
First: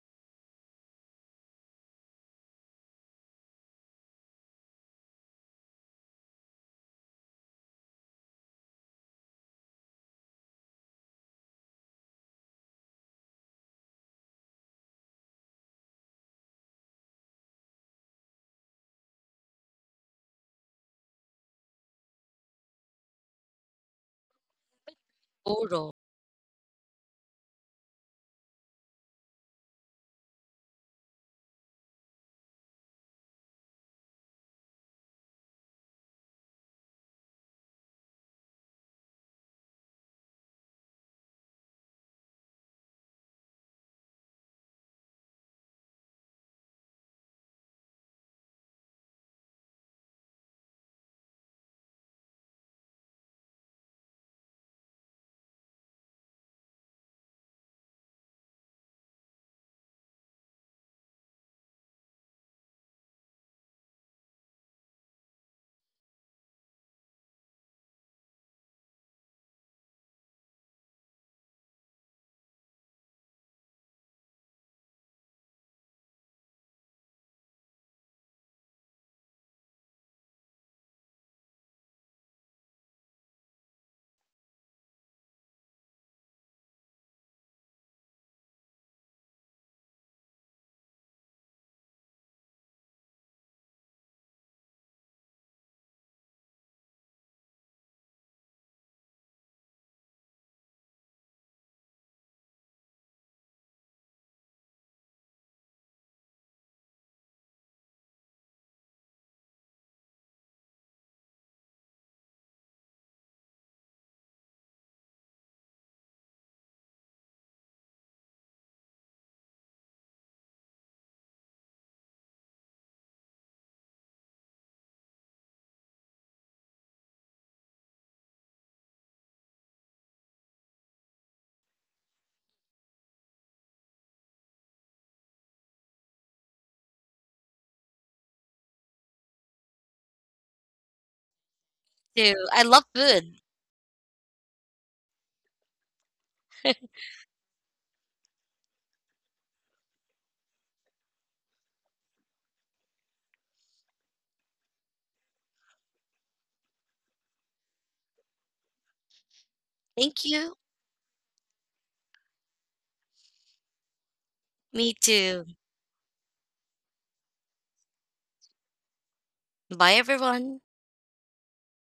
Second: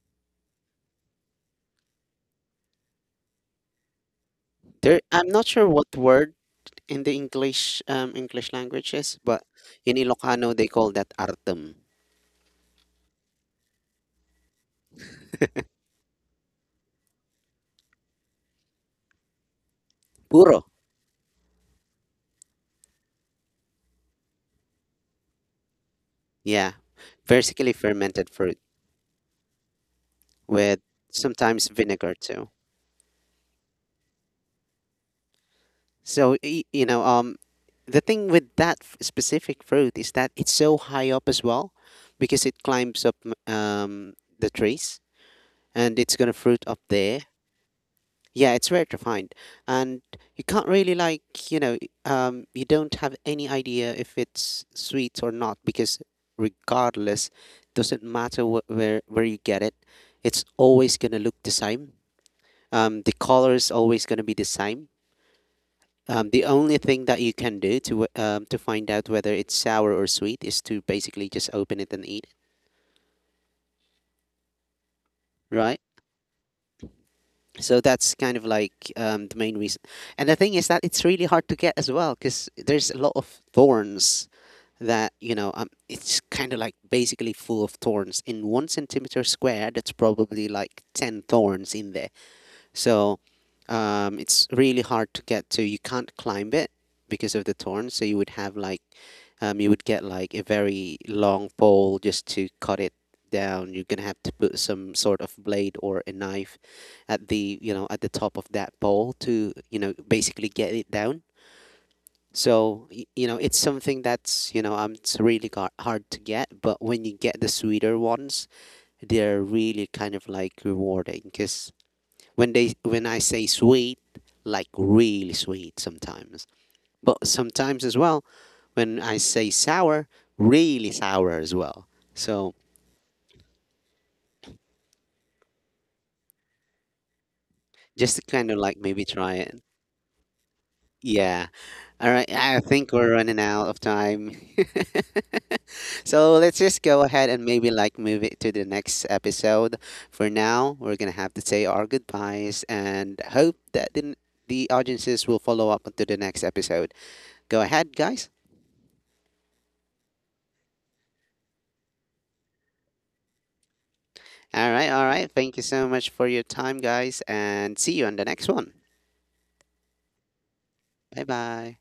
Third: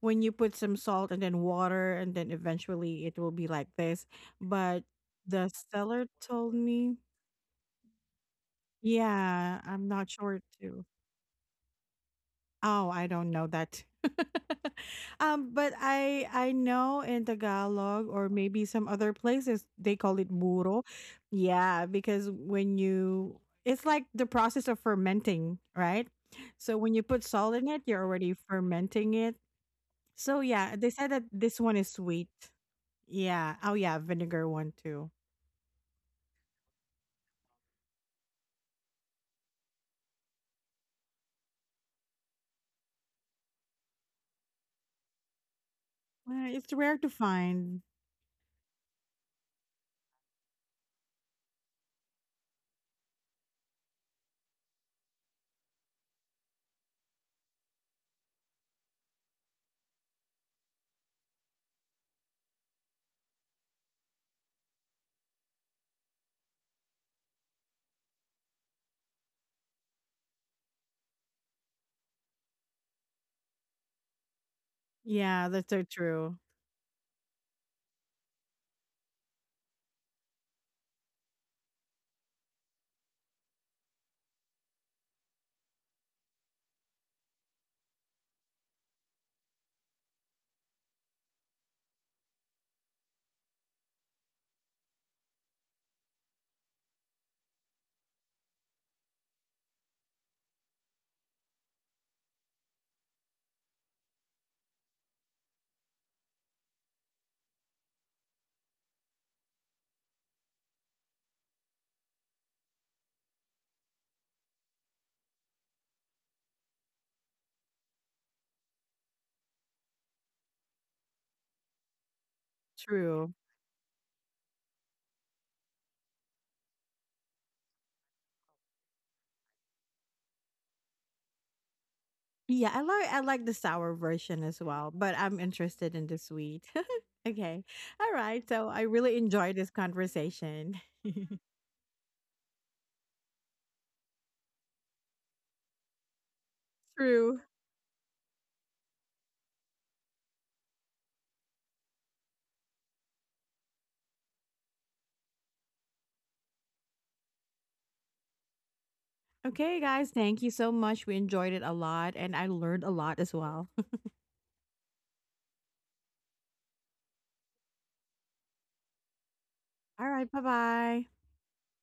when you put some salt and then water and then eventually it will be like this. But there. I'm not the sure what seller word told me, in the English language is, but yeah, I'm in not sure Ilocano they too. call that artem. Oh, I don't know that. [laughs] Um, but I know in Tagalog or maybe some other places they call it Puro. burro. Yeah, because when you it's like the process of fermenting, Total. right? Yeah, So when you put salt in basically it, you're fermented already fruit, fermenting it. So yeah, with they said that this sometimes one is vinegar sweet. too. Yeah. Oh, yeah, vinegar one too. So you know, the thing with that specific fruit is that it's so high up as well, because it climbs up the trees and it's gonna fruit It's up rare to there. find. Yeah, it's rare to find, and you can't really like you know you don't have any idea if it's sweet or not because regardless, doesn't matter where you get it, it's always gonna look the same. The color is always gonna be the same. The only thing that you can do to find out whether it's sour or sweet is to basically just open it and eat Yeah, it, that's right? so true. So that's kind of like the main reason. And the thing is that it's really hard to get as well because there's a lot of thorns that you know it's kind of like basically full of thorns in one centimeter square that's probably like 10 thorns in there so it's really hard to get to. You can't climb it because of the thorns so you would have like you would get like a very long pole just to cut it down. You're gonna have to put some sort of blade or a knife at the you know at the top of that pole to you know basically get it down. So you know it's something that's you know it's really hard to get, but when you get the sweeter ones, they're really kind of like rewarding because when I True. say sweet, like really sweet sometimes. But sometimes as well, when I say sour, really sour as well. So Yeah, I like the sour version as well, but I'm interested in the sweet. [laughs] Okay. All just to right. kind of So like I maybe really try it. enjoyed this conversation. Yeah. All right. Too. I I love think we're food. running out of time. [laughs] So let's just [laughs] [laughs] go ahead True. and maybe like move it to the next episode. For now, we're going to have to say our goodbyes and hope that the audiences will follow up to the next episode. Go ahead, guys. Okay, guys, Thank thank you you. so much. We enjoyed it a lot and I learned a lot as well. All right. Me All right. too. Thank you so much for your time, guys. And see you on the next one. Bye, [laughs] All right, everyone. bye-bye. Bye bye.